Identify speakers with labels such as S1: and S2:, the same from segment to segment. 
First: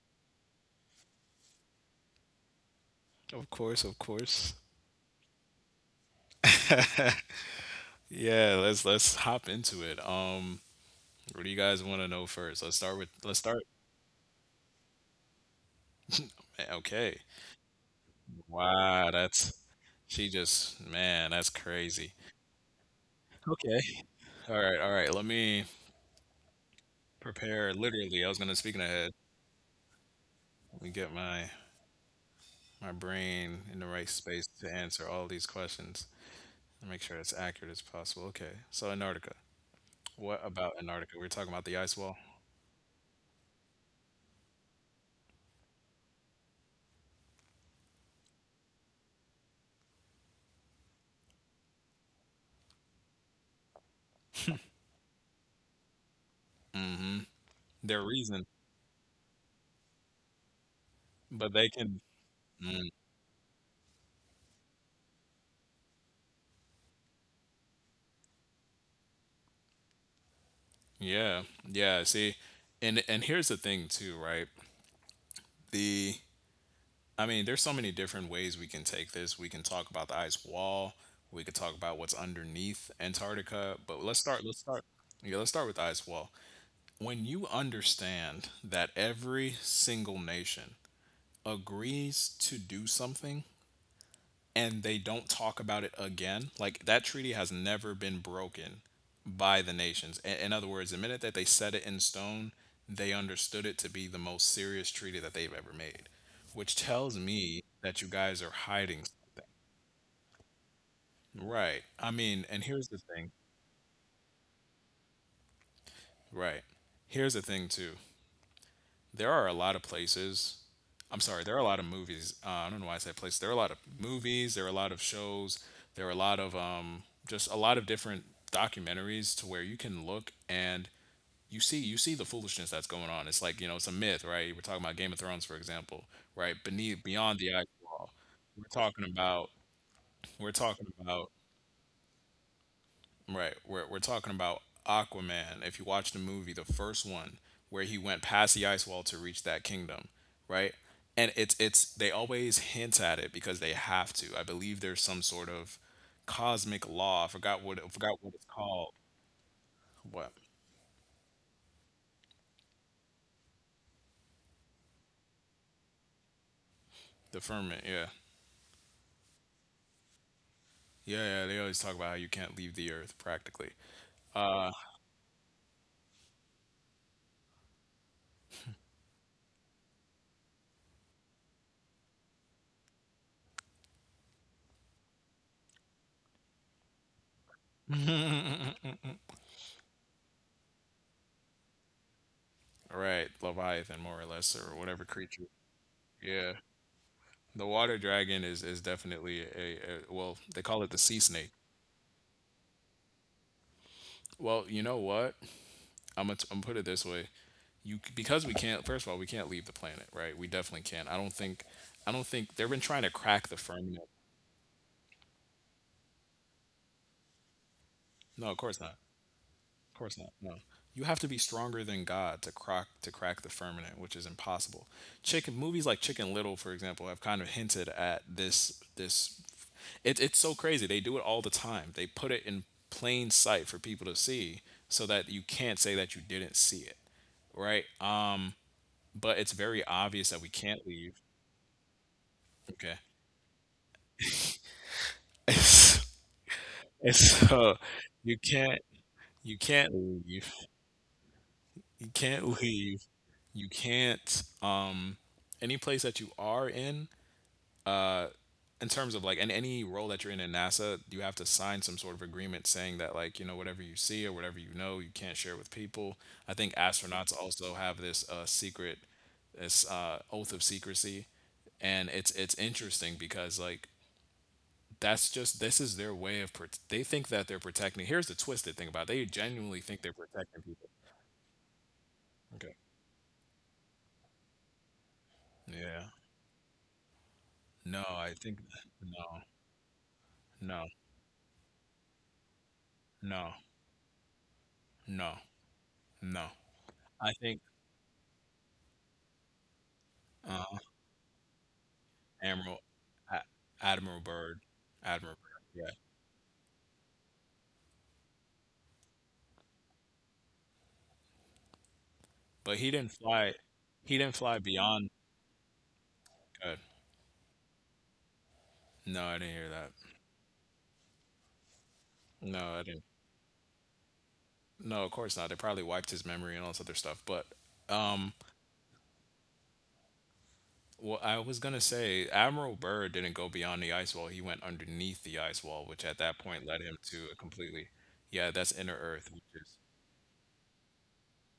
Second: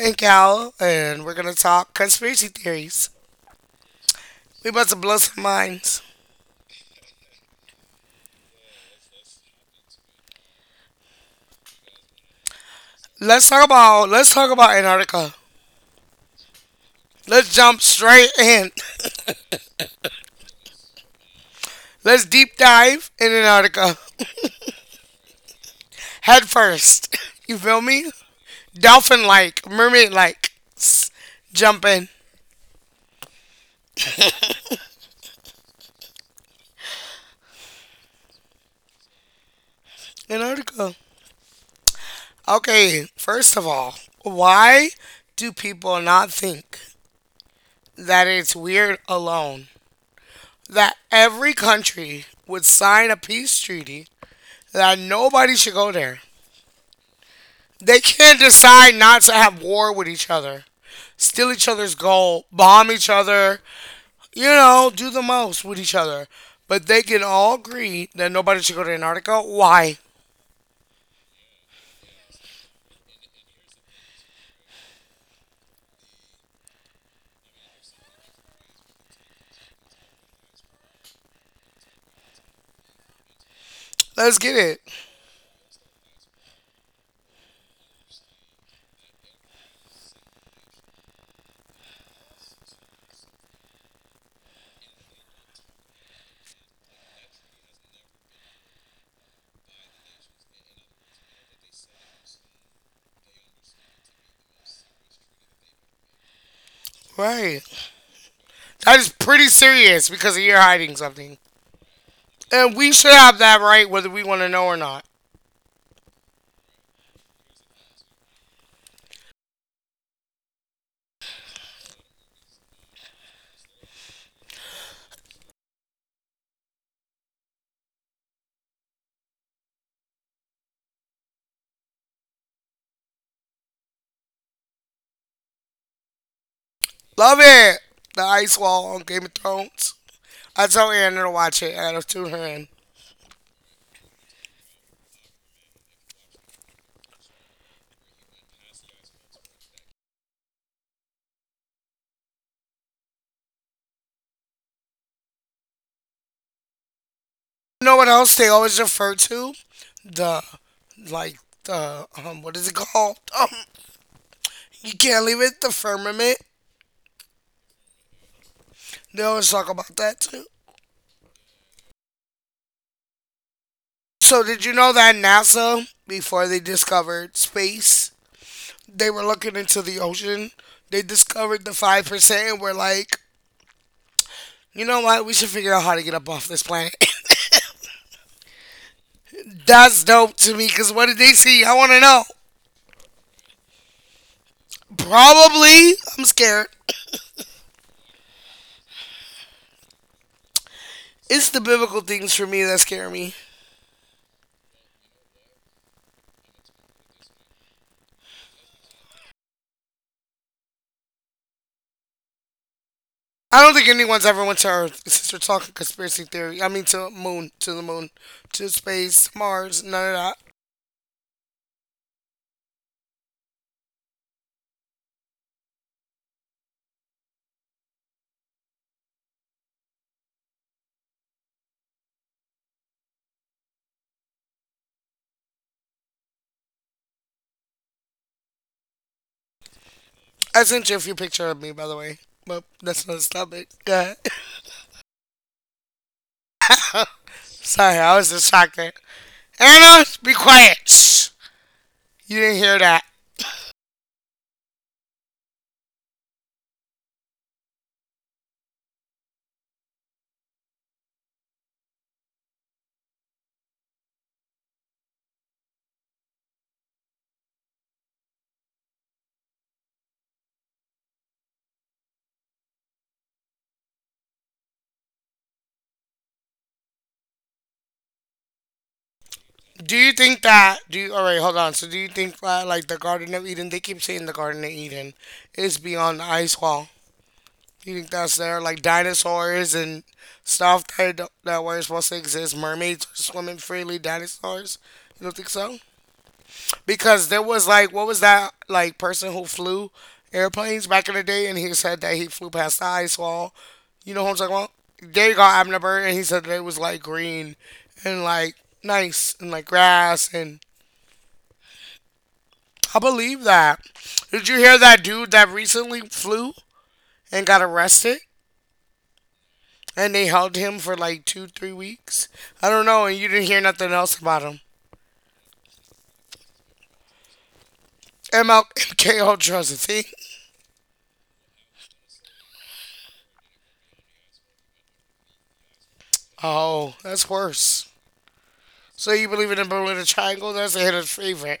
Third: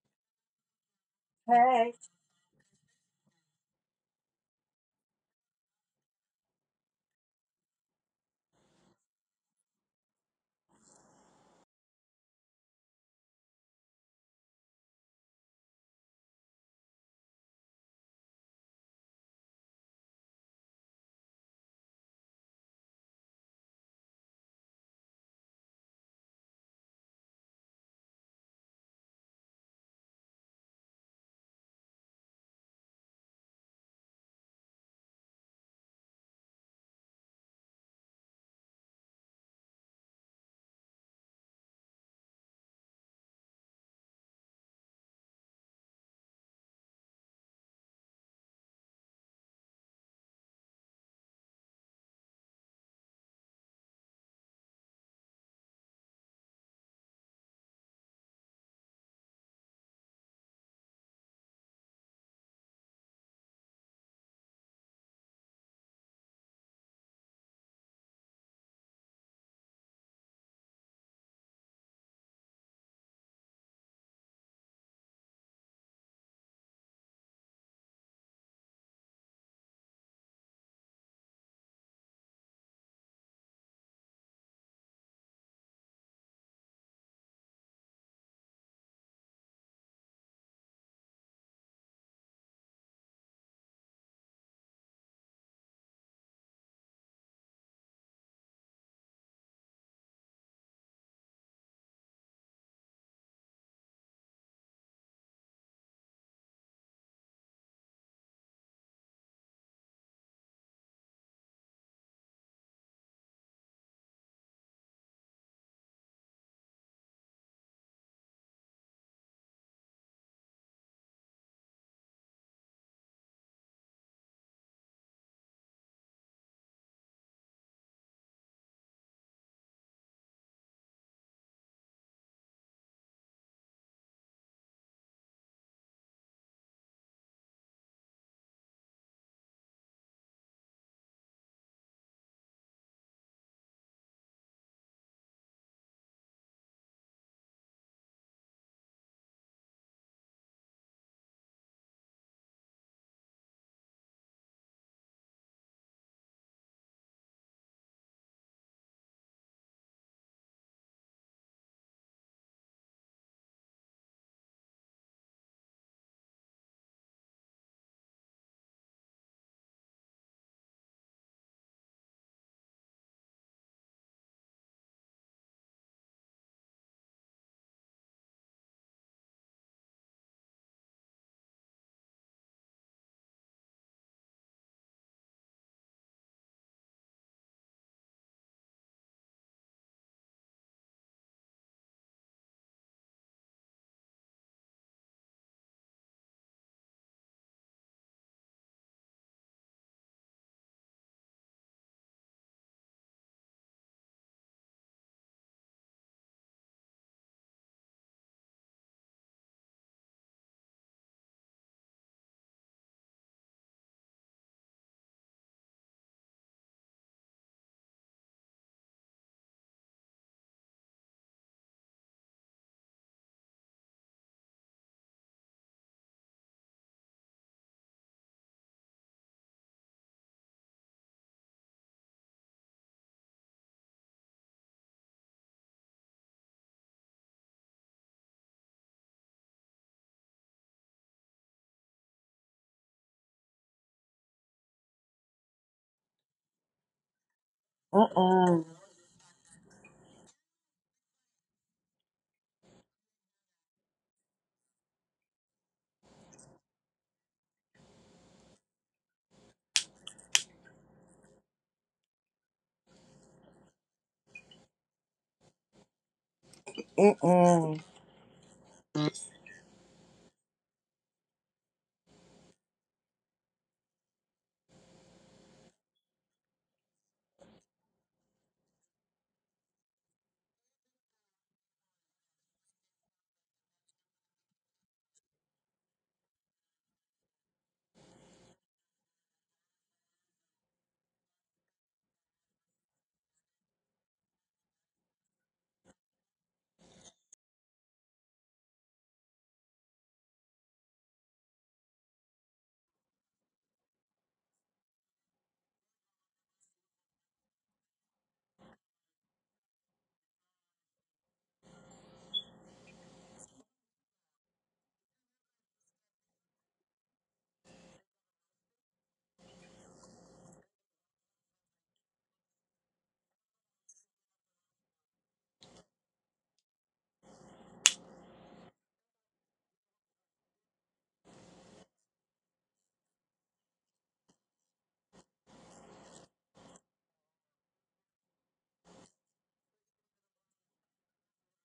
S1: and Cal, and we're going to
S2: Hey.
S1: talk conspiracy theories.
S3: Of course, of course.
S1: We about to blow some minds.
S3: Yeah, let's hop into it. What do you guys want to know first? Let's start with let's start.
S1: Let's talk about Antarctica.
S3: Okay.
S1: Let's jump straight in.
S3: Wow, that's she just man, that's crazy.
S1: Let's deep dive in
S3: Okay.
S1: Antarctica.
S3: All right. Let me
S1: Head first. You
S3: prepare.
S1: feel me?
S3: Literally, I was gonna speak in ahead.
S1: Dolphin like, mermaid like.
S3: Let me get my
S1: Jump in.
S3: my brain in the right space to answer all these questions and make sure it's accurate as possible. Okay. So Antarctica. What about
S1: Antarctica.
S3: Antarctica? We're talking about the ice wall.
S1: Okay, first of all, why do people not think that it's weird alone that every country would sign a peace treaty that nobody should go there?
S3: Mm-hmm.
S1: They
S3: Their
S1: can't
S3: reason,
S1: decide not to have war with each other, steal
S3: but
S1: each
S3: they
S1: other's
S3: can.
S1: gold,
S3: Mm-hmm.
S1: bomb each other, you know, do the most with each other. But they can all agree that nobody should go to Antarctica. Why?
S3: Yeah. Yeah. See, and here's the thing too, right? The I mean, there's so many different ways we can take this. We can talk about the ice wall. We could talk about what's underneath Antarctica. But let's
S1: Let's
S3: start.
S1: get
S3: Let's
S1: it.
S3: start. Yeah, let's start with the ice wall. When you understand that every single nation agrees to do something, and they don't talk about it again, like that treaty has never been broken by the nations. In other words, the minute that they set it in stone, they understood it to be the most serious treaty that they've ever made, which tells me
S1: Right.
S3: that you guys are
S1: That
S3: hiding
S1: is
S3: something.
S1: pretty serious because you're hiding something.
S3: Right. I mean, and
S1: And
S3: here's
S1: we
S3: the
S1: should
S3: thing.
S1: have that right whether we want to know or not.
S3: Right. Here's the thing, too. there are a lot of places. There are a lot of movies. I don't know why I said places. There are a lot of movies. There are a lot of shows. There are a lot of just a lot of different documentaries to where you can look and you see the foolishness that's going on. It's like you know it's a myth, right? We're talking about Game of Thrones, for example, right? Beneath beyond
S1: Love
S3: the eyes
S1: it.
S3: wall.
S1: The ice
S3: We're
S1: wall on
S3: talking
S1: Game of
S3: about
S1: Thrones.
S3: we're
S1: I
S3: talking
S1: tell Anna
S3: about
S1: to watch it and I'll tune her in.
S3: Right. We're talking about Aquaman. If you watch the movie, the first one, where he went past the ice wall to reach that kingdom, right? And it's they always hint at it because they have to. I believe there's some sort of cosmic law. I
S1: You know
S3: forgot
S1: what
S3: what
S1: else
S3: it's
S1: they always
S3: called.
S1: refer to?
S3: What
S1: The, like, what is it called? You can't leave it, the firmament.
S3: the firmament? Yeah,
S1: They always talk about that too.
S3: yeah. They always talk about how you can't leave the earth practically.
S1: So, did you know that NASA, before they discovered space, they were looking into the ocean? They discovered the 5% and were like, you know what? We should figure out how to get up off this planet. That's dope to me because what did they see? I want to know.
S3: Right, Leviathan, more or less, or whatever creature.
S1: Probably, I'm
S3: Yeah,
S1: scared.
S3: the water dragon is definitely a, They call it the sea snake.
S1: It's the biblical things for me that scare me.
S3: Well, you know what? I'm gonna put it this way. You because we can't. First of all, we can't leave the planet, right? We definitely can't. I don't think. I don't think they've been trying to crack the
S1: I don't think
S3: firmament.
S1: anyone's ever went to Earth since we're talking conspiracy theory. To the moon,
S3: No, of
S1: to
S3: course not.
S1: space, Mars,
S3: Of
S1: none of
S3: course not.
S1: that.
S3: No. You have to be stronger than God to crack the firmament, which is impossible. Chicken movies like Chicken Little, for example, have kind of hinted at it's so crazy. They do it all the time. They put it in plain sight for people to see so that you can't say that you didn't see it, right? But it's very obvious that we
S1: I
S3: can't
S1: sent you a
S3: leave.
S1: few pictures of me, by the way, but
S3: Okay.
S1: that's not a topic. Go ahead.
S3: and so
S1: Sorry, I was
S3: you
S1: just
S2: Mm-mm.
S3: can't
S1: distracted.
S3: you can't
S1: Anna, be
S3: leave.
S1: quiet. Shh.
S3: You
S1: You
S3: can't
S1: didn't hear
S3: leave.
S1: that.
S3: You can't any place that you are uh in terms of like in any role that you're in NASA, you have to sign some sort of agreement saying that like, you know, whatever you see or whatever you know, you can't share with people. I think astronauts also
S2: Mm-mm.
S3: have this secret this oath of secrecy and it's interesting because like that's just this is their way of they think that they're protecting here's the twisted thing about it. They genuinely
S1: Do
S3: think they're
S1: you think
S3: protecting
S1: that
S3: people.
S1: do you All right, hold on. So do you think that,
S3: Okay.
S1: like, the Garden of Eden, they keep saying the Garden of Eden is
S3: Yeah.
S1: beyond the ice wall. Do you
S3: no
S1: think
S3: I
S1: that's
S3: think
S1: there? Like
S3: No.
S1: dinosaurs and
S3: no
S1: stuff that don't- that weren't supposed to exist, mermaids
S3: no
S1: swimming freely, dinosaurs? You
S3: no
S1: don't think so?
S3: no
S1: Because
S3: I
S1: there
S3: think
S1: was like what was that like person who flew
S3: uh
S1: airplanes back in the day and he said that he flew past
S3: Admiral.
S1: the ice
S3: A-
S1: wall. You
S3: Admiral
S1: know who I'm talking
S3: Bird.
S1: about? They
S3: Admiral Bird,
S1: got Abner
S3: yeah,
S1: Bird and he said that it was like green and like nice and like grass and
S3: but
S1: I believe that.
S3: he didn't
S1: Did you
S3: fly
S1: hear that
S3: beyond.
S1: dude that recently flew
S3: Good.
S1: and got arrested?
S3: No, I didn't hear that.
S1: And they held him for like two, 3 weeks? I
S3: No, I
S1: don't
S3: didn't.
S1: know, and you didn't hear nothing else about him.
S3: No, of course not. They probably wiped his memory and all this other stuff, but um,
S1: MK Ultra's a thing?
S3: well, I was gonna say Admiral Byrd didn't go beyond the ice wall. He went underneath the ice wall, which at that point led
S1: Oh,
S3: him
S1: that's
S3: to a
S1: worse.
S3: completely, yeah, that's inner
S1: So you
S3: Earth, which
S1: believe in the
S3: is
S1: Bermuda Triangle? That's Anna's favorite.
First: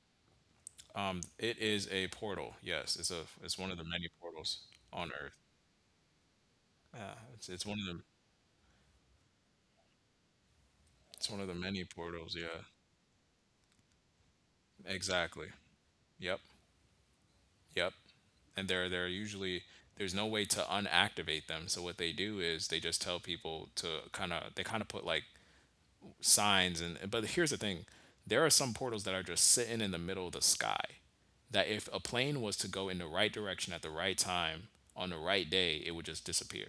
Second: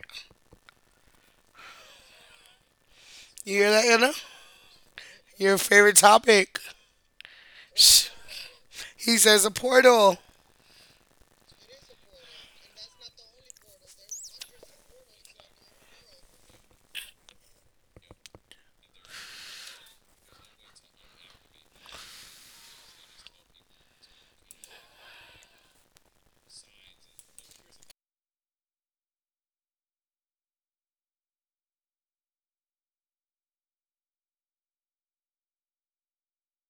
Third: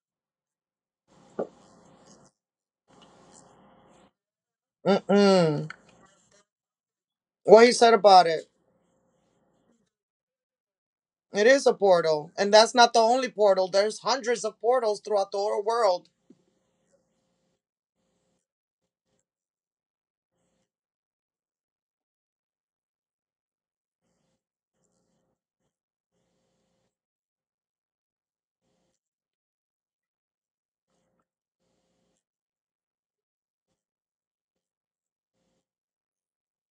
S3: it is a portal. Yes,
S1: You
S3: it's
S1: hear
S3: one of
S1: that,
S3: the many
S1: Anna?
S3: portals on Earth.
S1: Your
S2: Mm-mm.
S1: favorite topic.
S3: Yeah,
S2: What he said
S1: Shh.
S2: about it?
S1: He says a portal.
S3: it's one
S2: It
S3: of the
S2: is a
S3: many
S2: portal,
S3: portals.
S2: and
S3: Yeah,
S2: that's not the only portal. There's hundreds of portals throughout the
S3: exactly.
S2: whole world,
S3: Yep, yep. And they're usually there's no way to unactivate them. So what they do is they just tell people to kind of they kind of put like signs and but here's the thing there are some portals that are just sitting in the middle of the sky that if a plane was to go in the right direction at the right time on the right day it would just disappear.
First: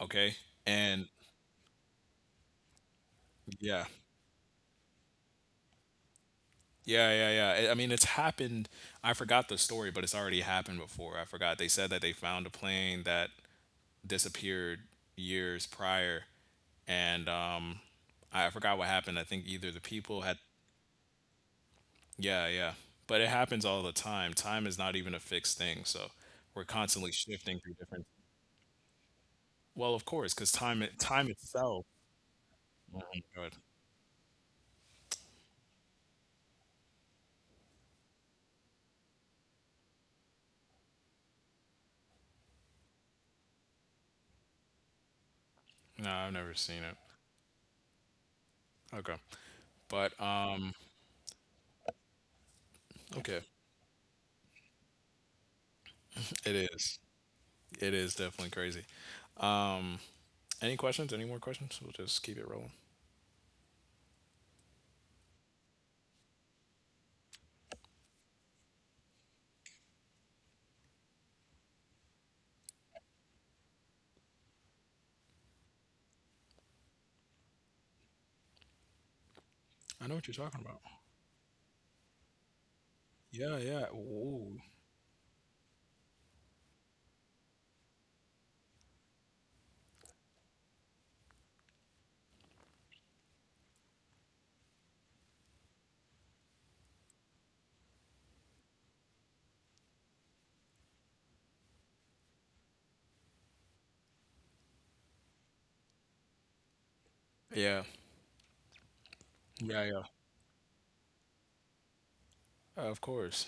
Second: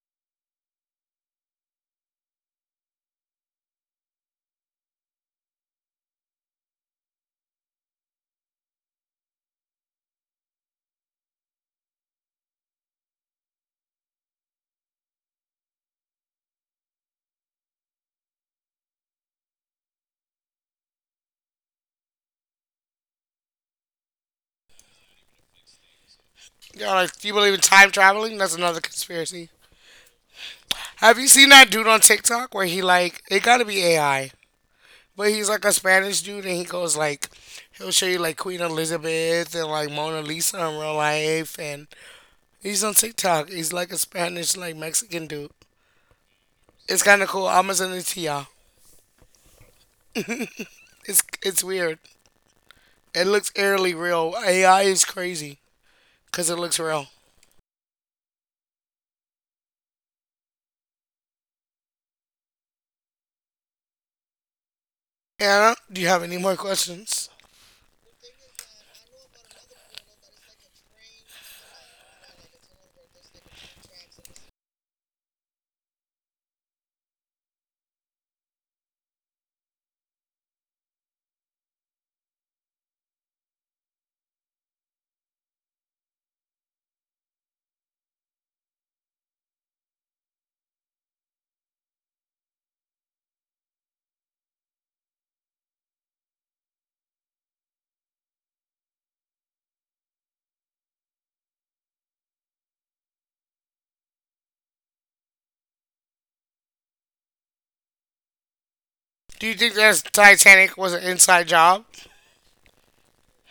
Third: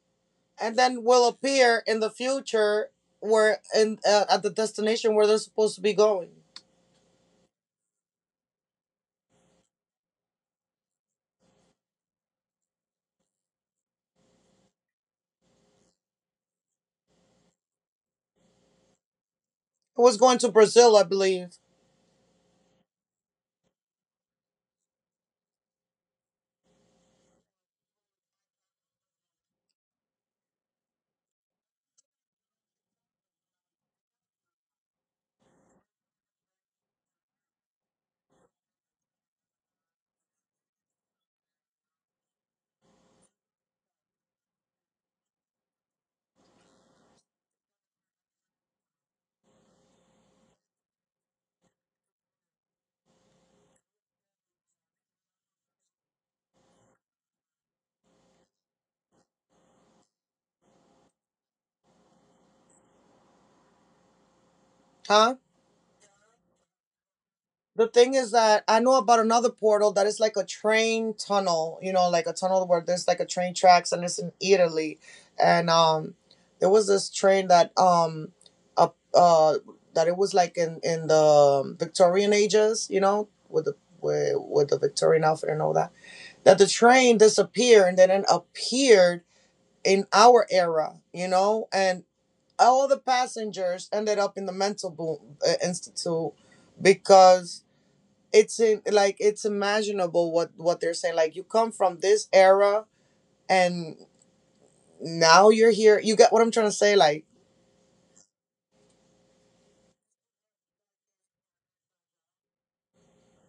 S3: Okay.
S2: and then
S3: And
S2: will appear in the future where
S3: yeah
S2: in at the destination where they're supposed to be going.
S3: yeah, I mean it's happened. I forgot the story but It's already happened before. I forgot They said that they found a plane that disappeared years prior, and I forgot what happened I think either the
S2: It was
S3: people had.
S2: going to Brazil, I believe,
S3: Yeah, yeah. But it happens all the time. Time is not even a fixed thing, so we're
S1: You
S3: constantly
S1: like, you believe
S3: shifting
S1: in
S3: through
S1: time
S3: different.
S1: traveling? That's another conspiracy.
S3: Well, of course, because
S1: Have
S3: time
S1: you seen that
S3: itself.
S1: dude on TikTok where he
S3: Oh
S1: like,
S3: my
S1: it
S3: god.
S1: gotta be AI. But he's like a Spanish dude, and he goes like, he'll show you like Queen Elizabeth and like Mona Lisa in real life, and he's on TikTok. He's like a Spanish like Mexican dude.
S3: No, I've never seen it.
S1: It's kind of cool. I'ma send it to y'all.
S3: Okay, but
S1: It's weird. It
S3: okay,
S1: looks eerily real. AI is crazy because
S3: it
S1: it looks
S3: is.
S1: real.
S3: It is definitely crazy. Um, any questions? Any more questions? We'll just keep it rolling.
S2: huh?
S1: Anna, do you have any more questions?
S2: The thing is that I know about another portal that is like a train tunnel, you know, like a tunnel where there's like a train tracks and it's in Italy. And there was this train that uh, uh
S3: I
S2: that
S3: know
S2: it
S3: what
S2: was
S3: you're
S2: like
S3: talking about.
S2: in the Victorian ages, you know,
S3: Yeah,
S2: with the
S3: yeah.
S2: with,
S3: Ooh.
S2: with the Victorian outfit and all that. That the train disappeared and then it appeared in our era, you know, and all the passengers ended up in the mental boom, institute because it's in, like it's imaginable what they're saying, like you come from this era and now you're here, you get what I'm trying to say, like.
S3: Yeah,
S1: Do you think
S3: yeah.
S1: that Titanic was an inside job?
S3: Of course.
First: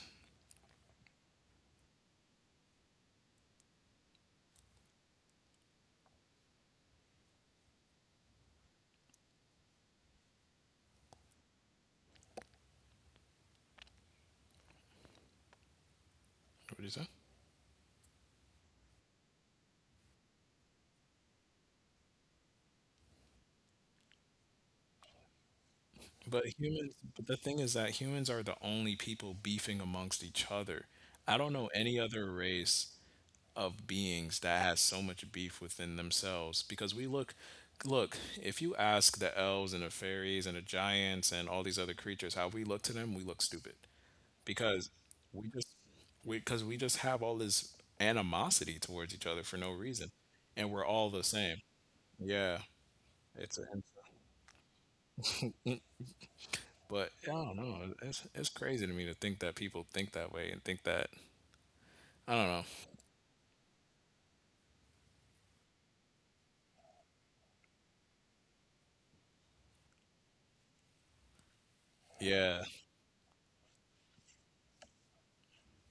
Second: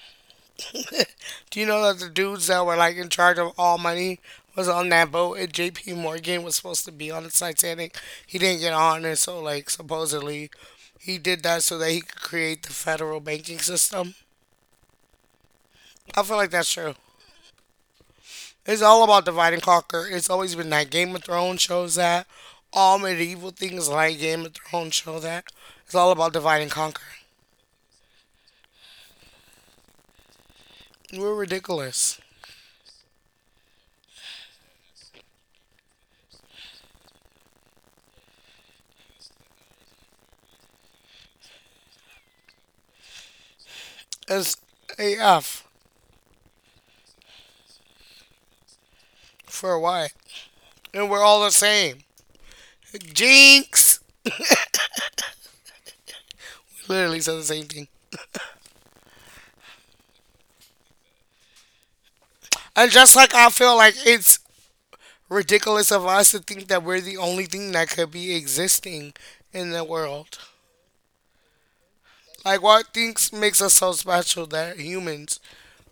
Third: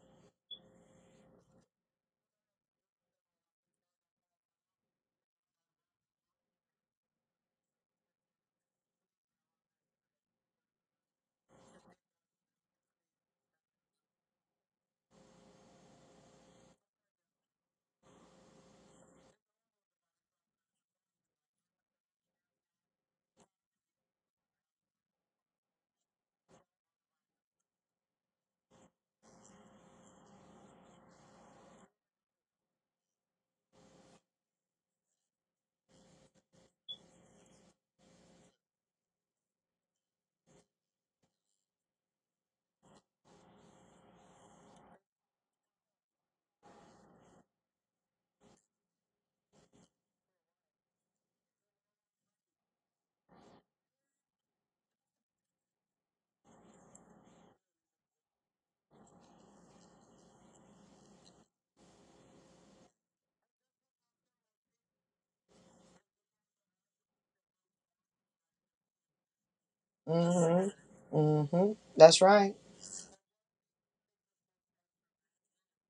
S1: Do you know that the dudes that were like in charge of all money was on that boat and JP Morgan was supposed to be on the Titanic? He didn't get on and so like supposedly he did that so that he could create the federal banking system. I feel like that's
S3: What did you
S1: true.
S3: say?
S1: It's all about divide and conquer. It's always been that Game of Thrones shows that. All medieval things like Game of Thrones show that. It's all about
S3: But
S1: divide and
S3: humans,
S1: conquer.
S3: but the thing is that humans are the only people beefing amongst each other.
S1: We're
S3: I don't know any
S1: ridiculous.
S3: other race of beings that has so much beef within themselves because look, if you ask the elves and the fairies and the giants and all these other creatures how we look to them, we look stupid
S1: It's
S3: because we just,
S1: AF
S3: because we just have all this animosity towards each other for no
S1: for
S3: reason
S1: what?
S3: and we're all
S1: And we're
S3: the
S1: all the
S3: same.
S1: same.
S3: Yeah, it's a
S1: Jinx!
S3: but
S1: Literally
S3: I
S1: said the
S3: don't
S1: same thing.
S3: know. It's crazy to me to think that people think that way and think that I don't know.
S1: And just like I feel like it's ridiculous of us to think that we're the only thing that could be existing in the world.
S2: Mm-hmm. Mm-hmm. That's right.
S1: Like
S3: Yeah,
S1: what things makes us so special that humans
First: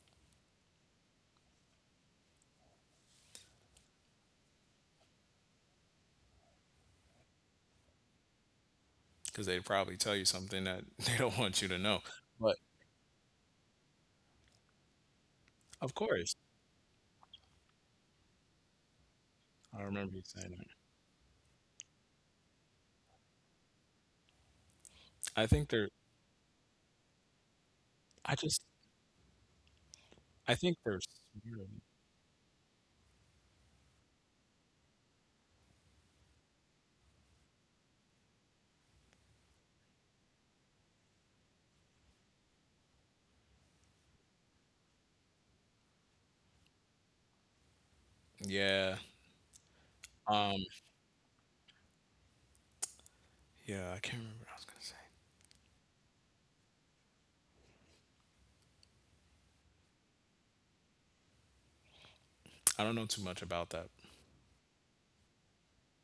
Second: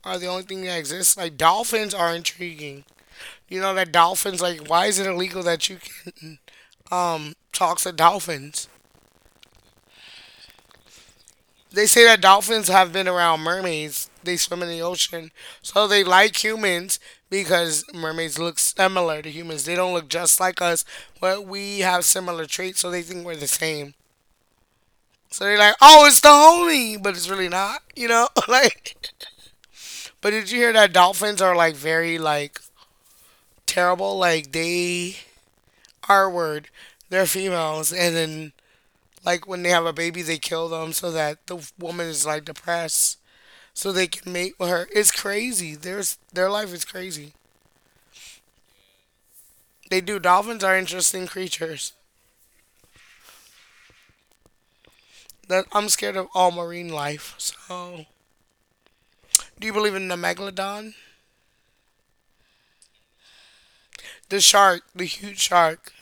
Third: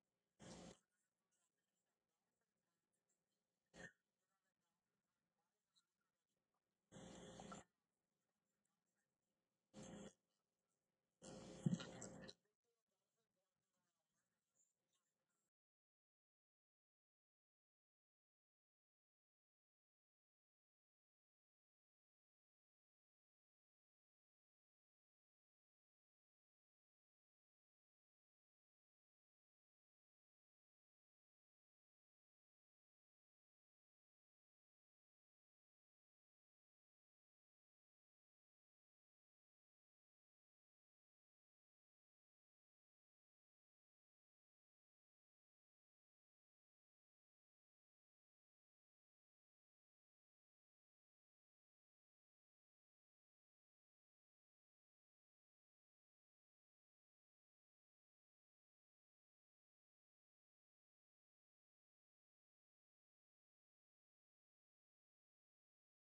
S1: are the only thing that exists? Like dolphins are intriguing. You know that dolphins like why is it illegal that you can talk to dolphins?
S3: because they probably tell you something that they don't want you to
S1: They
S3: know.
S1: say that
S3: But
S1: dolphins have been around mermaids. They swim in the ocean, so
S3: of
S1: they
S3: course,
S1: like humans because mermaids look similar to humans. They
S3: I
S1: don't look
S3: remember you
S1: just
S3: saying
S1: like
S3: that.
S1: us, but we have similar traits, so they think we're the same. So
S3: I
S1: they're
S3: think
S1: like,
S3: they're.
S1: "Oh, it's the homie," but it's really not, you know.
S3: I just.
S1: Like, but did
S3: I
S1: you hear
S3: think
S1: that
S3: they're.
S1: dolphins are
S3: Smart.
S1: like very like terrible? Like they are word, they're females, and then like when they have a baby, they kill them so that the woman is like depressed. So they can mate with her. It's crazy. There's Their life is crazy.
S3: Yeah.
S1: They do. Dolphins
S3: Um.
S1: are interesting creatures.
S3: Yeah. I can't remember what I was gonna say.
S1: That I'm scared of all marine life. So, do you believe in the megalodon?
S3: I don't know too much about that.
S1: The shark, the huge shark.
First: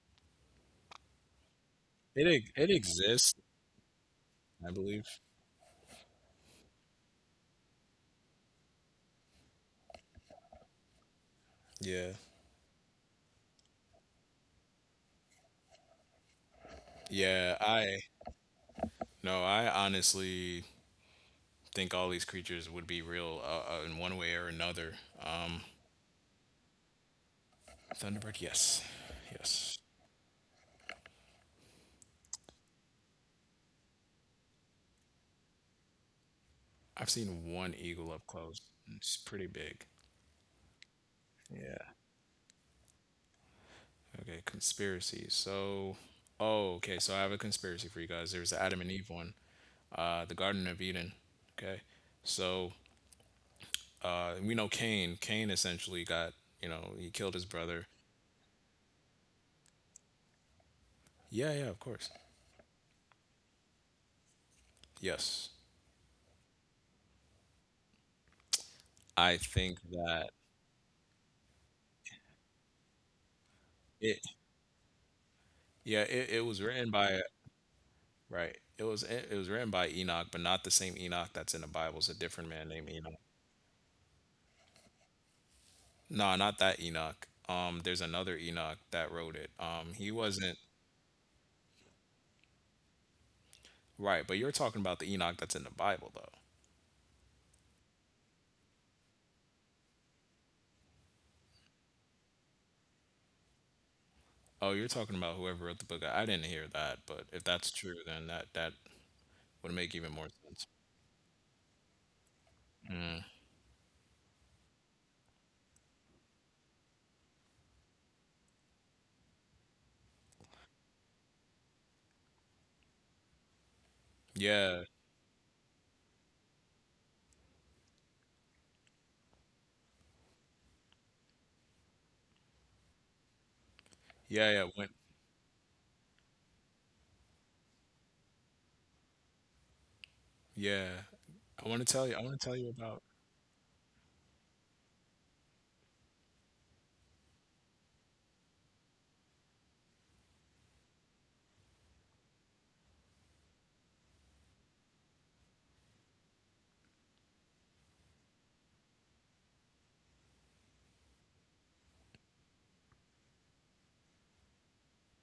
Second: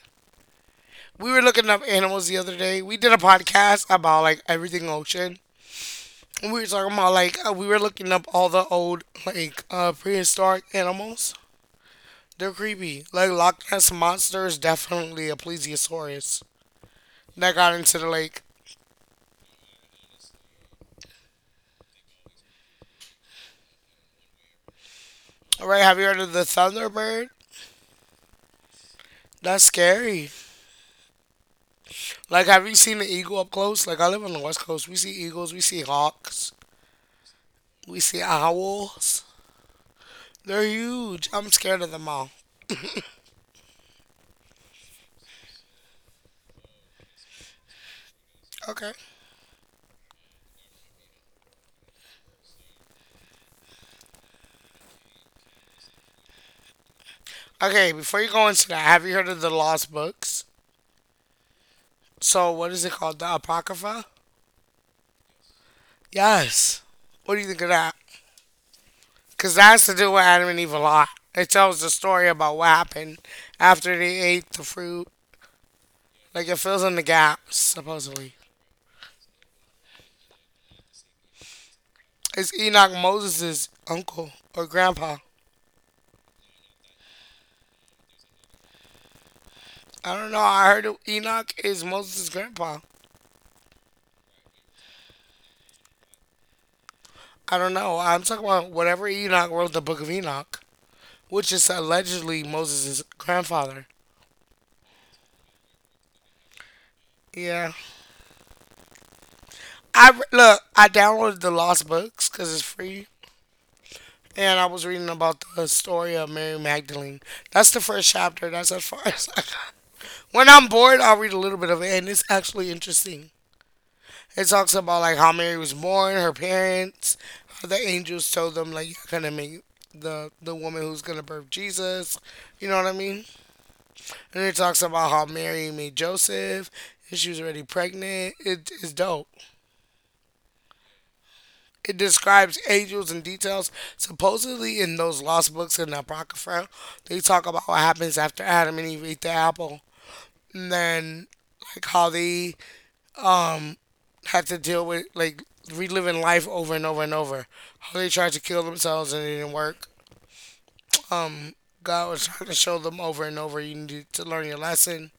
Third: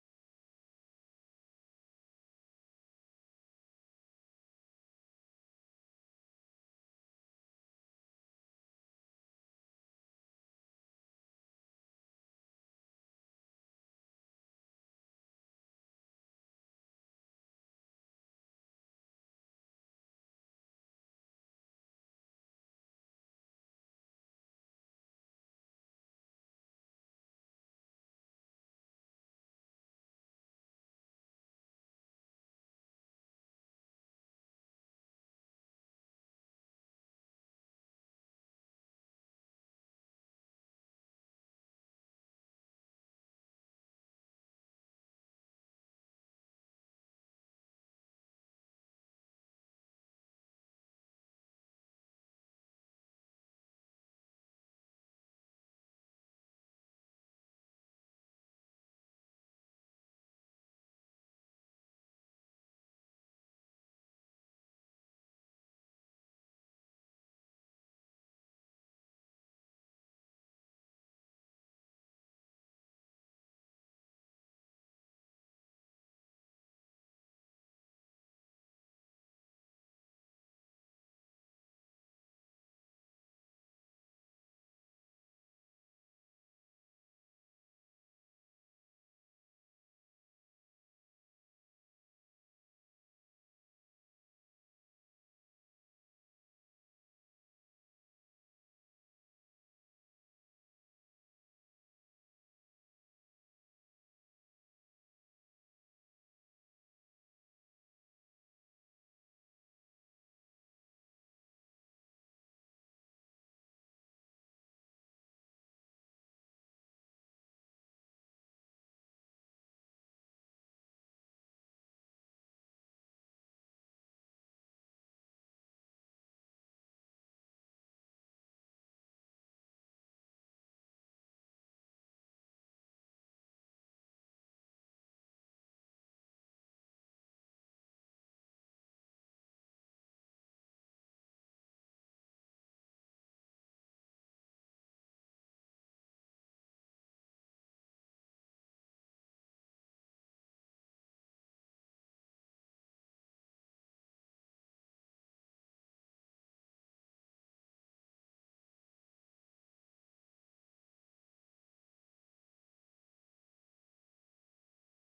S1: We were looking up animals the other
S3: It
S1: day. We did a
S3: exists,
S1: podcast about like
S3: I
S1: everything
S3: believe.
S1: ocean. And we were talking about like we were looking up all the old like prehistoric animals.
S3: Yeah.
S1: They're creepy. Like Loch Ness monster is definitely a plesiosaurus that
S3: Yeah,
S1: got
S3: I
S1: into the lake.
S3: no, I honestly think all these creatures would be real in one way or another. Um,
S1: All right, have you heard of the Thunderbird?
S3: Thunderbird, yes.
S1: That's
S3: Yes.
S1: scary. Like, have you seen an eagle up close? Like, I live on the West Coast. We see eagles, we see hawks,
S3: I've seen one
S1: we
S3: eagle
S1: see
S3: up close. It's
S1: owls.
S3: pretty big.
S1: They're huge. I'm scared of
S3: Yeah.
S1: them all.
S3: Okay, conspiracy. Okay. So I have a conspiracy for you guys. There's the Adam and
S1: Okay.
S3: Eve one, the Garden of Eden. Okay. So we know Cain. Cain essentially got, you know, he killed his brother.
S1: Okay, before you go into that, have you heard of the lost books?
S3: Yeah, yeah, of course.
S1: So, what is it called? The Apocrypha?
S3: Yes.
S1: Yes. What do you think of that?
S3: I
S1: Because that
S3: think
S1: has to do with
S3: that
S1: Adam and Eve a lot. It tells the story about what happened after
S3: it,
S1: they ate the fruit.
S3: yeah, it
S1: Like, it
S3: was
S1: fills
S3: written
S1: in the
S3: by,
S1: gaps, supposedly.
S3: right. It was written by Enoch, but not the same Enoch that's in the Bible. It's a different
S1: It's
S3: man named
S1: Enoch
S3: Enoch.
S1: Moses' uncle or grandpa.
S3: No, not that Enoch. There's another Enoch that wrote it. He
S1: I don't know.
S3: wasn't
S1: I heard Enoch is Moses' grandpa.
S3: right, but you're talking about the Enoch that's in the Bible, though.
S1: I don't know. I'm talking about whenever Enoch wrote the Book of Enoch, which is allegedly Moses' grandfather.
S3: Oh, you're talking about whoever wrote the book. I didn't hear that, but if that's
S1: Yeah.
S3: true, then that would make even more
S1: Look.
S3: sense.
S1: I downloaded the Lost Books because it's free, and I was reading about the story of Mary Magdalene. That's the first chapter. That's as far as I got. When I'm bored, I'll read a little bit of it, and it's actually interesting. It talks
S3: Yeah,
S1: about like how Mary was born, her parents, how the angels told them like you're gonna make the woman who's gonna birth Jesus. You know what I mean? And it
S3: yeah.
S1: talks about how Mary made Joseph and she was already pregnant. It is dope.
S3: Yeah, I want to
S1: It
S3: tell you. I want to tell
S1: describes
S3: you about.
S1: angels and details. Supposedly in those lost books in the Apocrypha, they talk about what happens after Adam and Eve ate the apple. And then like how they have to deal with like reliving life over and over and over. How they tried to kill themselves and it didn't work. Um, God was trying to show them over and over you need to learn your lesson.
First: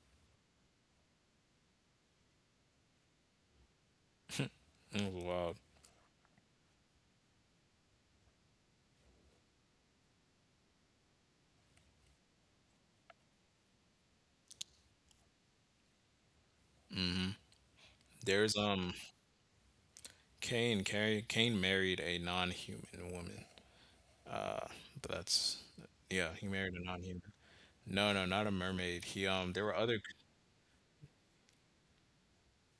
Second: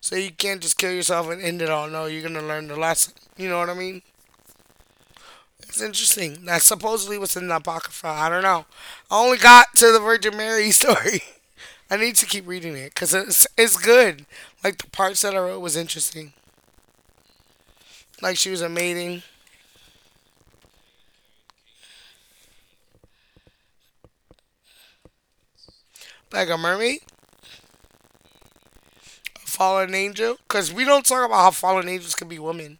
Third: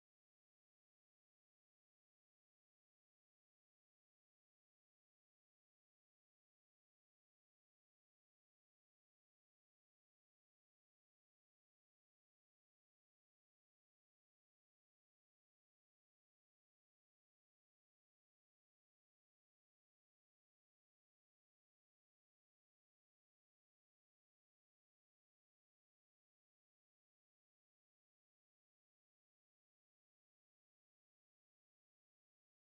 S1: So you can't just kill yourself and end it all. No, you're gonna learn the lesson. You know what I mean?
S3: Oh, wow.
S1: It's interesting. That's supposedly what's in the Apocrypha. I don't know. I only got to the Virgin Mary story. I need to keep reading it because it's good. Like the parts that I wrote was interesting. Like she
S3: There's
S1: was a maiden,
S3: Cain. Cain married a non-human woman. Uh, but that's yeah, he
S1: like a
S3: married a
S1: mermaid.
S3: non-human. No, no, not a mermaid. He there were
S1: Fallen
S3: other
S1: angel? Because we don't talk about how fallen angels can be women.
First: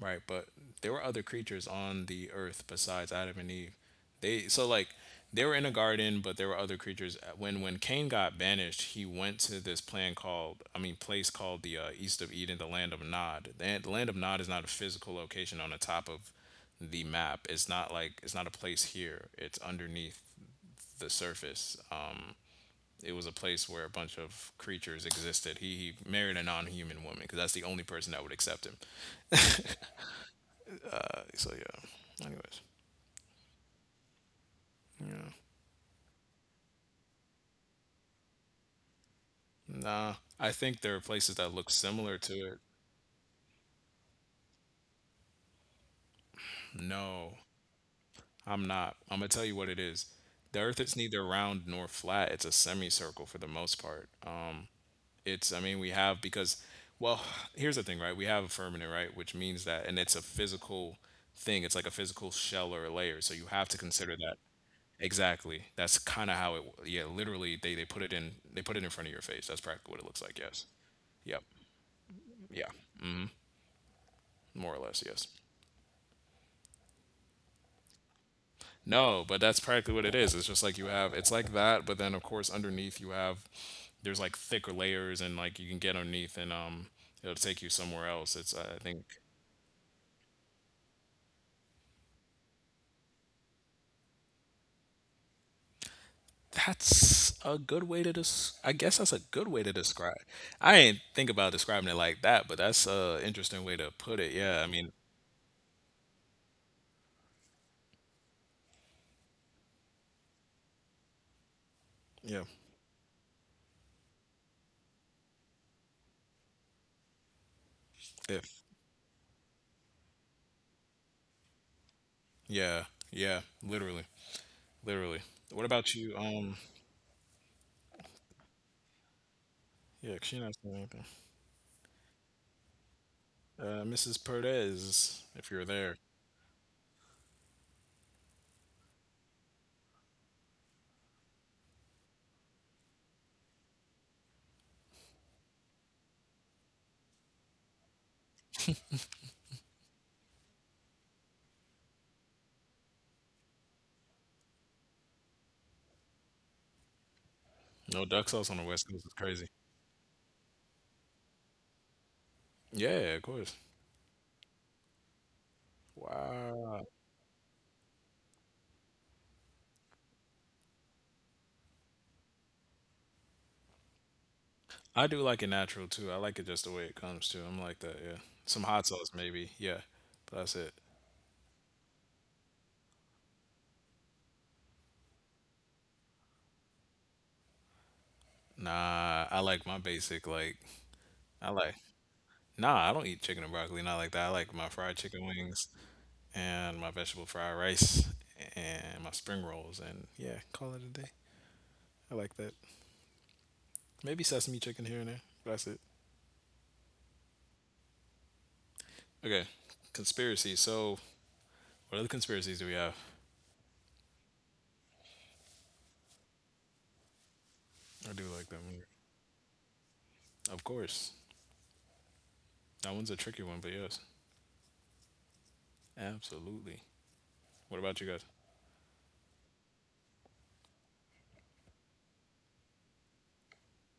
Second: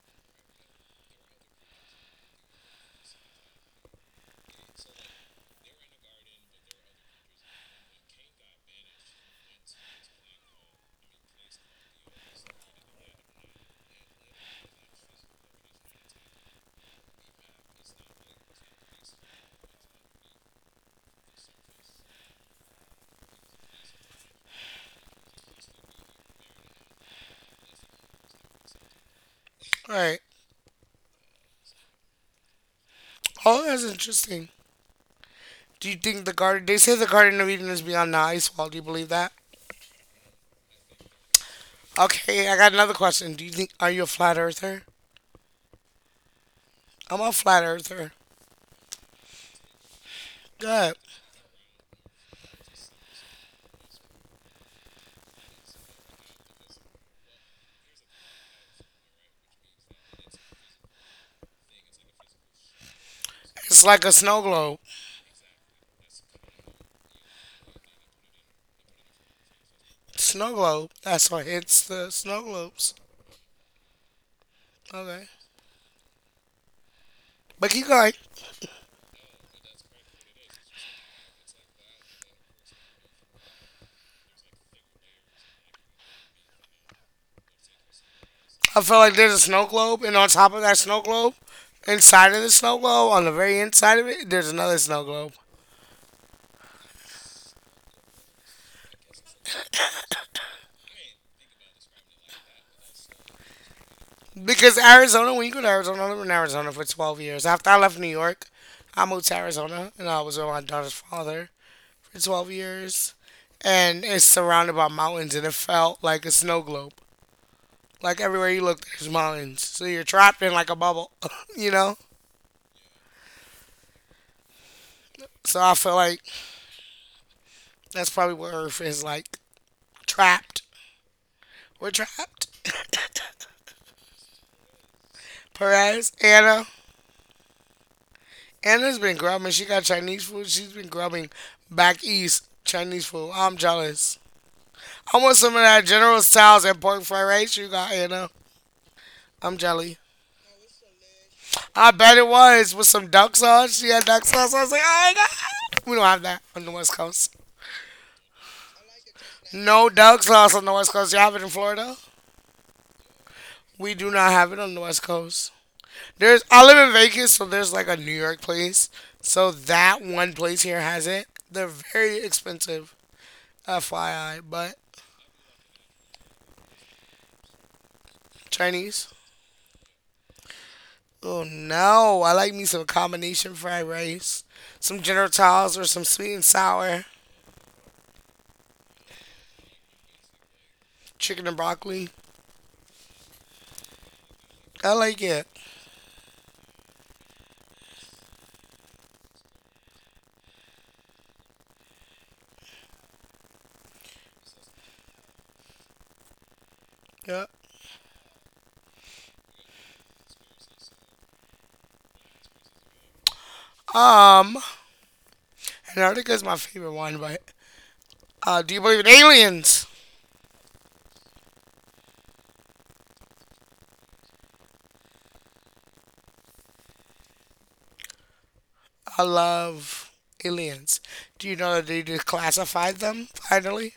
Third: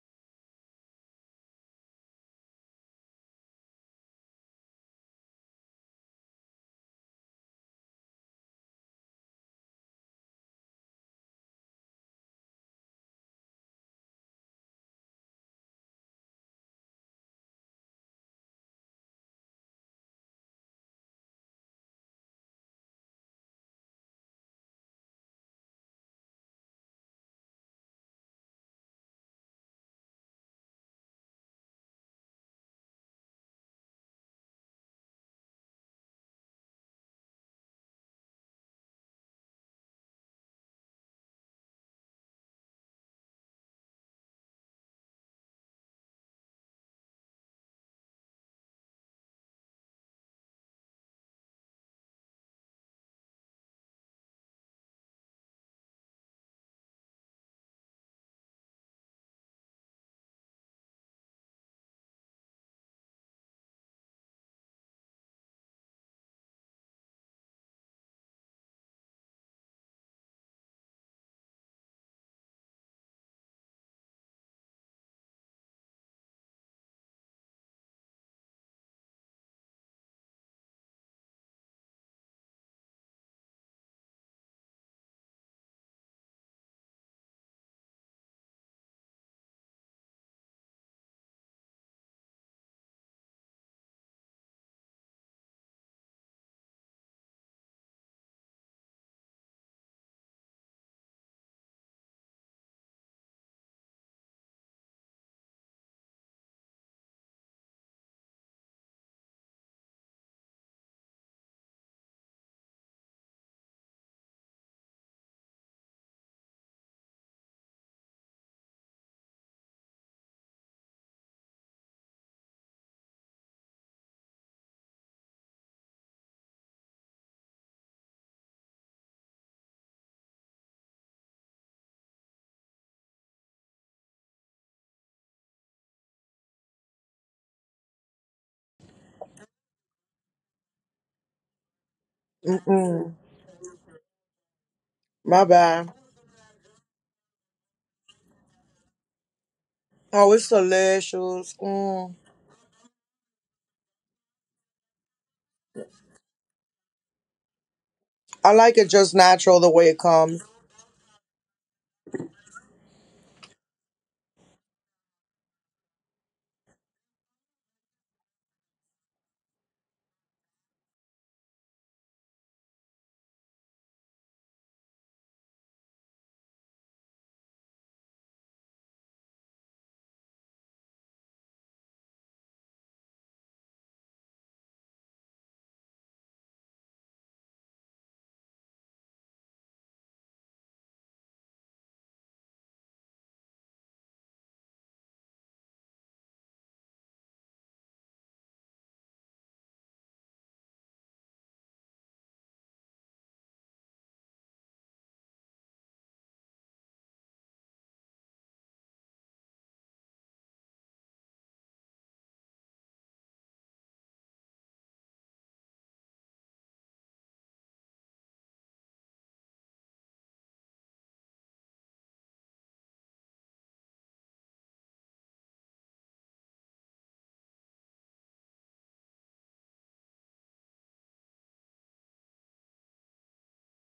S3: right? But there were other creatures on the earth besides Adam and Eve. They so like they were in a garden, but there were other creatures. When Cain got banished, he went to this plan called I mean place called the East of Eden, the land of Nod. The land of Nod is not a physical location on the top of the map. It's not like it's not a place here. It's underneath the surface. It was a place where a bunch of creatures existed. He married a non-human woman because that's the only person that would accept him.
S1: All right.
S3: So yeah. Anyways.
S1: Oh, that's interesting.
S3: Yeah.
S1: Do you think the garden? They say the Garden of Eden is beyond the ice wall. Do you believe that?
S3: Nah, I think there are places that look similar to
S1: Okay, I
S3: it.
S1: got another question. Do you think Are you a flat earther? I'm a
S3: No,
S1: flat earther.
S3: I'm not. I'm gonna tell you what it is. The Earth
S1: Good.
S3: is neither round nor flat. It's a semicircle for the most part. I mean, we have because, well, here's the thing, right? We have a firmament, right, which means that, and it's a physical thing. It's like a physical shell or a layer. So you have to
S1: It's like a
S3: consider that.
S1: snow globe.
S3: Exactly. That's kind of how it. Yeah, literally, they put it in. They put it in front of your face. That's practically what it looks like.
S1: Snow
S3: Yes.
S1: globe. That's
S3: Yep.
S1: what hits the snow
S3: Yeah.
S1: globes.
S3: More or less. Yes.
S1: Okay. But keep going.
S3: No, but that's practically what it is. It's just like you have, it's like that, but then of course underneath you have, there's like thicker layers and like you can get underneath and it'll take you somewhere else. It's I
S1: I feel
S3: think
S1: like there's a snow globe, and on top of that snow globe, inside of the snow globe, on the very inside of it, there's another snow globe.
S3: that's a good way to I guess that's a good way to describe. I ain't think about describing it like that, but that's a interesting way to put it. Yeah, I
S1: Because
S3: mean,
S1: Arizona, when you go to Arizona, I lived in Arizona for 12 years. After I left New York, I moved to Arizona and I was with my daughter's father for
S3: yeah,
S1: 12 years. And it's surrounded by mountains and it felt like a snow globe. Like everywhere
S3: if
S1: you look, there's mountains. So you're trapped in like a bubble, you know?
S3: yeah, yeah, literally, literally. What
S1: So I
S3: about
S1: feel
S3: you?
S1: like that's probably what Earth is like.
S3: Yeah, 'cause she not
S1: Trapped.
S3: saying anything.
S1: We're trapped.
S3: Mrs. Perez, if you're there.
S1: Perez, Anna. Anna's been grubbing. She got Chinese food. She's been grubbing back east Chinese
S2: Mm-mm.
S1: food. I'm jealous. I want
S2: My
S1: some of that
S2: bad.
S1: General Tso's and pork fried rice you got you know. I'm jelly.
S2: Oh, it's delicious.
S1: I bet
S2: Mm.
S1: it was with some duck sauce. She had duck sauce. I was like, oh my god, we don't have that on the West Coast.
S3: No duck sauce on
S2: I
S3: the
S2: like
S3: West
S2: it
S3: Coast is
S2: just
S3: crazy.
S2: natural the
S1: No
S2: way it
S1: duck
S2: comes.
S1: sauce on the West Coast. You have it in Florida?
S3: Yeah, of course.
S1: We do not have it on the West Coast. There's I live
S3: Wow.
S1: in Vegas, so there's like a New York place. So that one place here has it. They're very expensive, FYI. But
S3: I do like it natural too. I like it just the way it comes too. I'm like that, yeah. Some hot sauce
S1: Chinese.
S3: maybe, yeah. But that's it.
S1: Oh no, I like me some combination fried rice, some General Tso's or some sweet and sour.
S3: Nah, I like my basic like
S1: Chicken
S3: I
S1: and
S3: like
S1: broccoli.
S3: nah, I don't eat chicken and broccoli, not like that. I like my
S1: I
S3: fried
S1: like
S3: chicken
S1: it.
S3: wings and my vegetable fried rice and my spring rolls and yeah, call it a day. I like that. Maybe sesame chicken here and there. But that's it.
S1: Yeah.
S3: Okay. Conspiracy. So what other conspiracies do we have?
S1: Um, Antarctica is my favorite one, but
S3: I do like them.
S1: do you believe in aliens?
S3: Of course. That one's a tricky one, but yes, absolutely. What about you
S1: I love aliens. Do you know that they declassified them finally?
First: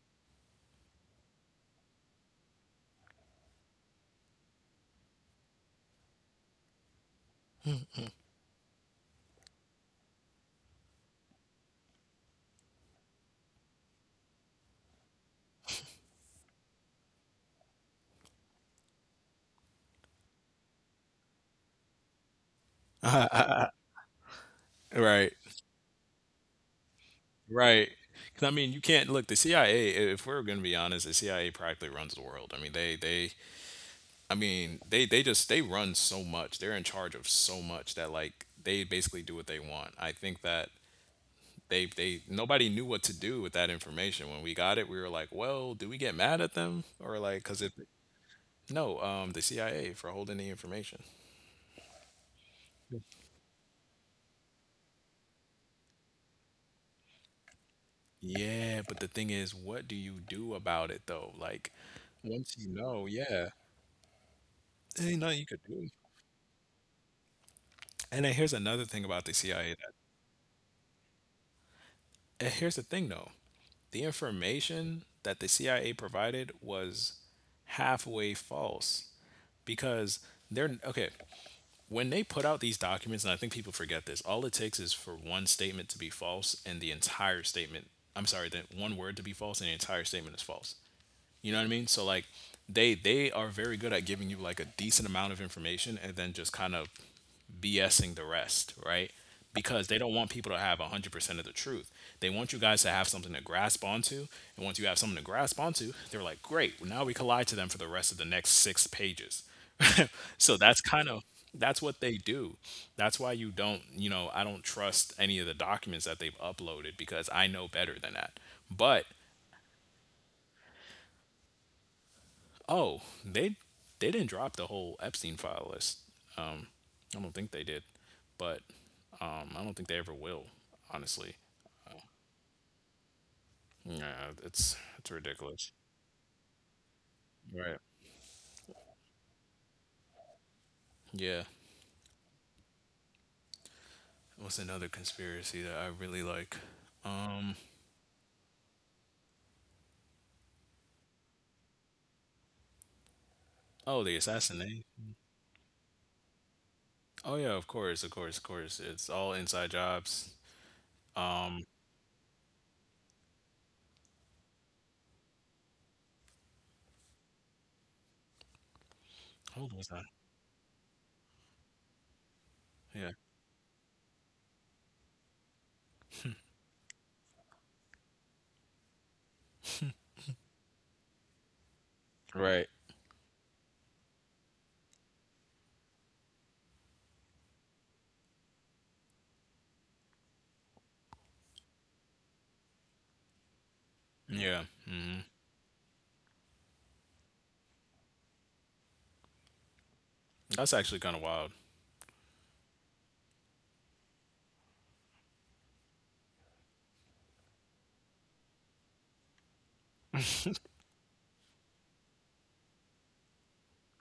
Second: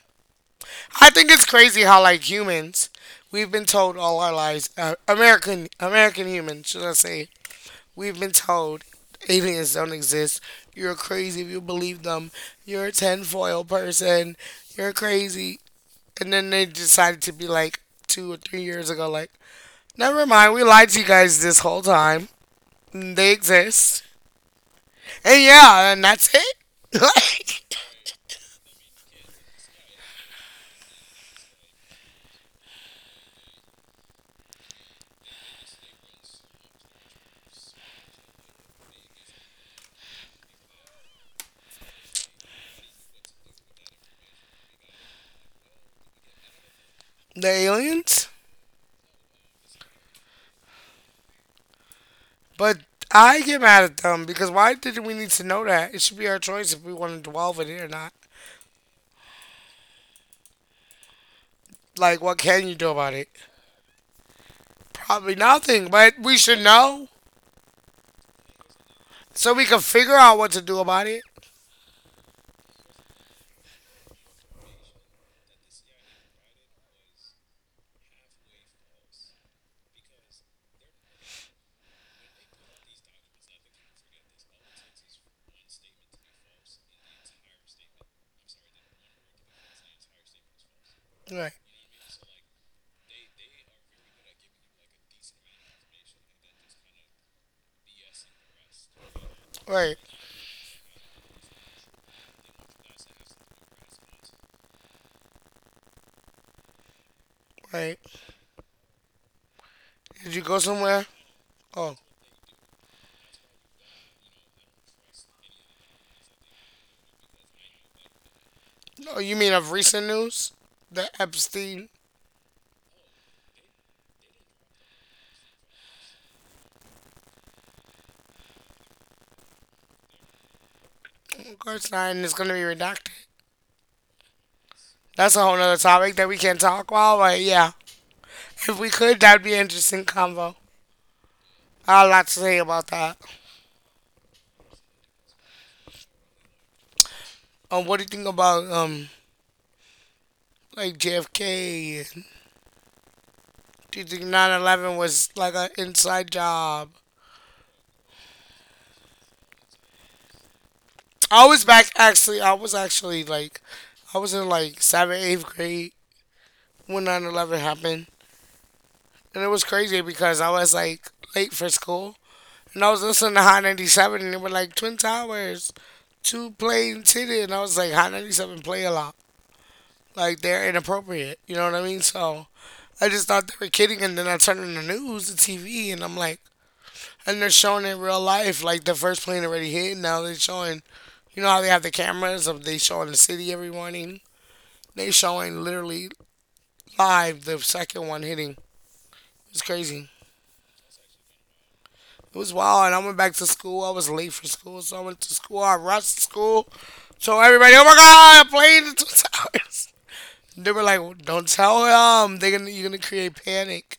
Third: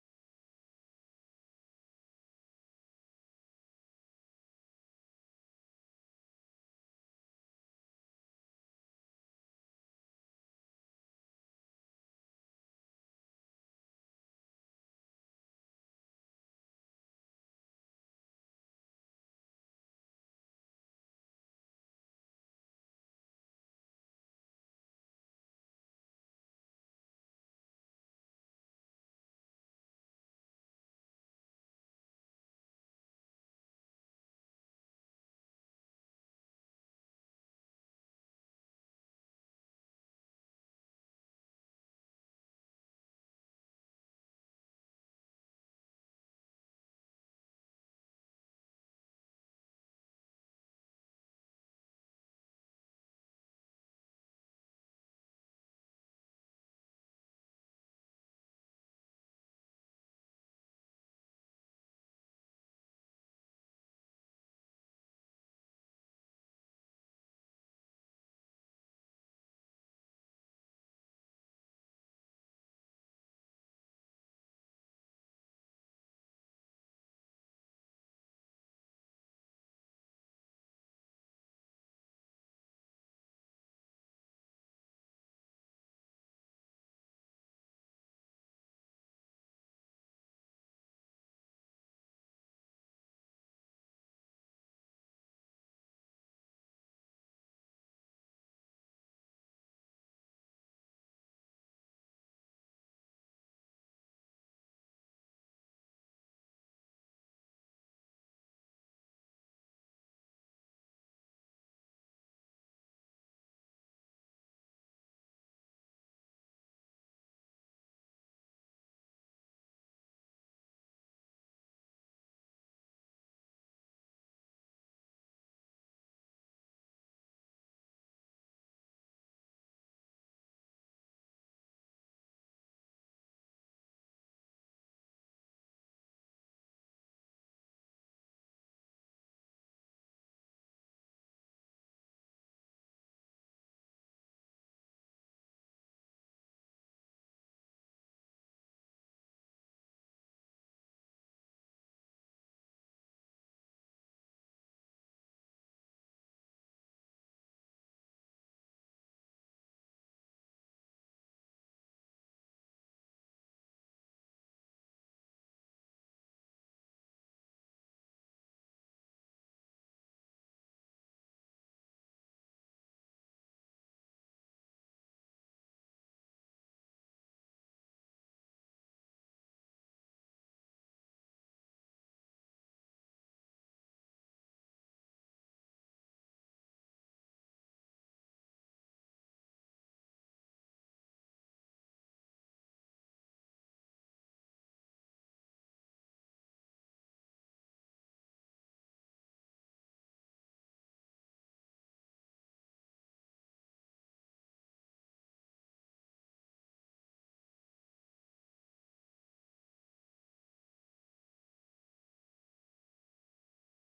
S1: I think it's crazy how, like, humans, we've been told all our lives, American humans, should I say, we've been told aliens don't exist. You're crazy if you believe them. You're a tinfoil person. You're crazy. And then they decided to be like 2 or 3 years ago, like, never mind, we lied to you guys this whole time. They
S3: guys?
S1: exist.
S3: Right,
S1: And yeah, and that's it. Like,
S3: right. Because I mean, you can't look the CIA. If we're going to be honest, the CIA practically runs the world. I mean, I mean, they run so much. They're in charge of so much that like they basically do what they want. I think that nobody knew what to do with that information when we got it. We were like, well, do we get mad at them or like,
S1: the
S3: because it,
S1: aliens.
S3: no, the CIA for holding the information.
S1: But I get mad at them because why did we need to know that? It should be our choice if we want to dwell with it or not.
S3: Yeah, but the thing is, what do you do about it though? Like,
S1: Like, what
S3: once you
S1: can you do
S3: know,
S1: about it?
S3: yeah, ain't
S1: Probably
S3: nothing you could do.
S1: nothing, but we should know
S3: And then here's another thing about the
S1: so we
S3: CIA
S1: can
S3: that,
S1: figure out what to do about it.
S3: and here's the thing though, the information that the CIA provided was halfway false because they're okay. When they put out these documents, and I think people forget this, all it takes is for one statement to be false and the entire statement, I'm sorry, that one word to be false and the entire statement is false. You
S1: Right,
S3: know what I mean? So like they are very good at giving you like a decent amount of information and then just kind of BSing the rest, right? Because they
S1: right,
S3: don't want people to have 100% of the truth. They want you guys to have something to grasp onto. And once you have something to grasp onto, they're like, great, well, now we can lie to them for the
S1: right.
S3: rest of the next six pages.
S1: Did you
S3: So
S1: go
S3: that's
S1: somewhere?
S3: kind of that's
S1: Oh,
S3: what they do, that's why you don't I don't trust any of the documents that they've uploaded because I know better than that but
S1: no, you mean of recent news? The Epstein.
S3: Oh, they didn't drop the whole Epstein file list. I don't think they did, but I don't think they ever will. Honestly,
S1: Of course not, and it's gonna be redacted.
S3: yeah, it's
S1: That's a whole
S3: ridiculous.
S1: nother topic that we can't talk about, but yeah.
S3: Right.
S1: If we could, that'd be an interesting convo.
S3: Yeah.
S1: I have a lot to say about that.
S3: What's another conspiracy that I really like? Um.
S1: What do you think about like JFK? Do
S3: Oh,
S1: you
S3: the
S1: think
S3: assassination.
S1: 9/11 was like an inside job?
S3: Oh yeah, of course, of course, of course. It's all inside jobs.
S1: I
S3: Um.
S1: was back actually. I was in like seventh, eighth grade when 9/11 happened, and it was
S3: Hold on.
S1: crazy
S3: That?
S1: because I was like late for school, and I was
S3: Yeah.
S1: listening to Hot 97, and they were like Twin Towers. To playing titty, and I was like, Hot 97 play a lot. Like, they're inappropriate. You know what I mean? So
S3: Right.
S1: I just thought they were kidding, and then I turned on the news, the TV, and I'm like, and they're showing it in real life, like the first plane already hit. Now they're showing, you know how they have the cameras of they showing the city every morning.
S3: Yeah.
S1: They
S3: Hmm.
S1: showing literally live the second one hitting. It's crazy.
S3: That's actually kind of wild.
S1: It was wild, and I went back to school. I was late for school, so I went to school. I rushed to school. So everybody, oh my god, I played in 2 hours. They were like, "Don't tell them. They're gonna you're gonna create panic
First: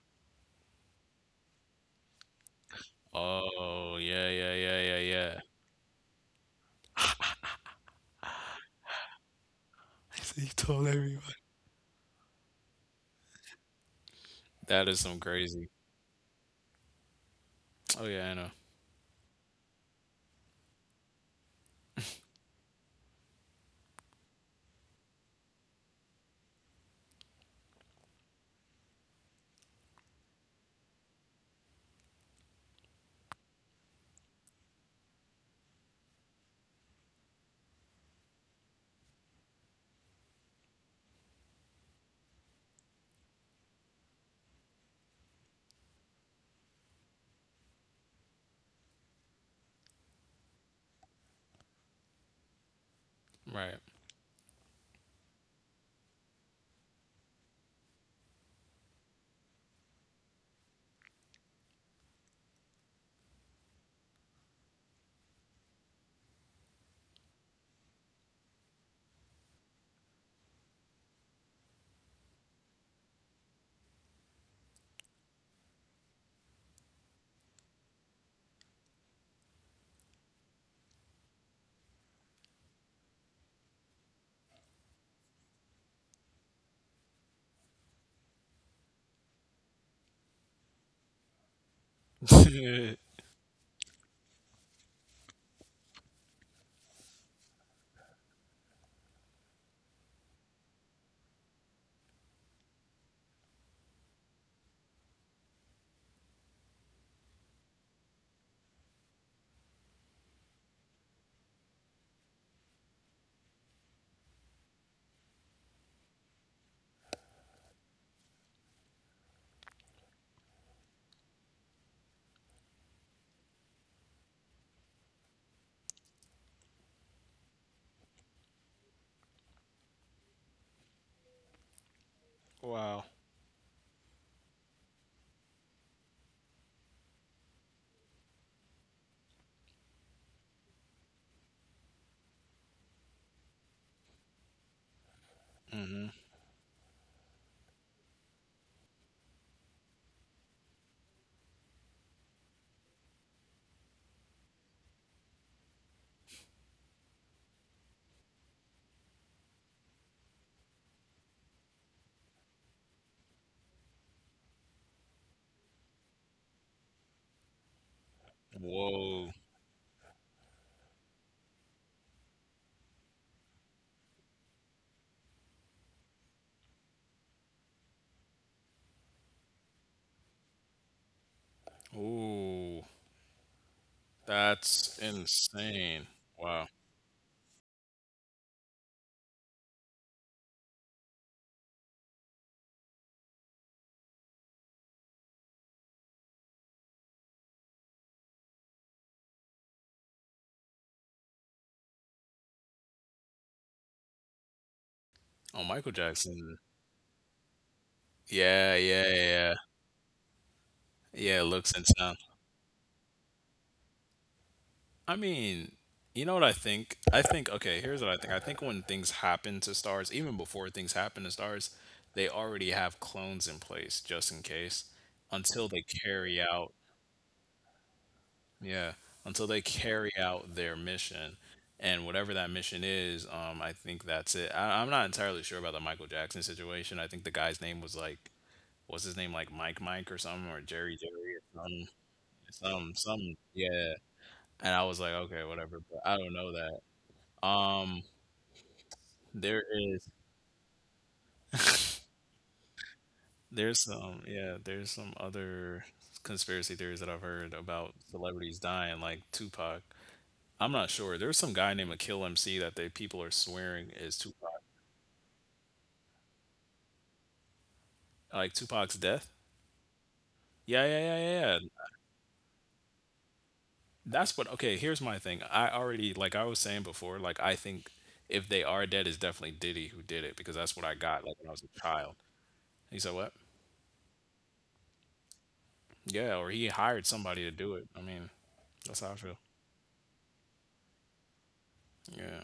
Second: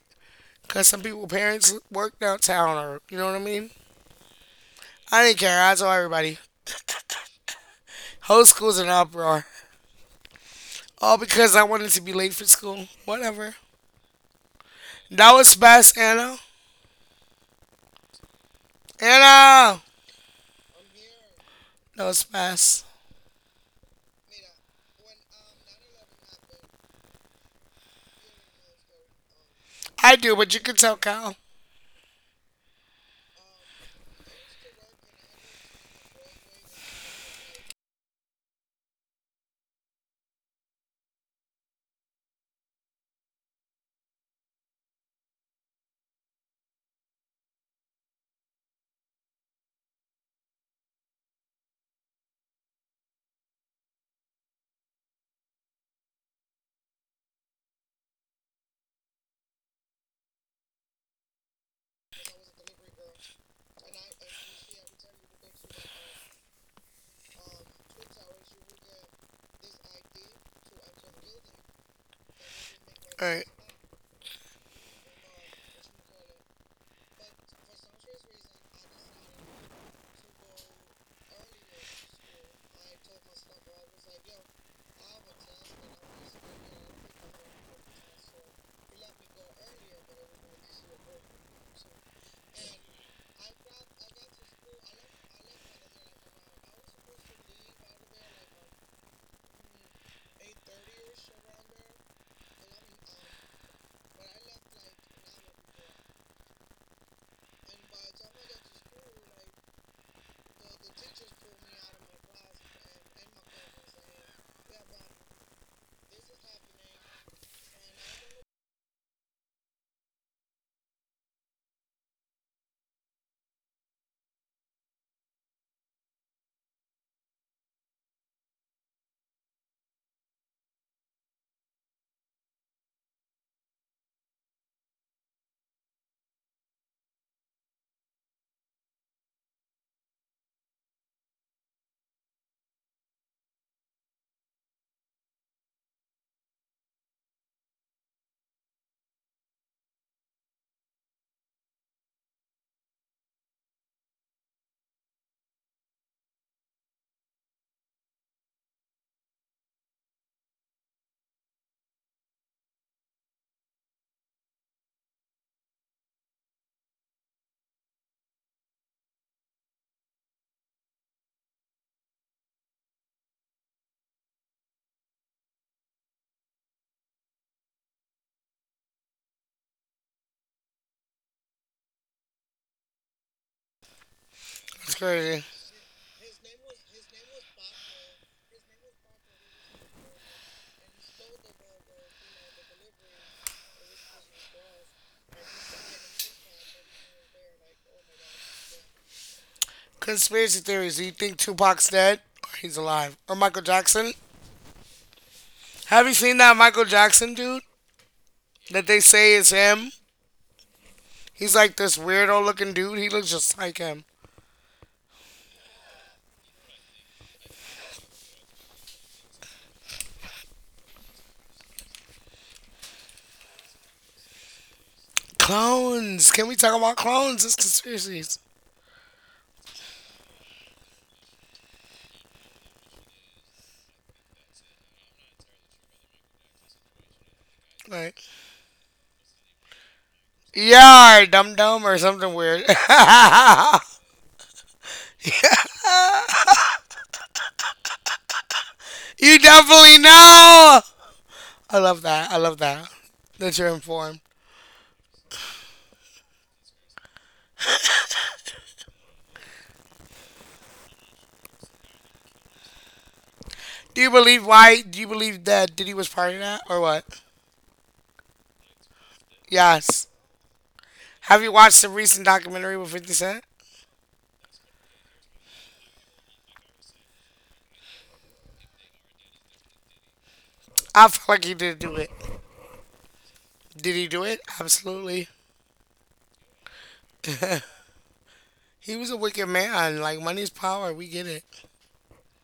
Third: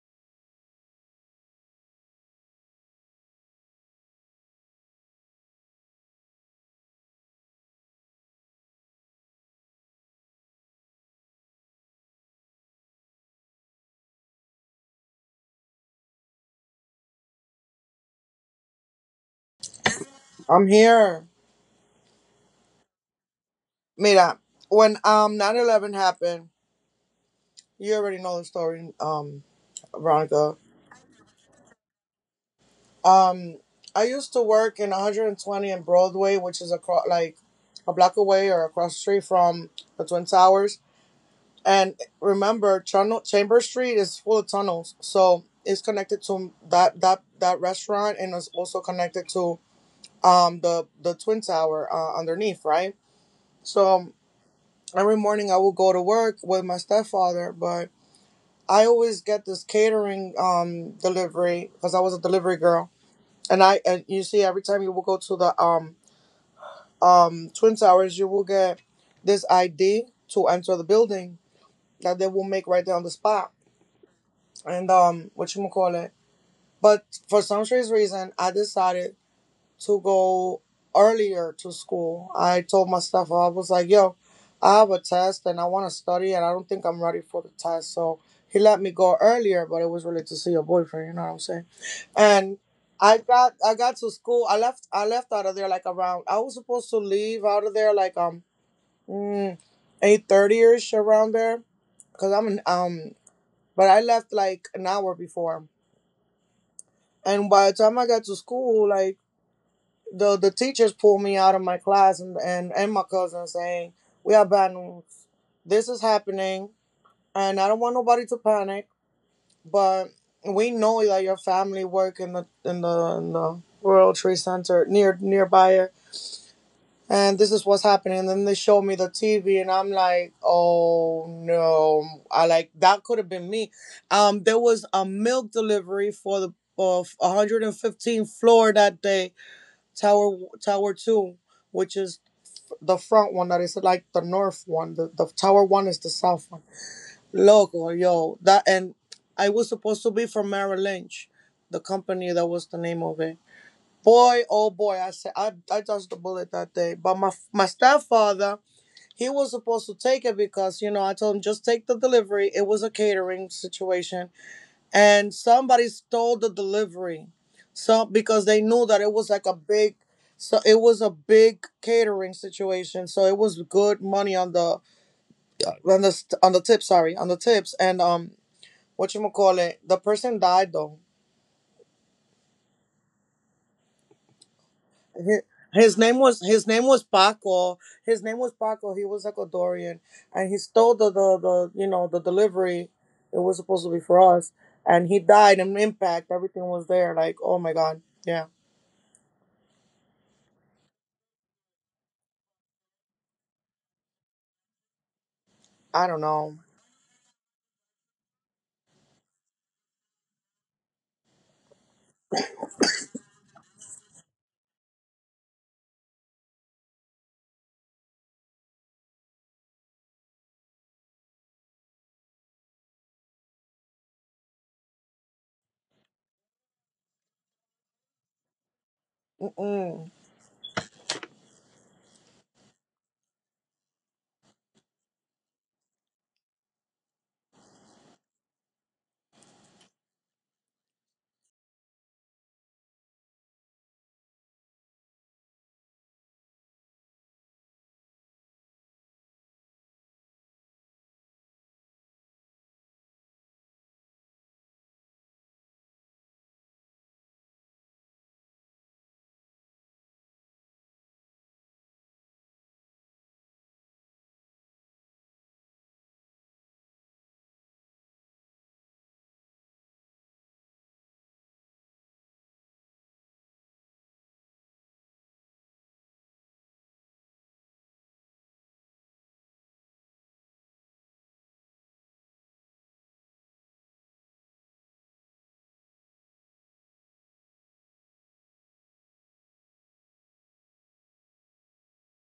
S1: because some people parents work downtown, or you know what I mean."
S3: Oh yeah, yeah, yeah, yeah,
S1: I
S3: yeah.
S1: didn't care. I told everybody. Whole school's in uproar.
S3: He told
S1: All
S3: everyone.
S1: because I wanted to be late for school. Whatever.
S3: That is some
S1: That was
S3: crazy.
S1: fast, Anna.
S3: Oh yeah, I know.
S1: Anna!
S2: I'm here.
S1: That was fast.
S2: Mira, when 9/11 happened, you already know the story,
S1: I do, but
S2: Veronica.
S1: you can tell Kyle.
S2: Um, I used to work in 120 and Broadway, which is across like a block away or across the street from the Twin Towers. And remember, Channel Chamber Street is full of tunnels, so it's connected to that restaurant, and it's also connected to the Twin Tower underneath, right?
S3: Right.
S2: So every morning I would go to work with my stepfather, but I always get this catering delivery because I was a delivery girl, and I and you see every time you will go to the twin towers, you will get this ID to enter the building that they will make right there on the
S1: Alright,
S2: spot. And what you call it. But for some strange reason I decided to go earlier to school. I told my staff, I was like, yo, I have a test and I want to study and I don't think I'm ready for the test. So he let me go earlier, but it was really to see your boyfriend, you know what I'm saying? And I got to school. I left out of there like around I was supposed to leave out of there like mm, 8:30 ish around there, cuz I'm in, but I left like an hour before. And by the time I got to school, like the teachers pulled me out of my class, and and my cousin saying we have bad news, this is happening, and I don't want nobody to panic, but we know that your family work in the World Trade center nearby here, and this is what's happening. And then they showed me the TV, and I'm like, oh no, I like
S3: Wow.
S2: that could have been me. There was a milk delivery for the of 115th floor that day, tower 2, which is the front one that is like the north one. The tower one
S3: Hmm.
S2: is the south one. Loco, yo, that, and I was supposed to be from Merrill Lynch, the company that was the name of it. Boy, oh boy, I said I dodged the bullet that day. But my stepfather, he was supposed to take it, because you know I told him just take the delivery. It was a catering situation, and somebody stole the delivery, so because they knew that it
S3: Whoa.
S2: was like a big, so it was a big catering situation, so it was good money on the st- on the tip sorry on the tips, and what you call it, the person died though.
S3: Ooh,
S1: that's
S3: that's
S1: crazy.
S2: Hi-
S3: insane.
S2: his name was
S3: Wow.
S2: his name was Paco. His name was Paco. He was Ecuadorian, and he stole the you know the delivery. It was supposed to be for us, and he died. In impact, everything was there. Like, oh my god, yeah.
S1: Conspiracy theories. Do you think Tupac's dead? Or he's alive? Or Michael Jackson?
S3: Oh, Michael
S1: Have you
S2: I don't
S1: seen that
S3: Jackson.
S2: know.
S1: Michael Jackson dude
S3: Yeah,
S1: that they
S3: yeah,
S1: say is
S3: yeah.
S1: him?
S3: Yeah,
S1: He's
S3: looks
S1: like
S3: and
S1: this
S3: sound.
S1: weirdo looking dude. He looks just like him.
S3: I mean, you know what I think? I think, okay, here's what I think. I think when things happen to stars, even before things happen to stars, they already have clones in place just in case until they
S1: Clones.
S3: carry
S1: Can we talk
S3: out
S1: about clones? It's conspiracies.
S3: Yeah, until they carry
S2: Mm,
S3: out their mission. And whatever that mission is, I think that's it. I'm not entirely sure about the Michael Jackson situation. I think the guy's name was
S1: Like,
S3: like, what's his name, like Mike or something, or Jerry
S1: yeah,
S3: Jerry or
S1: dum dum or something weird. You
S3: some yeah. And I was like, okay, whatever, but I don't know that. Um, there
S1: definitely
S3: is
S1: know. I love that. I love that. That you're
S3: there's
S1: informed.
S3: some yeah there's some other conspiracy theories that I've heard about celebrities dying, like Tupac. I'm not sure. There's some guy named Akil MC that they people are swearing
S1: Do you
S3: is
S1: believe
S3: Tupac,
S1: why? Do you believe that Diddy was part of that or what?
S3: like Tupac's death.
S1: Yes.
S3: Yeah, yeah, yeah,
S1: Have you
S3: yeah, yeah.
S1: watched the recent documentary with 50 Cent?
S3: That's what. Okay, here's my thing. I already like I was saying before. Like I think if they are dead, it's definitely Diddy who did it because that's what I
S1: I feel
S3: got. Like
S1: like
S3: when I
S1: he
S3: was
S1: did
S3: a
S1: do it.
S3: child. He said what?
S1: Did he do it? Absolutely.
S3: Yeah, or he hired somebody to do it. I mean,
S1: He
S3: that's
S1: was
S3: how I
S1: a
S3: feel.
S1: wicked man. Like, money's power. We get it.
S3: Yeah,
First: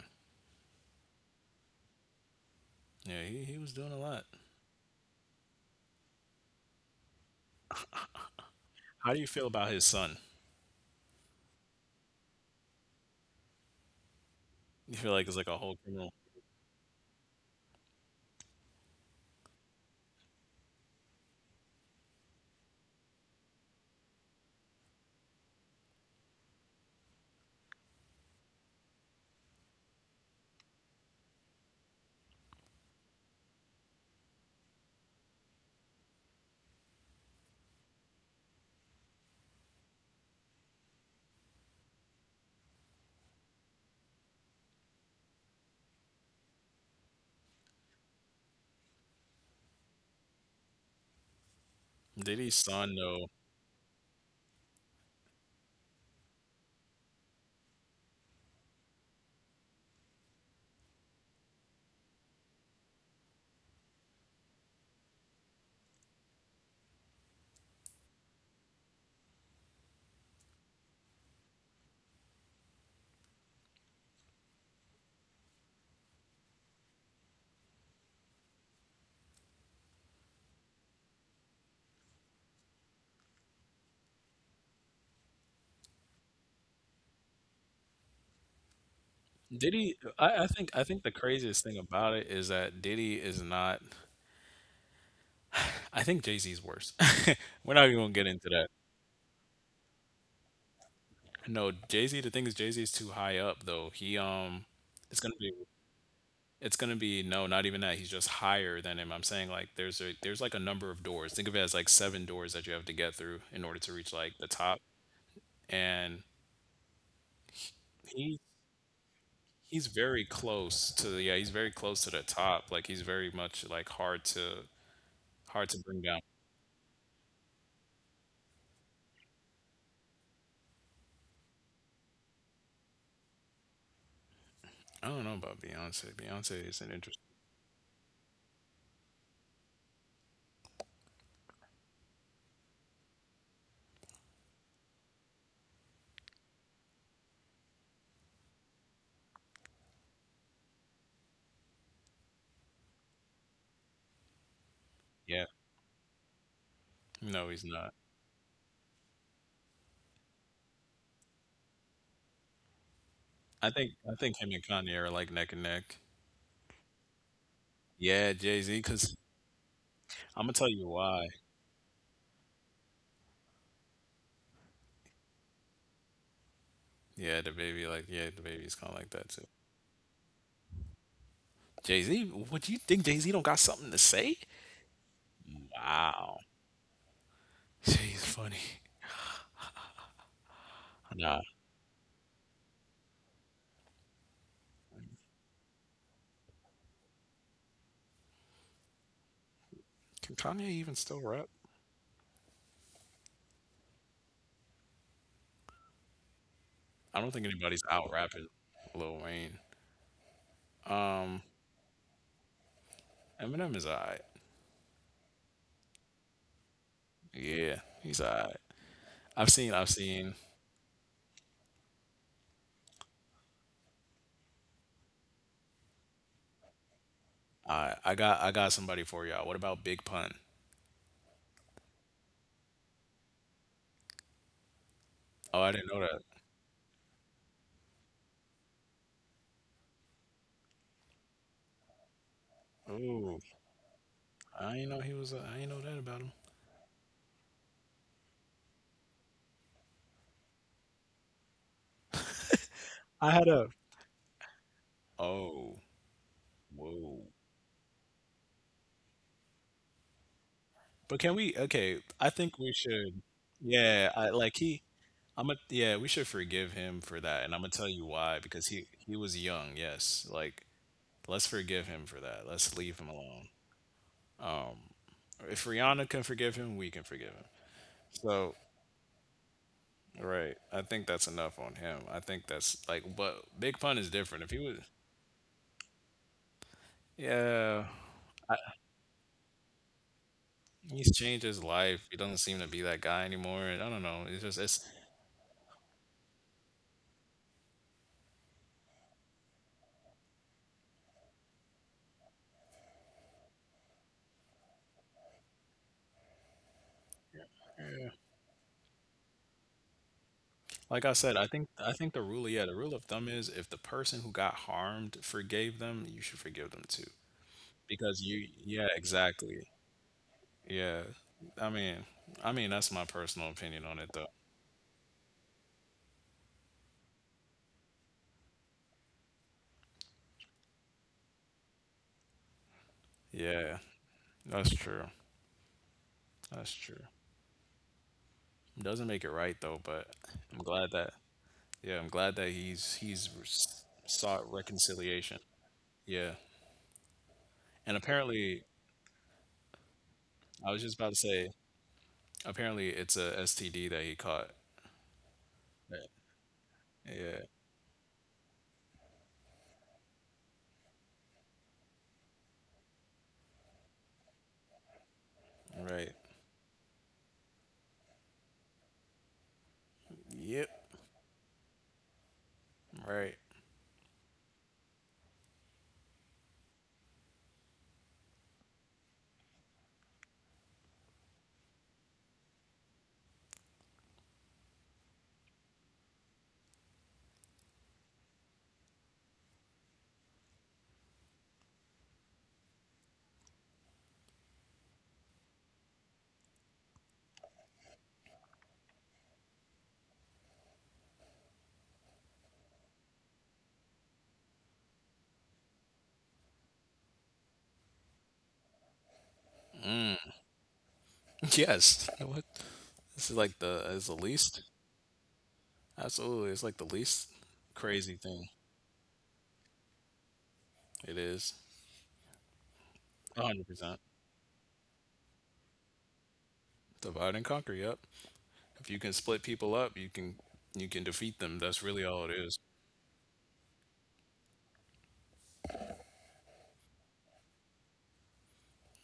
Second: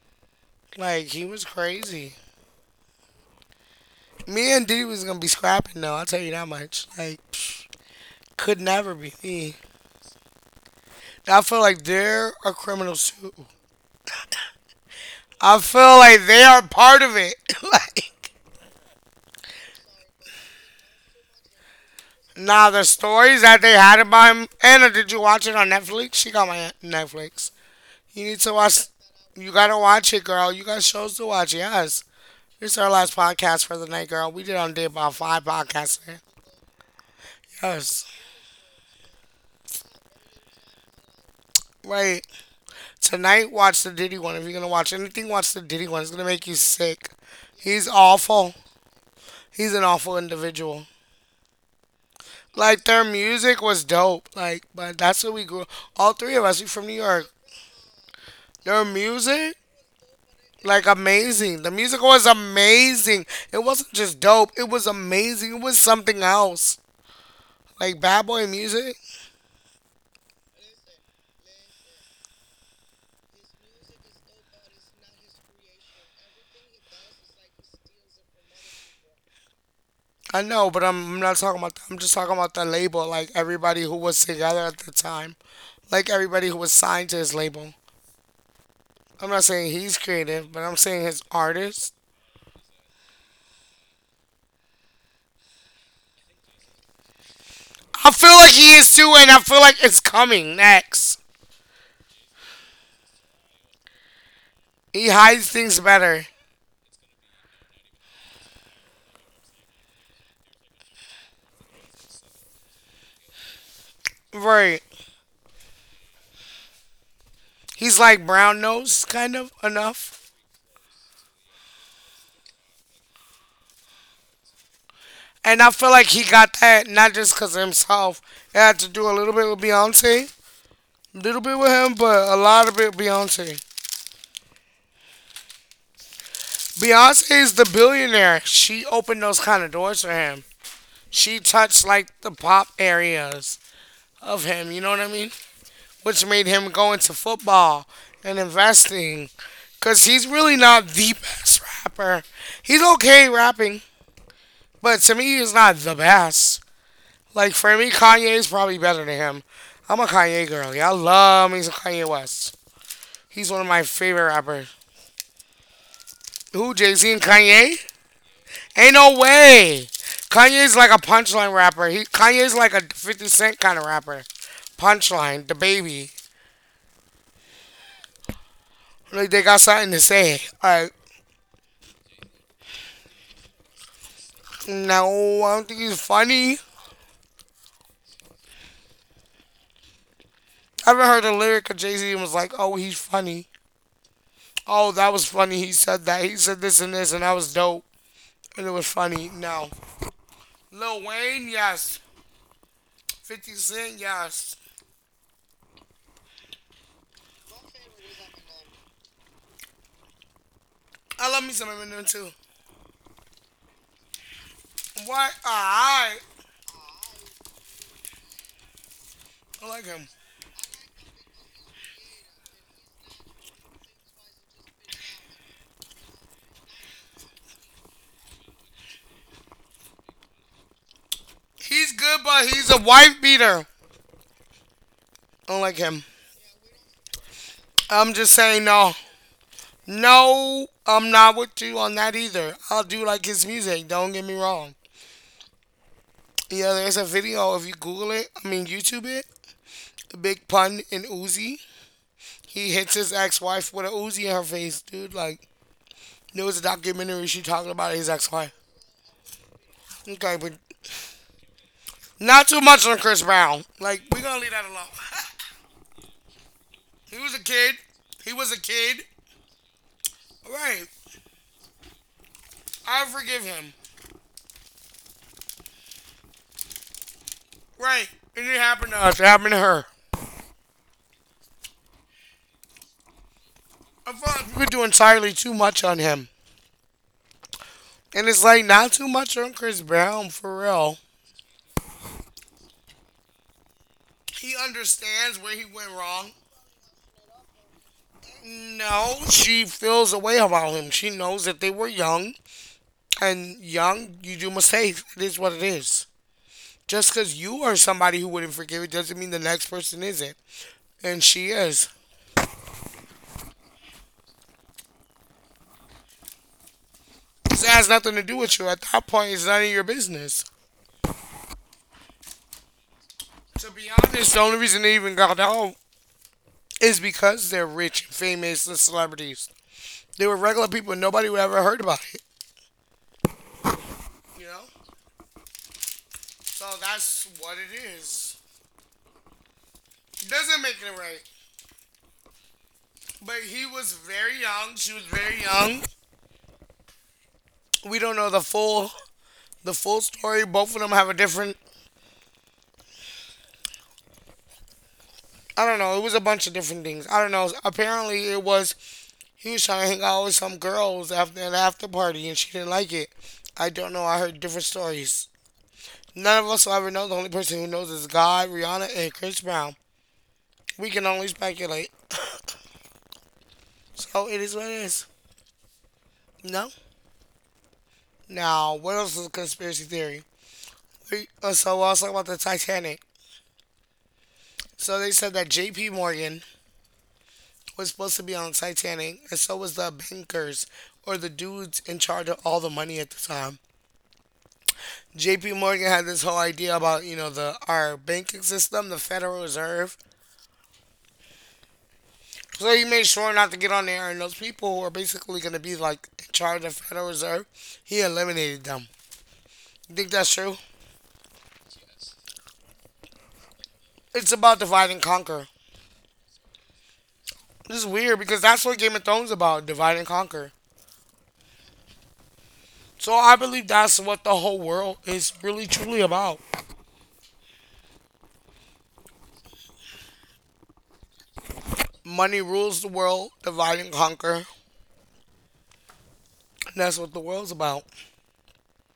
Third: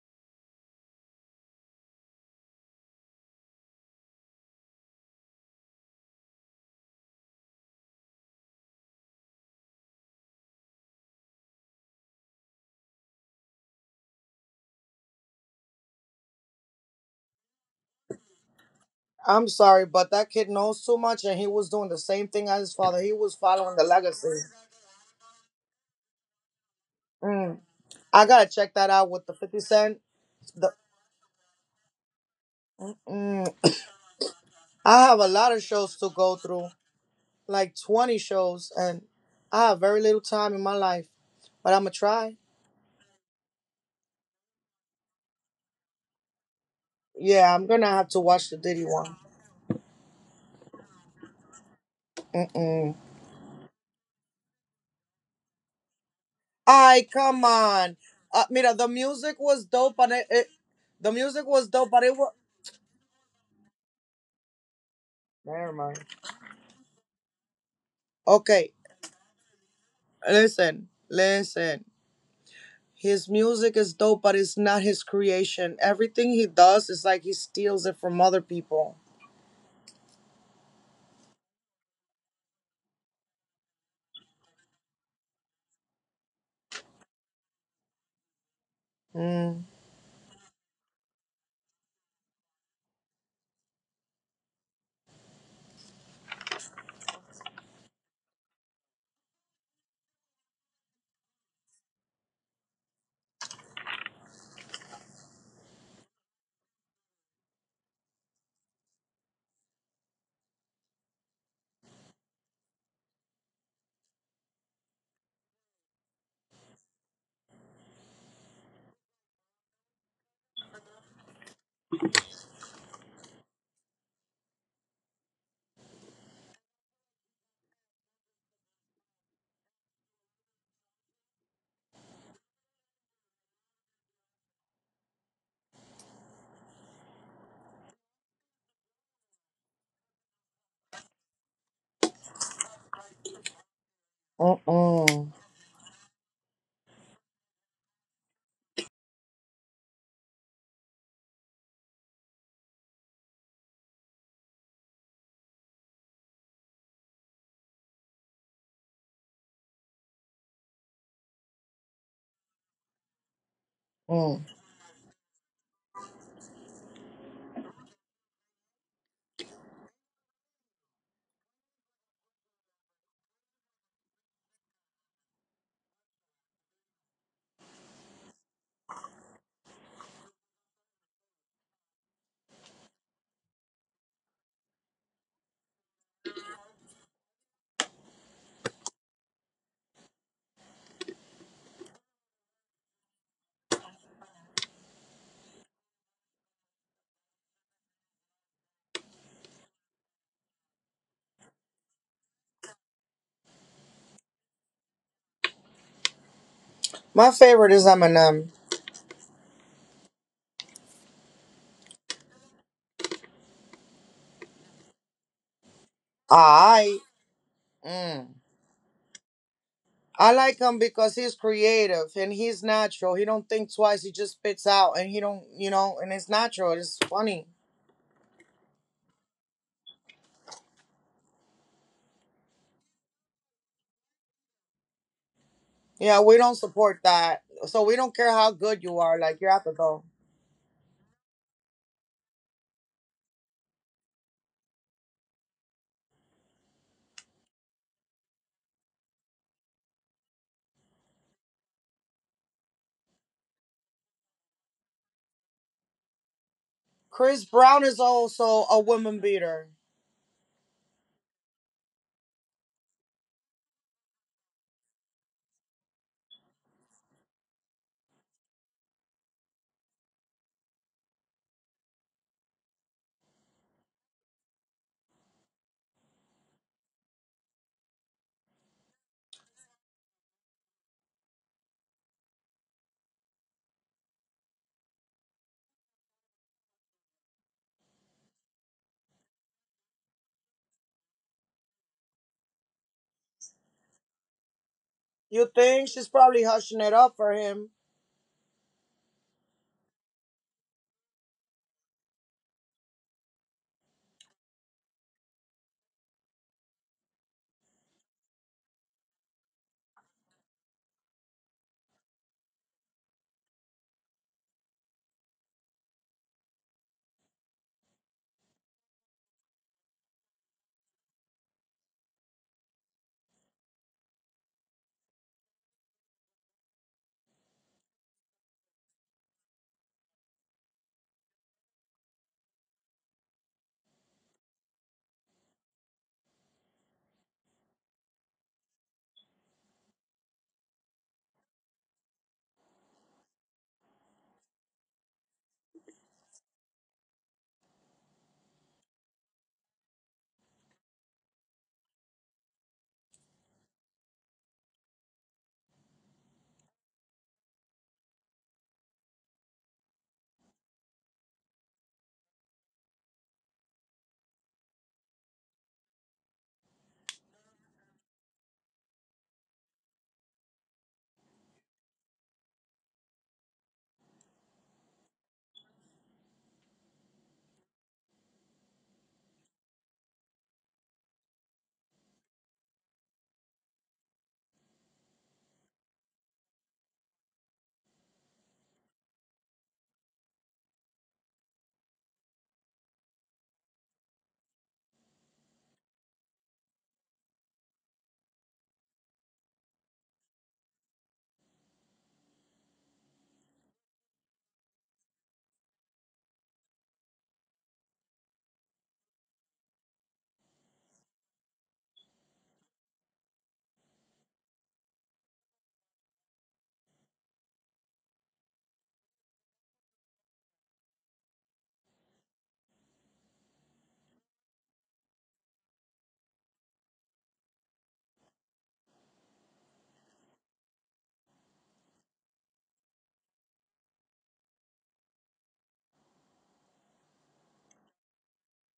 S1: Like, he was crazy.
S3: yeah. He was doing a lot.
S1: Me and Diddy was gonna be scrapping though. I'll tell you that much. Like, psh, could never
S3: How
S1: be
S3: do you feel
S1: me.
S3: about his son?
S1: I feel like they're a criminal too.
S3: You feel like it's like a
S1: I
S3: whole
S1: feel
S3: criminal.
S1: like they are part of it. Like,
S2: I'm sorry, but that kid knows too much, and he was doing the same thing as
S1: nah,
S2: his
S1: the
S2: father. He was
S1: stories that they
S2: following the
S1: had about
S2: legacy.
S1: him. Anna, did you watch it on Netflix? She got my Netflix.
S2: Mm,
S1: You
S2: I
S1: need
S2: gotta
S1: to
S2: check
S1: watch.
S2: that out with the
S1: You
S2: 50
S1: gotta
S2: Cent.
S1: watch it, girl. You
S2: The,
S1: got shows to watch. Yes. This is our last
S2: mm,
S1: podcast for the night, girl. We did on day
S2: I
S1: about
S2: have a
S1: five
S2: lot of shows
S1: podcasts.
S2: to go through, like
S1: Yes.
S2: 20 shows, and I have very little time in my life, but I'm gonna
S1: Right.
S2: try.
S1: Tonight, watch the Diddy one. If you're gonna watch anything, watch the Diddy one. It's gonna make you sick.
S2: Yeah, I'm
S1: He's
S2: gonna have to watch
S1: awful.
S2: the Diddy one.
S1: He's an awful individual.
S3: Diddy's
S1: Like
S3: son
S2: Mm.
S1: their
S3: though.
S1: music was dope. Like, but that's what we grew up. All three of us. We from New
S2: I
S1: York.
S2: come on. Mira,
S1: Their
S2: the music
S1: music,
S2: was dope, but it
S1: like
S2: the music
S1: amazing.
S2: was
S1: The
S2: dope,
S1: music
S2: but it
S1: was
S2: was.
S1: amazing. It wasn't just dope. It was amazing. It
S2: Never
S1: was
S2: mind.
S1: something else. Like bad boy
S2: Okay,
S1: music.
S2: listen, listen. His music is dope, but it's not his creation. Everything he does is like he steals it from other people.
S1: I know, but I'm not talking about that. I'm just talking about the label. Like everybody who was together at the time. Like everybody who was signed to his label. I'm not
S2: Mm.
S1: saying
S3: Diddy,
S1: he's
S3: I
S1: creative, but
S3: think
S1: I'm
S3: I think
S1: saying
S3: the
S1: his
S3: craziest thing
S1: artist.
S3: about it is that Diddy is not. I think Jay Z's worse. We're not even gonna
S1: I
S3: get
S1: feel
S3: into
S1: like
S3: that.
S1: he is too, and I feel like it's coming next.
S3: No, Jay Z. The thing is, Jay Z is too high up though. He
S1: He
S3: it's gonna
S1: hides
S3: be
S1: things better.
S3: it's gonna be no, not even that. He's just higher than him. I'm saying like there's a there's like a number of doors. Think of it as like seven doors that you have to get through in order to reach like the top.
S1: Right.
S3: And
S1: He's like
S3: he
S1: brown nose, kind of,
S3: he's very
S1: enough.
S3: close to the yeah he's very close to the top. Like he's very much like hard to
S1: And
S3: hard
S1: I
S3: to
S1: feel
S3: bring
S1: like
S3: down.
S1: he got that not just because of himself. It had to do a little bit with Beyonce, a little bit with him, but a lot of it with Beyonce.
S3: I don't know about Beyonce. Beyonce isn't interesting.
S1: Beyonce is the billionaire. She opened those kind of doors for him. She touched like the pop areas of him. You know what I mean?
S2: Mm-mm.
S1: Which made him go into football and investing because he's really not the best rapper. He's okay rapping, but to me,
S3: Yeah.
S1: he's not the best.
S3: No,
S1: Like,
S3: he's
S1: for me,
S3: not.
S1: Kanye is probably better than him. I'm a Kanye girl. Y'all love me some Kanye West. He's one of my
S3: I
S1: favorite
S3: think him
S2: Mm.
S3: and
S1: rappers.
S3: Kanye are like neck and neck.
S1: Who, Jay Z and Kanye?
S3: Yeah, Jay Z.
S1: Ain't
S3: Cause
S1: no way.
S3: I'm gonna tell
S1: Kanye's
S3: you
S1: like a
S3: why.
S1: punchline rapper. He Kanye's like a 50 Cent kind of rapper. Punchline, the baby.
S3: Yeah, the baby. Like, yeah, the baby's kind of like that
S1: Like they
S3: too.
S1: got something to say. All right,
S3: Jay Z. What you think? Jay Z don't got something to say?
S1: no, I don't think he's
S3: Wow.
S1: funny.
S3: Jay He's funny.
S1: I haven't heard a
S3: Nah.
S1: lyric of Jay Z and was like, oh, he's funny. Oh, that was funny. He said that. He said this and this, and that was dope. And it was funny. No.
S3: Can Kanye even
S1: Lil
S3: still rap?
S1: Wayne, yes. 50 Cent, yes.
S3: I don't
S2: My
S3: think anybody's
S2: favorite is
S3: out rapping
S2: Eminem.
S3: Lil Wayne.
S1: I
S3: Um,
S1: love me some Eminem too.
S3: Eminem is alright.
S1: What? Why?
S2: I
S3: Yeah, he's
S2: mm.
S3: alright. I've
S1: I
S3: seen. I've
S1: like him.
S3: seen.
S2: I like him because he's creative and he's natural. He don't think twice. He just spits out, and he don't, and it's natural. It's funny.
S3: I got somebody for y'all. What about Big Pun?
S1: He's good, but he's a wife beater. I
S3: Oh,
S1: don't
S3: I
S1: like
S3: didn't know
S1: him.
S3: that.
S2: Yeah, we don't support that. So we
S1: I'm
S2: don't
S1: just
S2: care how
S1: saying,
S2: good
S1: no.
S2: you are. Like, you have to go.
S1: No, I'm not with you on that either. I'll do like
S3: Oh,
S1: his music. Don't get me
S3: I
S1: wrong.
S3: didn't know he was. A, I didn't know that about him.
S1: Yeah, there's a video. If you Google it, I mean, YouTube it, the Big Pun in Uzi. He hits his
S3: I had a
S1: ex-wife with a Uzi in her face, dude. Like
S3: Oh,
S1: there was a
S3: whoa.
S1: documentary she
S2: Chris
S1: talking
S2: Brown
S1: about his
S2: is
S1: ex-wife.
S2: also a woman beater.
S1: Okay, but
S3: But can we? Okay, I
S1: not
S3: think
S1: too
S3: we
S1: much on
S3: should.
S1: Chris Brown. Like
S3: Yeah,
S1: we
S3: I
S1: gonna
S3: like
S1: leave that
S3: he.
S1: alone.
S3: I'm a yeah. We should forgive him for
S1: He was
S3: that,
S1: a
S3: and I'm gonna
S1: kid.
S3: tell you
S1: He
S3: why.
S1: was a
S3: Because he
S1: kid.
S3: he was young. Yes, like
S1: Right.
S3: let's forgive him for that. Let's leave him
S1: I forgive
S3: alone.
S1: him.
S3: If Rihanna can forgive him, we can forgive him.
S1: Right. It
S3: So
S1: didn't happen to us. It happened to her.
S3: right, I think that's enough on him. I think that's like. But Big Pun is
S1: I feel
S3: different. If he
S1: like we were
S3: was,
S1: doing entirely too much on him,
S3: yeah.
S1: and it's like not too much on Chris Brown for real.
S3: He's changed his life. He doesn't seem to be that guy anymore. And I don't know. It's just
S1: He
S3: it's
S1: understands where
S2: You
S1: he went
S2: think she's
S1: wrong.
S2: probably hushing it up for him.
S1: No, she feels a way about him. She knows that they were young, and young, you do mistakes. It is what it is. Just because you are somebody who wouldn't forgive it doesn't mean the next person isn't.
S3: like I
S1: And
S3: said,
S1: she
S3: I
S1: is.
S3: think the rule, yeah, the rule of thumb is if the person who got harmed forgave them, you should forgive them too.
S1: So it has nothing
S3: Because
S1: to do
S3: you
S1: with you. At
S3: yeah,
S1: that point, it's
S3: exactly.
S1: none of your business.
S3: Yeah. I mean I mean that's my personal
S1: To
S3: opinion
S1: be
S3: on it though.
S1: honest, the only reason they even got out is because they're rich and famous and celebrities. They were regular people and nobody would ever heard about it.
S3: Yeah,
S1: You know?
S3: that's true.
S1: So
S3: That's true.
S1: that's what it is.
S3: Doesn't make it right though, but I'm
S1: Doesn't make
S3: glad
S1: it
S3: that
S1: right.
S3: yeah, I'm glad that he's
S1: But he was very
S3: sought
S1: young. She was
S3: reconciliation.
S1: very young.
S3: Yeah. And
S1: We don't know
S3: apparently
S1: the full story.
S3: I
S1: Both
S3: was
S1: of
S3: just
S1: them
S3: about
S1: have
S3: to
S1: a
S3: say
S1: different.
S3: Apparently, it's a STD that he caught.
S1: I don't know. It was a bunch of different things. I don't
S3: Yeah,
S1: know. Apparently, it was he was trying to hang out with some girls after an after party, and she didn't like it. I don't know. I heard different stories.
S3: right.
S1: None of us will ever know. The only person who knows is God, Rihanna, and Chris Brown.
S3: Yep,
S1: We can only speculate.
S3: right.
S1: So it is what it is. No. Now, what else is a conspiracy theory? So we'll also talk about the Titanic. So they said that J.P. Morgan was supposed to be on Titanic, and so was the bankers or the dudes in charge of all the money at the time. JP Morgan had this whole idea about, you know, the our banking system, the Federal Reserve. So he made sure not to get on there and those people who are basically gonna be like in charge of the Federal Reserve, he eliminated them. You think that's true?
S3: Yes. What? This is like the is the
S1: It's
S3: least.
S1: about divide and conquer.
S3: Absolutely, it's like the least
S1: This is
S3: crazy
S1: weird
S3: thing.
S1: because that's what Game of Thrones is about, divide and conquer.
S3: It is.
S1: So
S3: A
S1: I
S3: hundred
S1: believe
S3: percent.
S1: that's what the whole world is really truly about.
S3: Divide and conquer. Yep. If you can split people up, you can defeat them. That's really all it
S1: Money
S3: is.
S1: rules the world, divide and conquer. That's what the world's about.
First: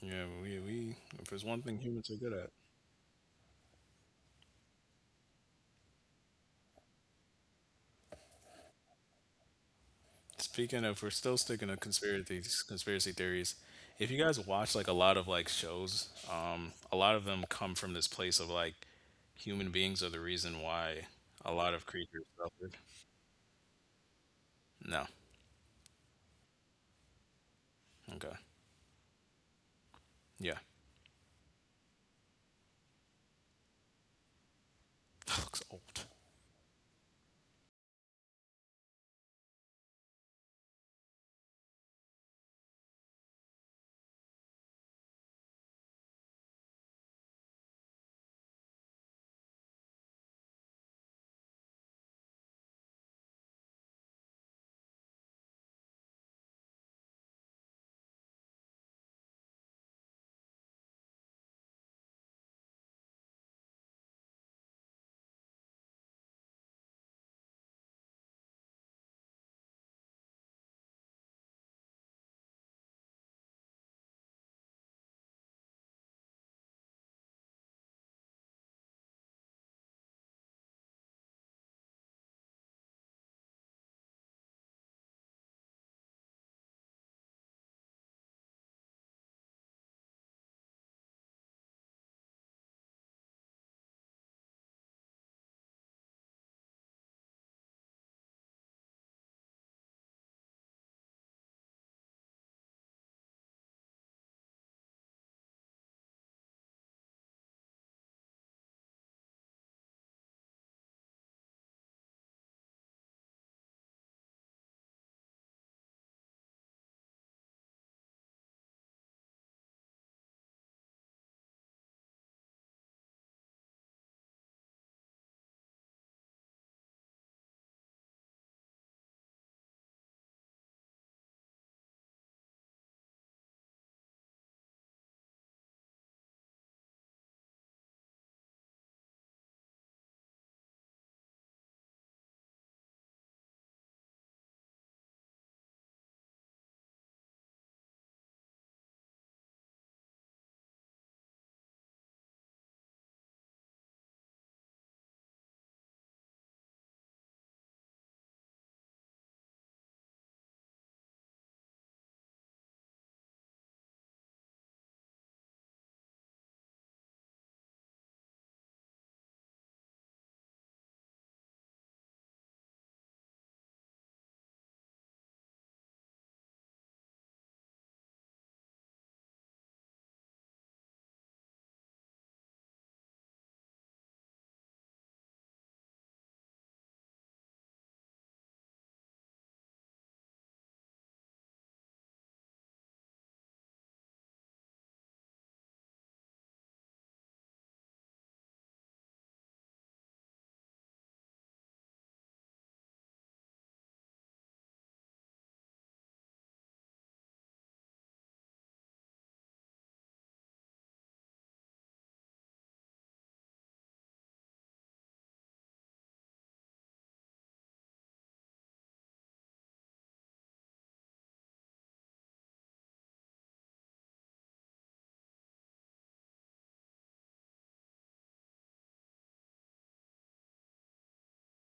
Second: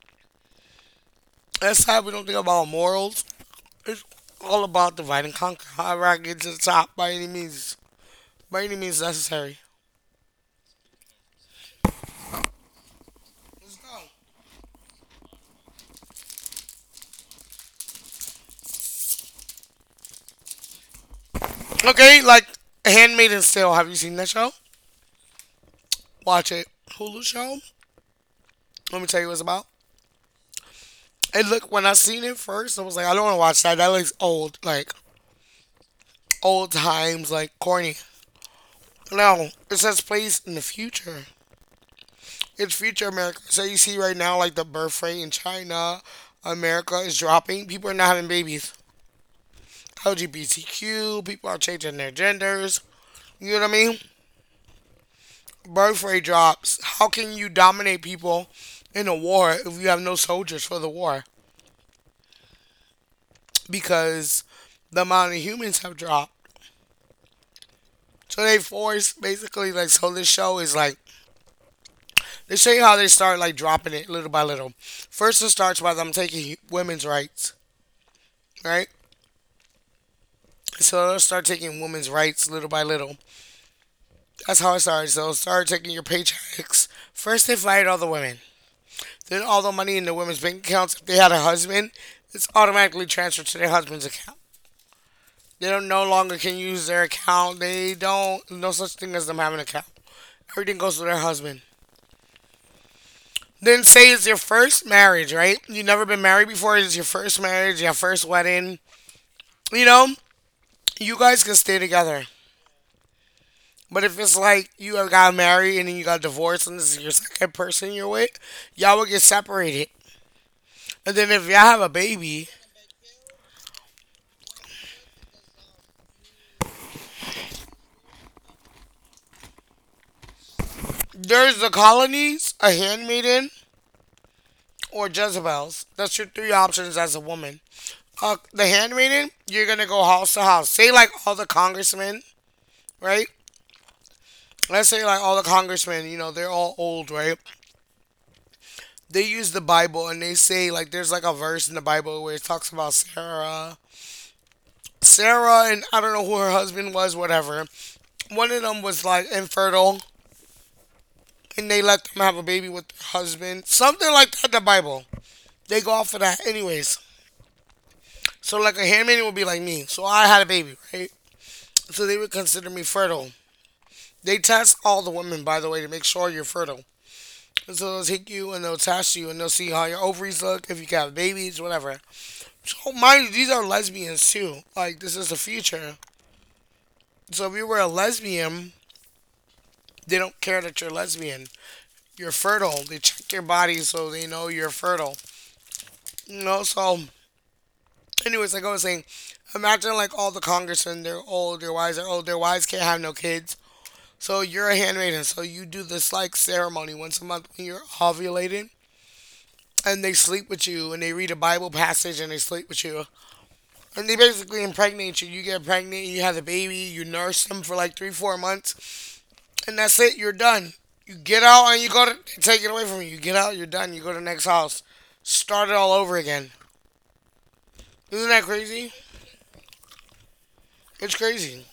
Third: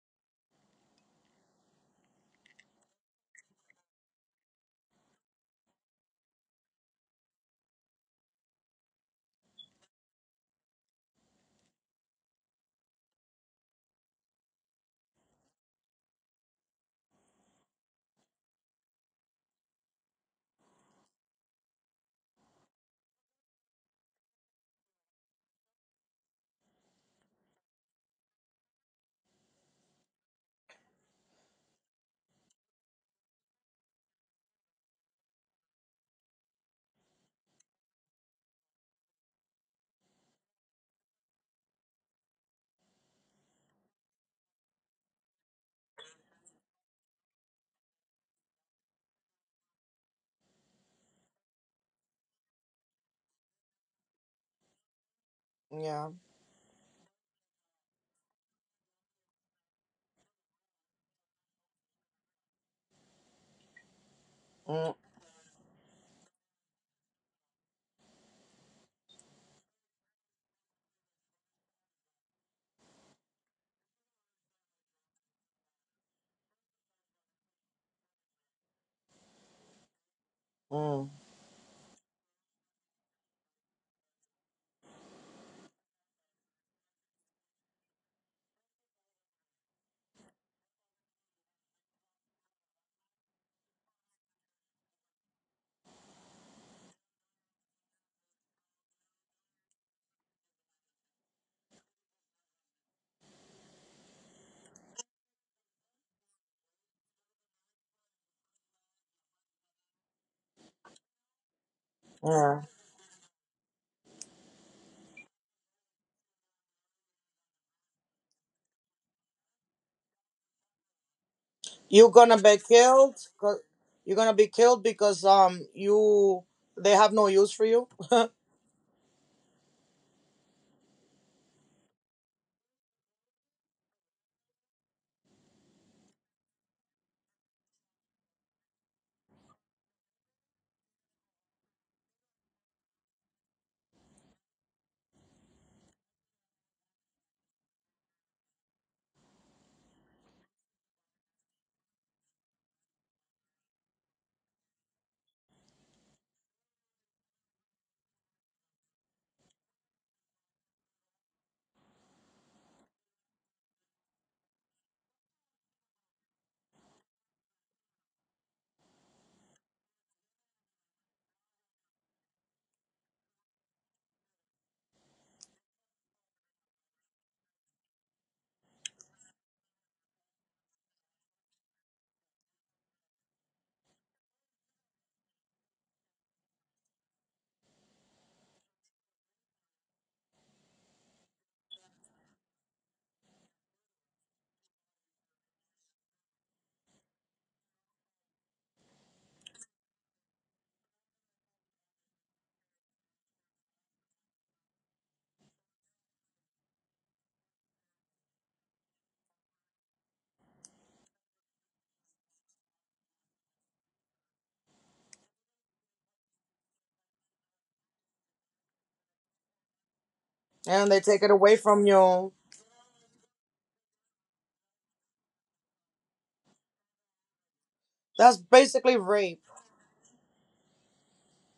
S3: Yeah, we if there's one thing
S1: That's how
S3: humans
S1: we
S3: are
S1: don't
S3: good
S1: think
S3: at.
S1: about morals. It's all about divide and conquer. However, I get to the top by any means necessary.
S3: Speaking of, we're still sticking to conspiracies, conspiracy theories.
S1: Let's go.
S3: If you guys watch like a lot of like shows, a lot of them come from this place of like human beings are the reason why a lot of
S1: Okay,
S3: creatures
S1: like
S3: suffered.
S1: Handmaid's Tale. Have you seen that show?
S3: No,
S1: Watch it. Hulu show.
S3: okay,
S1: Let me tell you what it's about.
S3: yeah,
S1: And look, when I seen it first, I was like, I don't want to watch that. That looks old, like
S3: that looks old.
S1: old times, like corny. No, it says place in the future. It's future America. So you see right now, like the birth rate in China, America is dropping. People are not having babies. LGBTQ, people are changing their genders. You know what I mean? Birth
S2: Yeah.
S1: rate drops. How can you dominate people in a war if you have no soldiers for the war? Because the amount of humans have dropped. So they force basically, like, so this show is like they show you how they start like dropping it little by little. First it starts by them taking women's rights, right? So
S2: Mm-mm.
S1: they'll start taking women's rights little by little. That's how it started. So start taking your paychecks. First, they fired all the women. Then all the money in the women's bank accounts, if they had a husband, it's automatically transferred to their husband's account. They don't no longer can use their account. They don't no such thing as them having an account. Everything goes to their husband. Then say it's your first marriage, right? You've never been married before. It's your first marriage, your first wedding. You know, you guys can stay together.
S2: Yeah.
S1: But if it's like you have got married and then you got divorced and this is your second person you're with, y'all will get separated. And then if y'all have a
S2: You're gonna
S1: baby,
S2: be killed. You're gonna be killed because you they have no use for you,
S1: there's the colonies, a handmaiden, or Jezebels. That's your three options as a woman. The handmaiden, you're gonna go house to house. Say like all the congressmen, right? Let's say like all the congressmen, you know, they're all old, right? They use the Bible and they say like there's like a verse in the Bible where it talks about Sarah and I don't know who her husband was, whatever. One of them was like infertile and they let them have a baby with their husband. Something like that in the Bible. They go off of that anyways. So like a handmaiden would be like me. So I had a baby, right? So they would consider me fertile. They test all the women, by the way, to make sure you're fertile. And so they'll take you and they'll test you and they'll see how your ovaries look, if you can have babies, whatever. So mind you, these are lesbians too. Like this is the future. So if you were a lesbian, they don't care that you're lesbian. You're fertile. They check your body so they know you're fertile. You know, so anyways, like I was saying, imagine like all the congressmen, they're old, their wives are old, their wives can't have no kids. So you're a handmaiden, so you do this like ceremony once a month when you're ovulating and they sleep with you and they read a Bible passage and they sleep with you. And they basically impregnate you. You get pregnant, you have the baby, you nurse them for like three, 4 months, and that's it, you're done.
S2: and they
S1: You
S2: take
S1: get
S2: it away
S1: out and you
S2: from
S1: go to they
S2: you.
S1: take it away from you. You get out, you're done, you go to the next house. Start it all over again. Isn't that
S2: That's
S1: crazy?
S2: basically rape.
S1: It's crazy.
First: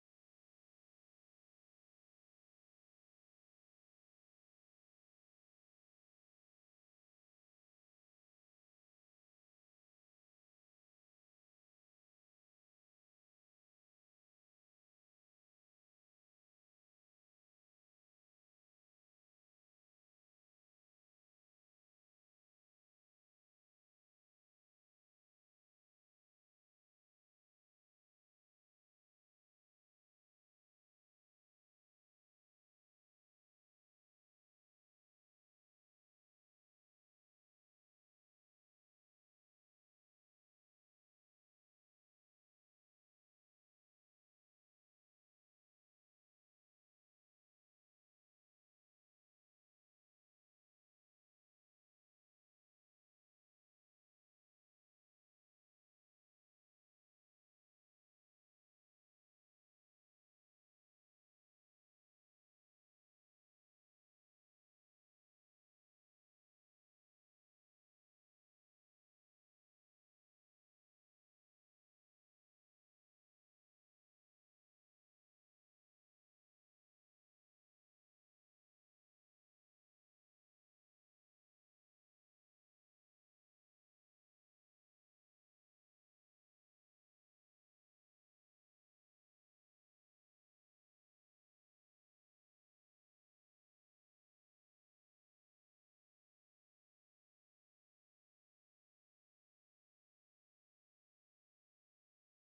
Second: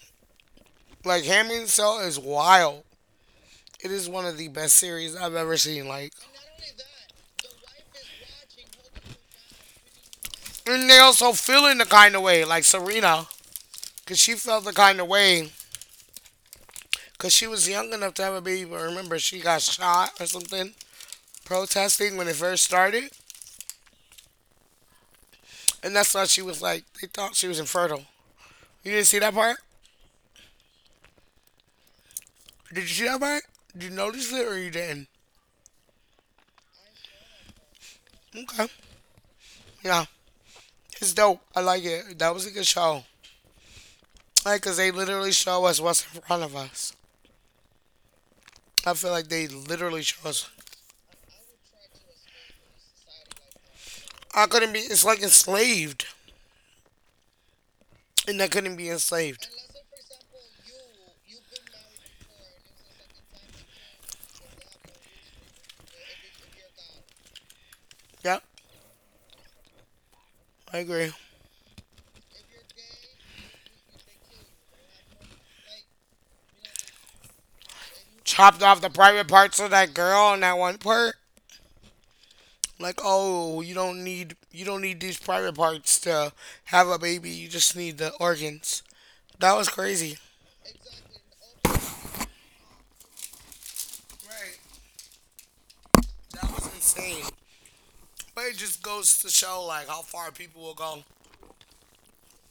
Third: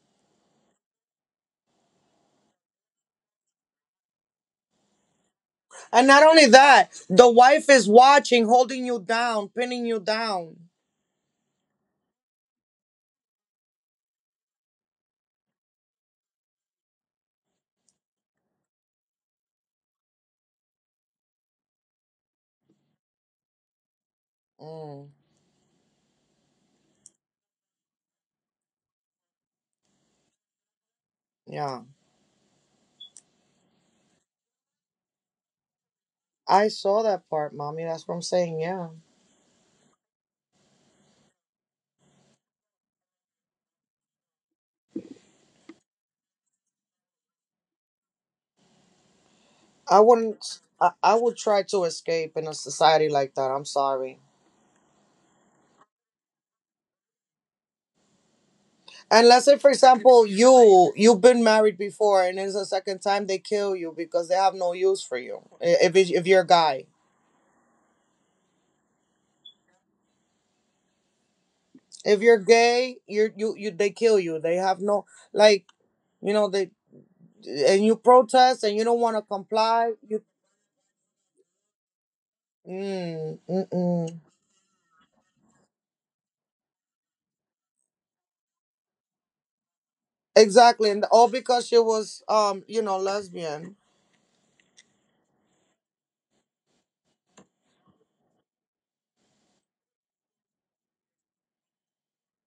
S1: Like Handmaid's Cell is wild. It is one of the best series I've ever seen.
S2: And
S1: Like,
S2: not only that, the wife is watching, holding you down, pinning you down.
S1: and they also feel in the kind of way, like Serena, because she felt the kind of way, because she was young enough to have a baby. But remember, she got shot or something protesting when it first started,
S2: Mm,
S1: and that's why she was like, they thought she was infertile. You didn't see that part?
S2: yeah.
S1: Did you see that part? Did you notice it or you didn't?
S2: I saw that part, mommy. That's what I'm saying.
S1: Okay,
S2: Yeah.
S1: yeah, it's dope. I like it. That was a good show. Like, cause they literally show us what's in front of us. I feel like they
S2: I
S1: literally show us
S2: wouldn't. I would try to escape in a society like that. I'm sorry.
S1: I couldn't be. It's like enslaved, and I couldn't be
S2: And let's
S1: enslaved.
S2: say, for example, you've been married before, and it's the second time they kill you because they have no use for you. If you're a guy,
S1: Yep, I agree.
S2: if you're gay, you're you you they kill you. They have no, like, they, and you
S1: Chopped
S2: protest and
S1: off
S2: you
S1: the
S2: don't want to
S1: private parts of that
S2: comply. You
S1: girl and that one part. Like, oh, you don't
S2: mm-mm.
S1: need you don't need these private parts to have a baby. You just need the organs. That was crazy.
S2: Exactly, and all because she was lesbian.
S1: Right, that was insane. But it just goes to show like how far people will go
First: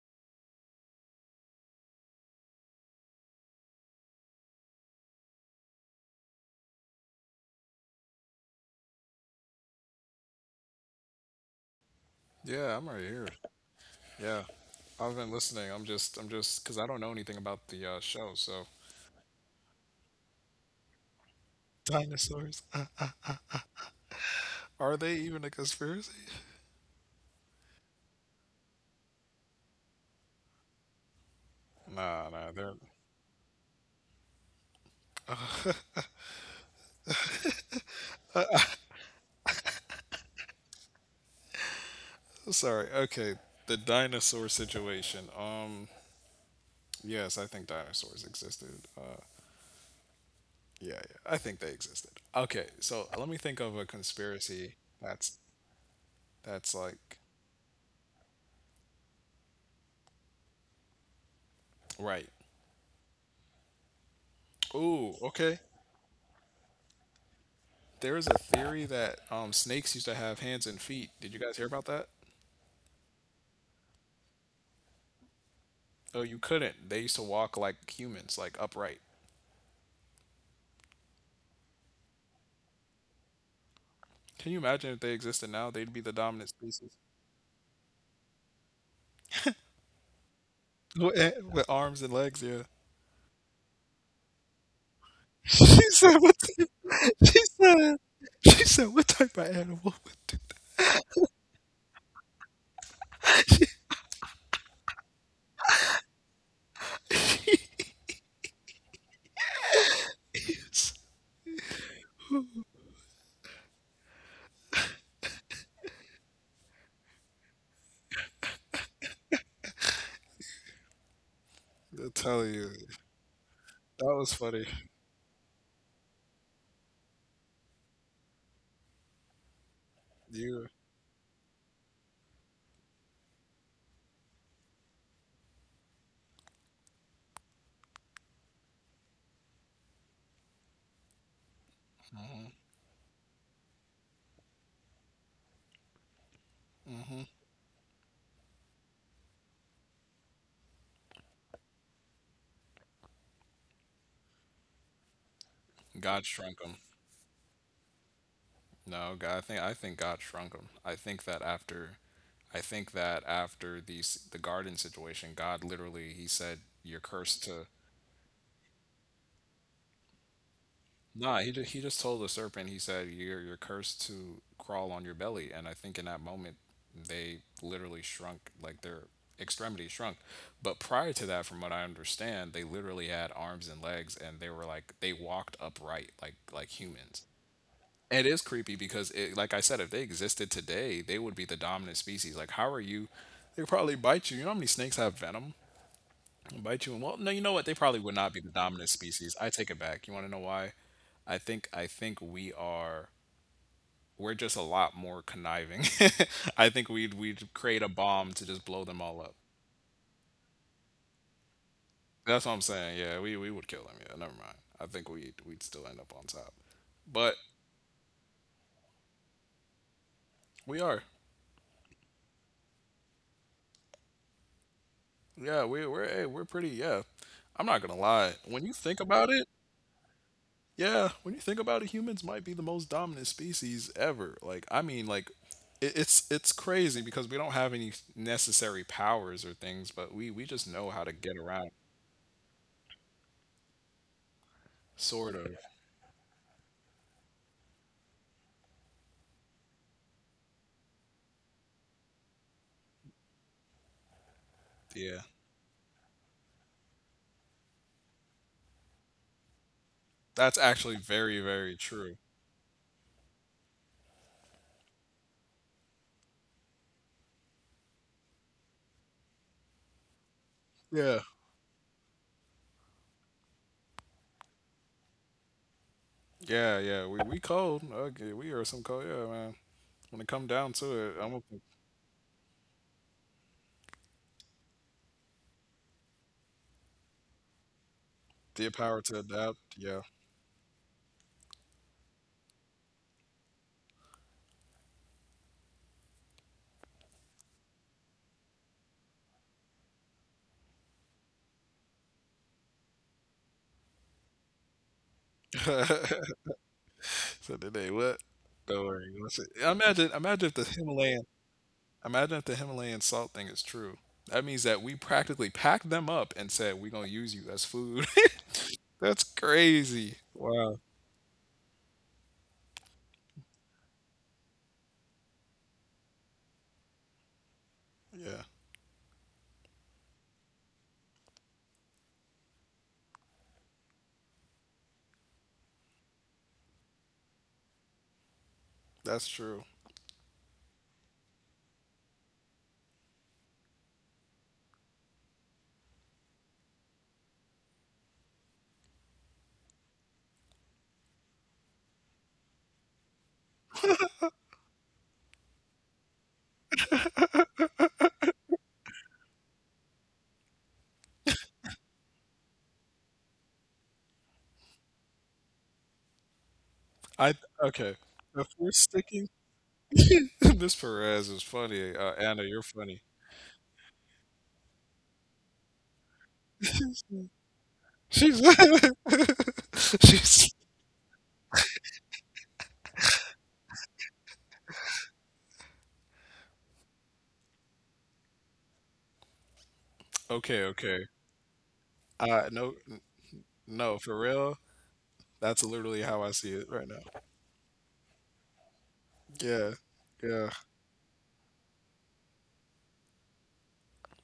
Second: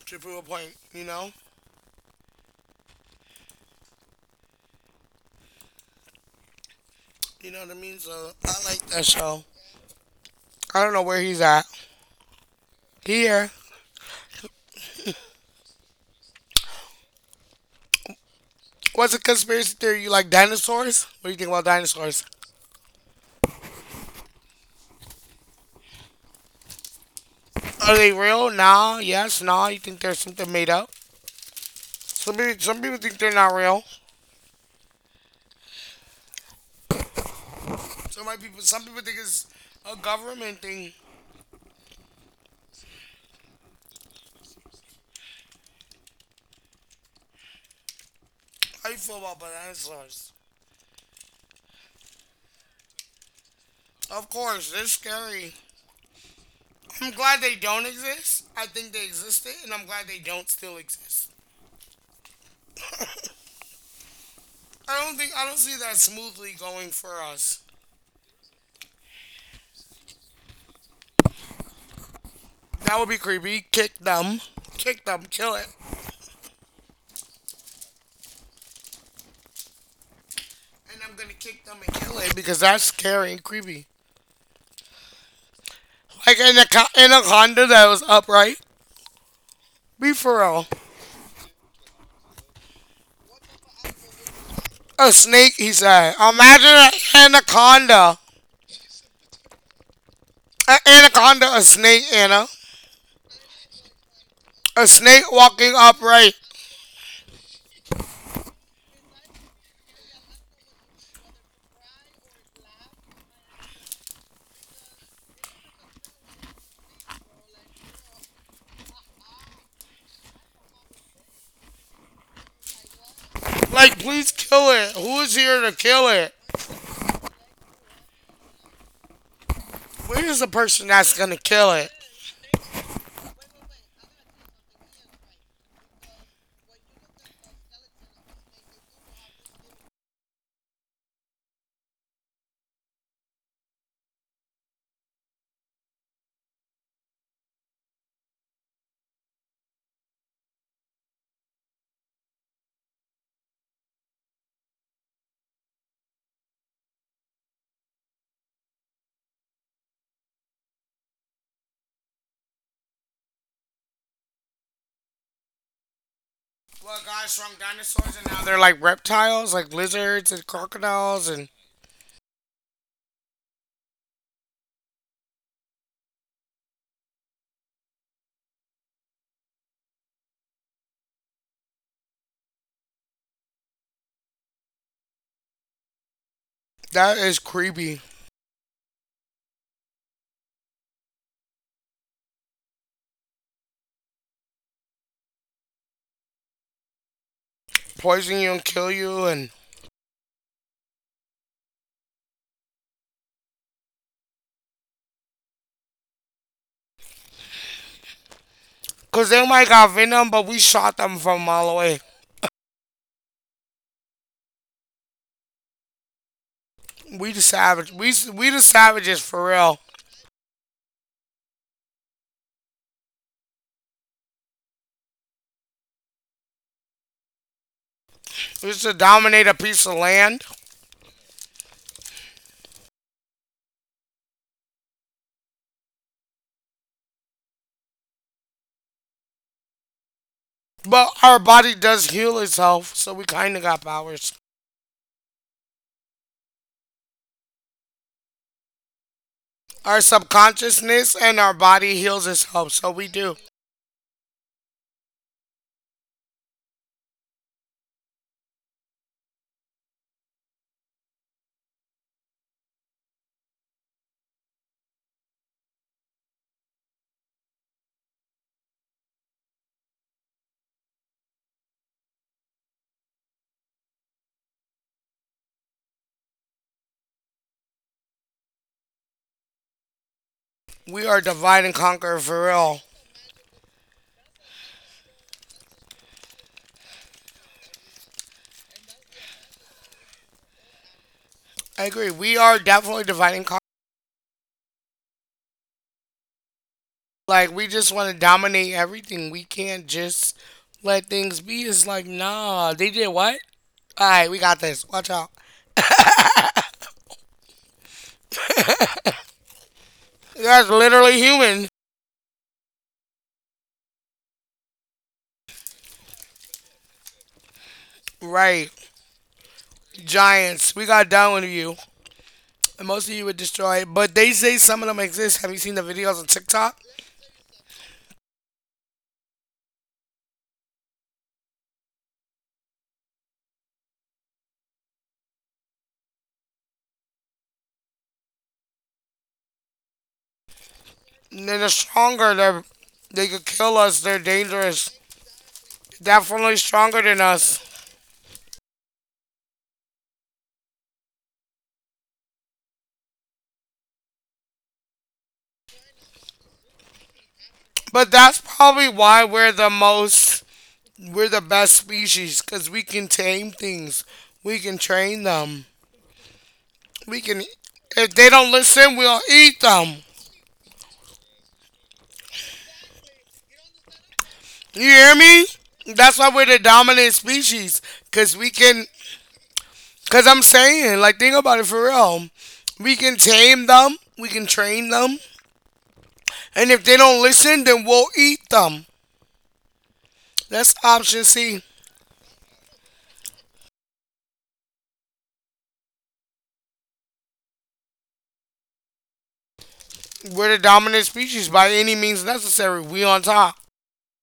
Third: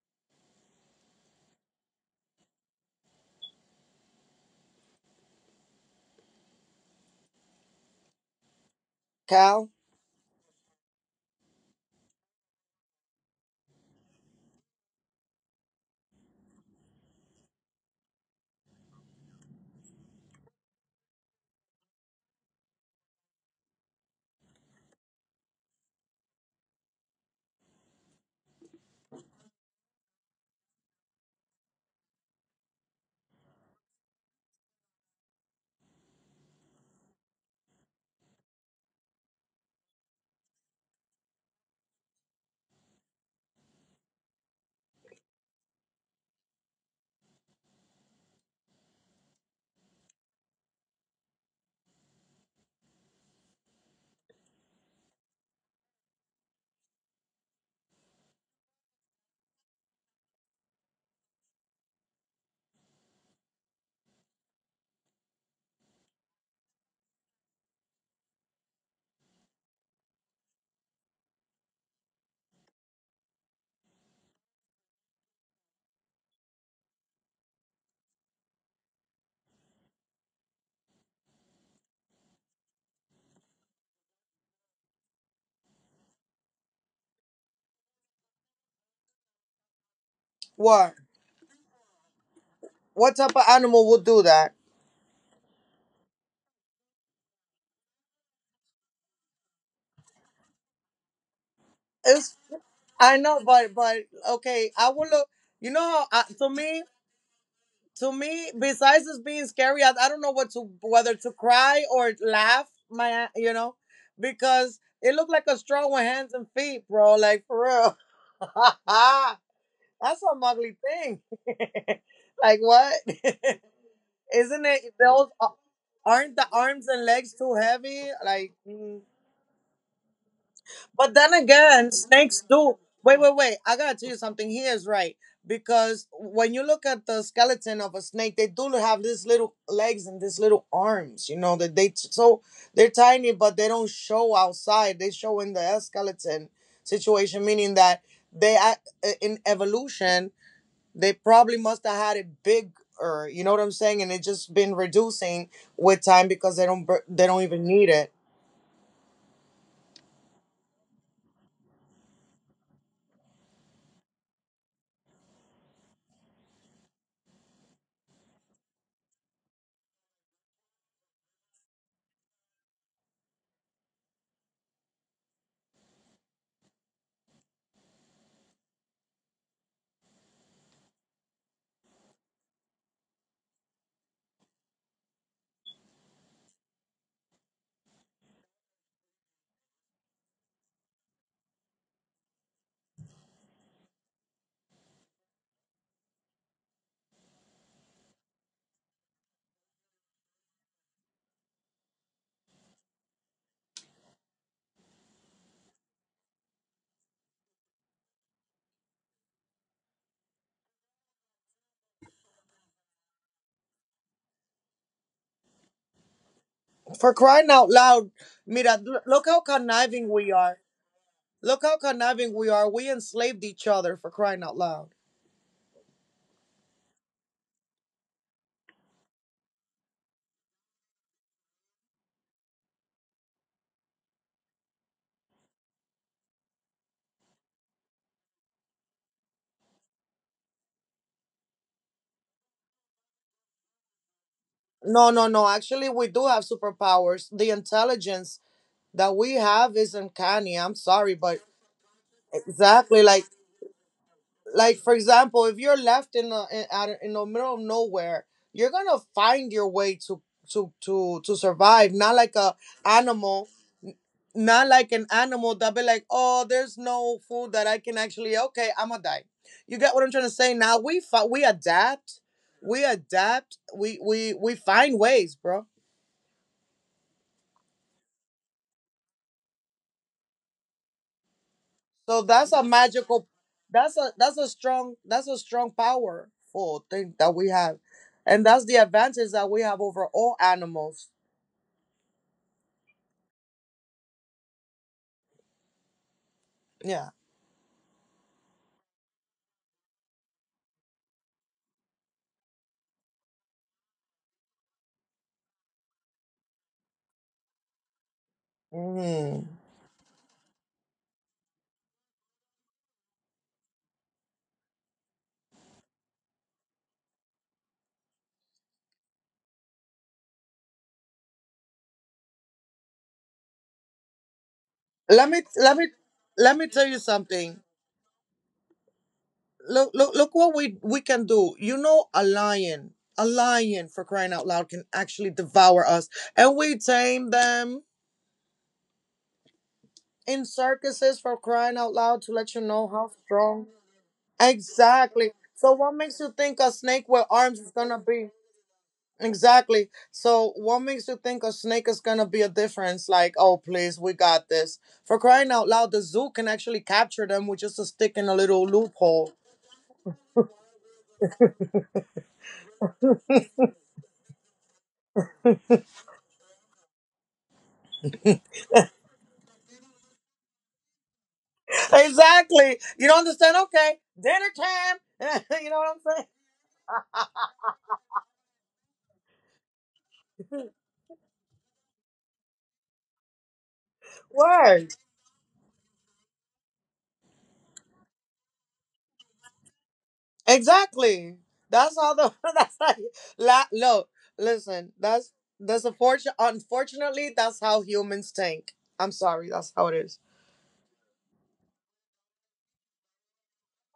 S1: to prove a point. You know what I mean. So I like that show.
S2: Cal,
S1: I don't know where he's at.
S3: Yeah, I'm right here.
S1: Here,
S3: Yeah, I've been listening. Because I don't know anything about the show. So,
S1: what's a conspiracy theory? You like dinosaurs? What do you think about dinosaurs?
S3: dinosaurs. Are they even a conspiracy?
S1: Are they real? Nah. Yes. Nah. You think there's something made up?
S3: Nah,
S1: Some
S3: nah,
S1: people,
S3: they're
S1: some people think they're not real. Some people think it's a government thing.
S3: sorry. Okay, the dinosaur situation. Yes, I think dinosaurs existed.
S1: How you feel about dinosaurs?
S3: Yeah, yeah, I think they existed. Okay, so let me think of a
S1: Of course,
S3: conspiracy
S1: they're
S3: that's
S1: scary.
S3: that's
S1: I'm
S3: like
S1: glad they don't exist. I think they existed, and I'm glad they don't still exist.
S3: right.
S1: I
S3: Ooh,
S1: don't think I
S3: okay.
S1: don't see that smoothly going for us.
S3: There is a theory that snakes used to have hands and feet. Did you guys hear about that?
S1: That would be creepy. Kick them, kill it,
S3: Oh, you couldn't. They used to walk like humans, like upright.
S1: and I'm gonna kick them and kill it because that's scary and creepy.
S3: Can you imagine if they existed now? They'd be the
S1: Like
S3: dominant
S1: an
S3: species
S1: anaconda that was upright. Be for real.
S2: what
S3: with, eh, with arms and legs. Yeah.
S2: what type of animal would do that?
S1: A snake,
S3: She
S1: he said.
S3: said, what type,
S1: Imagine an
S3: she said,
S1: anaconda.
S3: she said, what type of animal would
S1: An anaconda, a snake,
S2: It's
S1: Anna.
S2: I know, but okay,
S1: A
S2: I would
S1: snake
S2: look.
S1: walking
S2: You know, I,
S1: upright.
S2: to me. To me, besides this being scary, I don't know what to whether to cry or laugh. Because it looked like a straw with hands and feet, bro. Like, for real, that's some ugly thing.
S3: do I tell
S2: Like,
S3: you,
S2: what?
S1: Like,
S3: that
S1: please
S3: was funny.
S1: kill
S2: Isn't
S1: it.
S2: it
S1: Who
S2: those
S1: is here to kill it?
S2: aren't the arms and legs too heavy?
S1: Where is the
S3: You.
S1: person that's
S2: But
S1: gonna
S2: then
S1: kill it?
S2: again, snakes do. Wait, wait, wait. I gotta tell you something. He is right, because when you look at the skeleton of a snake, they do have these little legs and these little arms. You know that they, so they're tiny, but they don't show outside. They show in the skeleton situation, meaning that they act- in evolution they probably must have had it bigger. You know what I'm saying? And it just been reducing with
S3: God
S2: time
S3: shrunk
S2: because
S3: him.
S2: they don't even need it.
S3: No, God, I think God shrunk him. I think that after the garden situation, God literally he said
S1: Well,
S3: you're
S1: guys
S3: cursed
S1: from
S3: to.
S1: dinosaurs and now they're like reptiles, like lizards and crocodiles,
S3: Nah,
S1: and
S3: he just told the serpent. He said you're cursed to crawl on your belly, and I think in that moment they literally shrunk, like their extremities shrunk. But prior to that, from what I understand, they literally had arms and legs, and they were like they walked upright like
S1: that
S3: humans.
S1: is creepy.
S3: It is creepy because, it, like I said, if they existed today, they would be the dominant species. Like, how are you? They probably bite you. You know how many snakes have venom? They'll bite you. And well, no, you know what? They probably would not
S1: Poison
S3: be the
S1: you and
S3: dominant
S1: kill you,
S3: species. I
S1: and
S3: take it back. You want to know why? I think we are. We're just a lot more conniving. I think we'd create a bomb to just blow them all
S1: cause
S3: up.
S1: they might got venom, but we shot them from a mile away.
S3: That's what I'm saying. Yeah, we would kill them. Yeah, never mind. I think we'd still end up on top,
S2: For
S1: We
S3: but
S1: the
S2: crying out
S1: savage. We
S2: loud,
S1: we the
S2: mira,
S1: savages
S2: look
S1: for
S2: how
S1: real.
S2: conniving we are.
S3: we are.
S2: Look how conniving we are. We enslaved each other, for crying out loud.
S3: Yeah, we're hey, we're pretty. Yeah, I'm not gonna lie. When
S1: We
S3: you
S1: used to
S3: think about it,
S1: dominate a piece of land.
S3: yeah, when you think about it, humans might be the most dominant species ever. Like, I mean, like, it's crazy because we don't have any necessary powers or things, but we just know how to
S1: But
S3: get
S1: our
S3: around,
S1: body does heal itself, so we kind of got powers.
S2: No,
S3: sort
S2: no,
S3: of.
S2: no. Actually, we do have superpowers. The intelligence that we have
S1: Our
S2: is uncanny. I'm
S1: subconsciousness
S2: sorry,
S1: and our
S2: but
S1: body heals itself, so we
S2: exactly
S1: do.
S2: for
S3: Yeah,
S2: example, if you're left in in the middle of nowhere, you're gonna find your way to
S3: that's
S2: to
S3: actually
S2: to
S3: very
S2: to
S3: very
S2: survive.
S3: true.
S2: Not like a animal not like an animal that be like, oh, there's no food that I can actually. Okay, I'ma die. You get what I'm trying to say? Now
S3: Yeah,
S2: we adapt, we find ways, bro.
S3: yeah, yeah. We cold. Okay, we are some cold. Yeah, man. When it come down to
S1: We
S3: it,
S1: are
S3: I'm gonna
S1: divide and conquer
S2: So
S1: for real.
S2: that's a strong powerful thing that we have, and
S3: the
S2: that's the
S3: power to
S2: advantage
S3: adapt.
S2: that we
S3: Yeah.
S2: have over all animals.
S1: I agree. We are definitely divide and conquer.
S2: Yeah.
S1: Like, we just want to dominate everything. We can't just let things be. It's like, nah, they did what? All right, we got this. Watch out.
S3: So did they what? Don't worry. What's it-
S2: Mm.
S3: Imagine if the
S1: That's literally
S3: Himalayan,
S1: human.
S3: imagine if the Himalayan salt thing is true. That means that we practically packed them up and said we're gonna use you as food.
S1: Right.
S3: That's crazy.
S1: Giants.
S3: Wow.
S1: We got down with you. And most of you were destroyed. But they say some of them exist.
S2: Let
S1: Have you
S2: me
S1: seen the
S2: let me
S1: videos on
S2: let
S1: TikTok?
S2: me tell you something.
S3: Yeah,
S2: Look what we can do, you know, a lion, for crying out loud, can actually devour us, and we tame them
S3: that's true.
S2: in circuses for
S1: They're the
S2: crying out
S1: stronger.
S2: loud, to
S1: They're,
S2: let you know how
S1: they could kill
S2: strong.
S1: us. They're dangerous.
S2: Exactly, so what makes you
S1: Definitely
S2: think a
S1: stronger than
S2: snake with
S1: us.
S2: arms is gonna be exactly so what makes you think a snake is gonna be a difference, like, oh please, we got this, for crying out loud, the zoo can actually capture them with just a
S1: But
S2: stick
S1: that's
S2: in a little
S1: probably why we're
S2: loophole.
S1: the most, we're the best species because we can tame things. We can train them. We
S3: I
S1: can,
S3: Okay.
S1: if they
S3: If
S1: don't
S3: we're
S1: listen, we'll
S3: sticking,
S1: eat them.
S3: Miss Perez is funny. Anna, you're
S2: Exactly.
S3: funny.
S2: You don't understand? Okay, dinner
S1: You hear me?
S2: time. You know what
S1: That's why
S2: I'm
S1: we're
S2: saying?
S1: the dominant species because
S3: She's
S1: we can, because I'm
S3: she's
S1: saying, like, think about it for real. We can tame them. We can train them.
S2: Word.
S1: And if they don't listen, then we'll eat them.
S3: okay.
S1: That's
S3: Okay.
S1: option C.
S2: Exactly. That's how the.
S3: No,
S2: That's how.
S3: no, for
S2: Look,
S3: real.
S2: listen. That's
S3: That's literally
S2: that's
S3: how I see
S2: unfortunate.
S3: it right now.
S2: Unfortunately, that's how humans think. I'm
S3: Yeah,
S2: sorry. That's how it is.
S3: yeah.
S1: We're the dominant species by any means necessary. We on top.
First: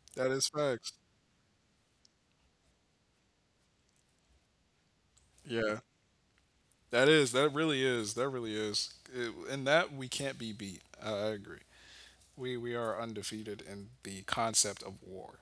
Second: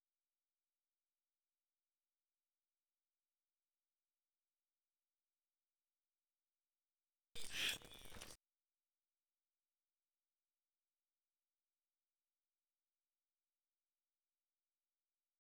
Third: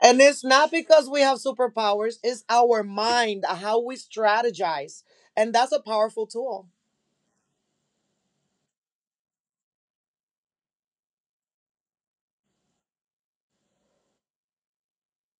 S2: And
S3: That
S2: it's
S3: is
S2: not
S3: facts.
S2: because we have superpowers. It's our mind, how we strategize, and that's a
S3: Yeah,
S2: powerful tool.
S3: that is. That really is. That really is. It, and that we can't be beat. I agree. We are undefeated in the concept of war.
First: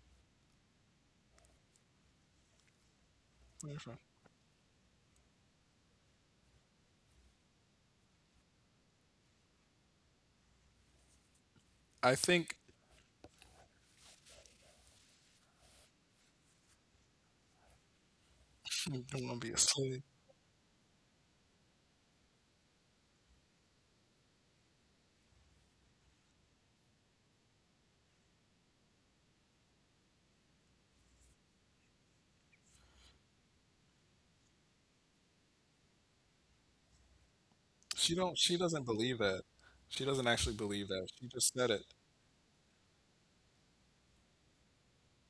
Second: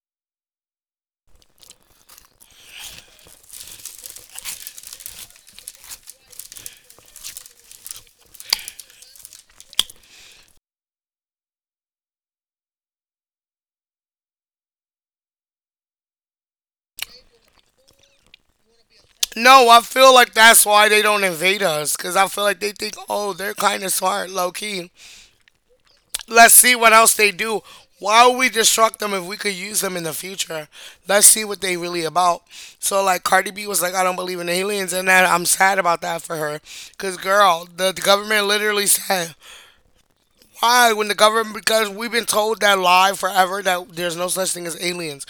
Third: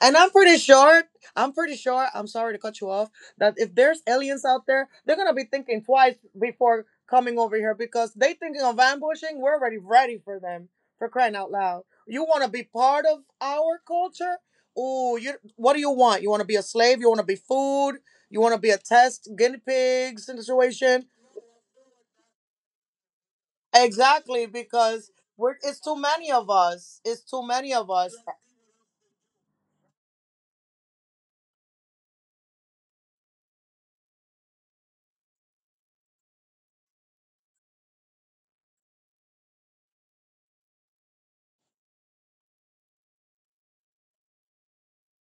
S2: And I'm pretty sure, I'm sorry to cut you off, that if
S3: Therefore,
S2: there's aliens out there, they're going to be thinking twice before coming over here because they thinking of ambushing. We're already ready for them, for crying out loud.
S3: I
S2: You want to
S3: think
S2: be part of our culture? Ooh, what do you want? You want to be a slave? You want to be food? You want to be a
S3: she don't
S2: test
S3: want to be a
S2: guinea
S1: No, I
S3: slave.
S1: feel
S2: pig
S1: like that's why they
S2: situation?
S1: don't invade us. Cause I feel like they think, oh, they're kind of smart,
S2: Exactly,
S1: low key.
S2: because it's too many of
S1: Let's see what
S2: us.
S1: else
S2: It's
S1: they
S2: too
S1: do.
S2: many of us.
S1: Why would we destruct them if we could use them in the future? Let's see what they really about. So like Cardi B was like, I don't believe in aliens, and that I'm sad about that for her. Cause girl, the
S3: She don't.
S1: government
S3: She doesn't
S1: literally
S3: believe
S1: said
S3: that. She doesn't actually believe
S1: all right,
S3: that.
S1: when the
S3: She just
S1: government,
S3: said it.
S1: because we've been told that lie forever that there's no such thing as aliens.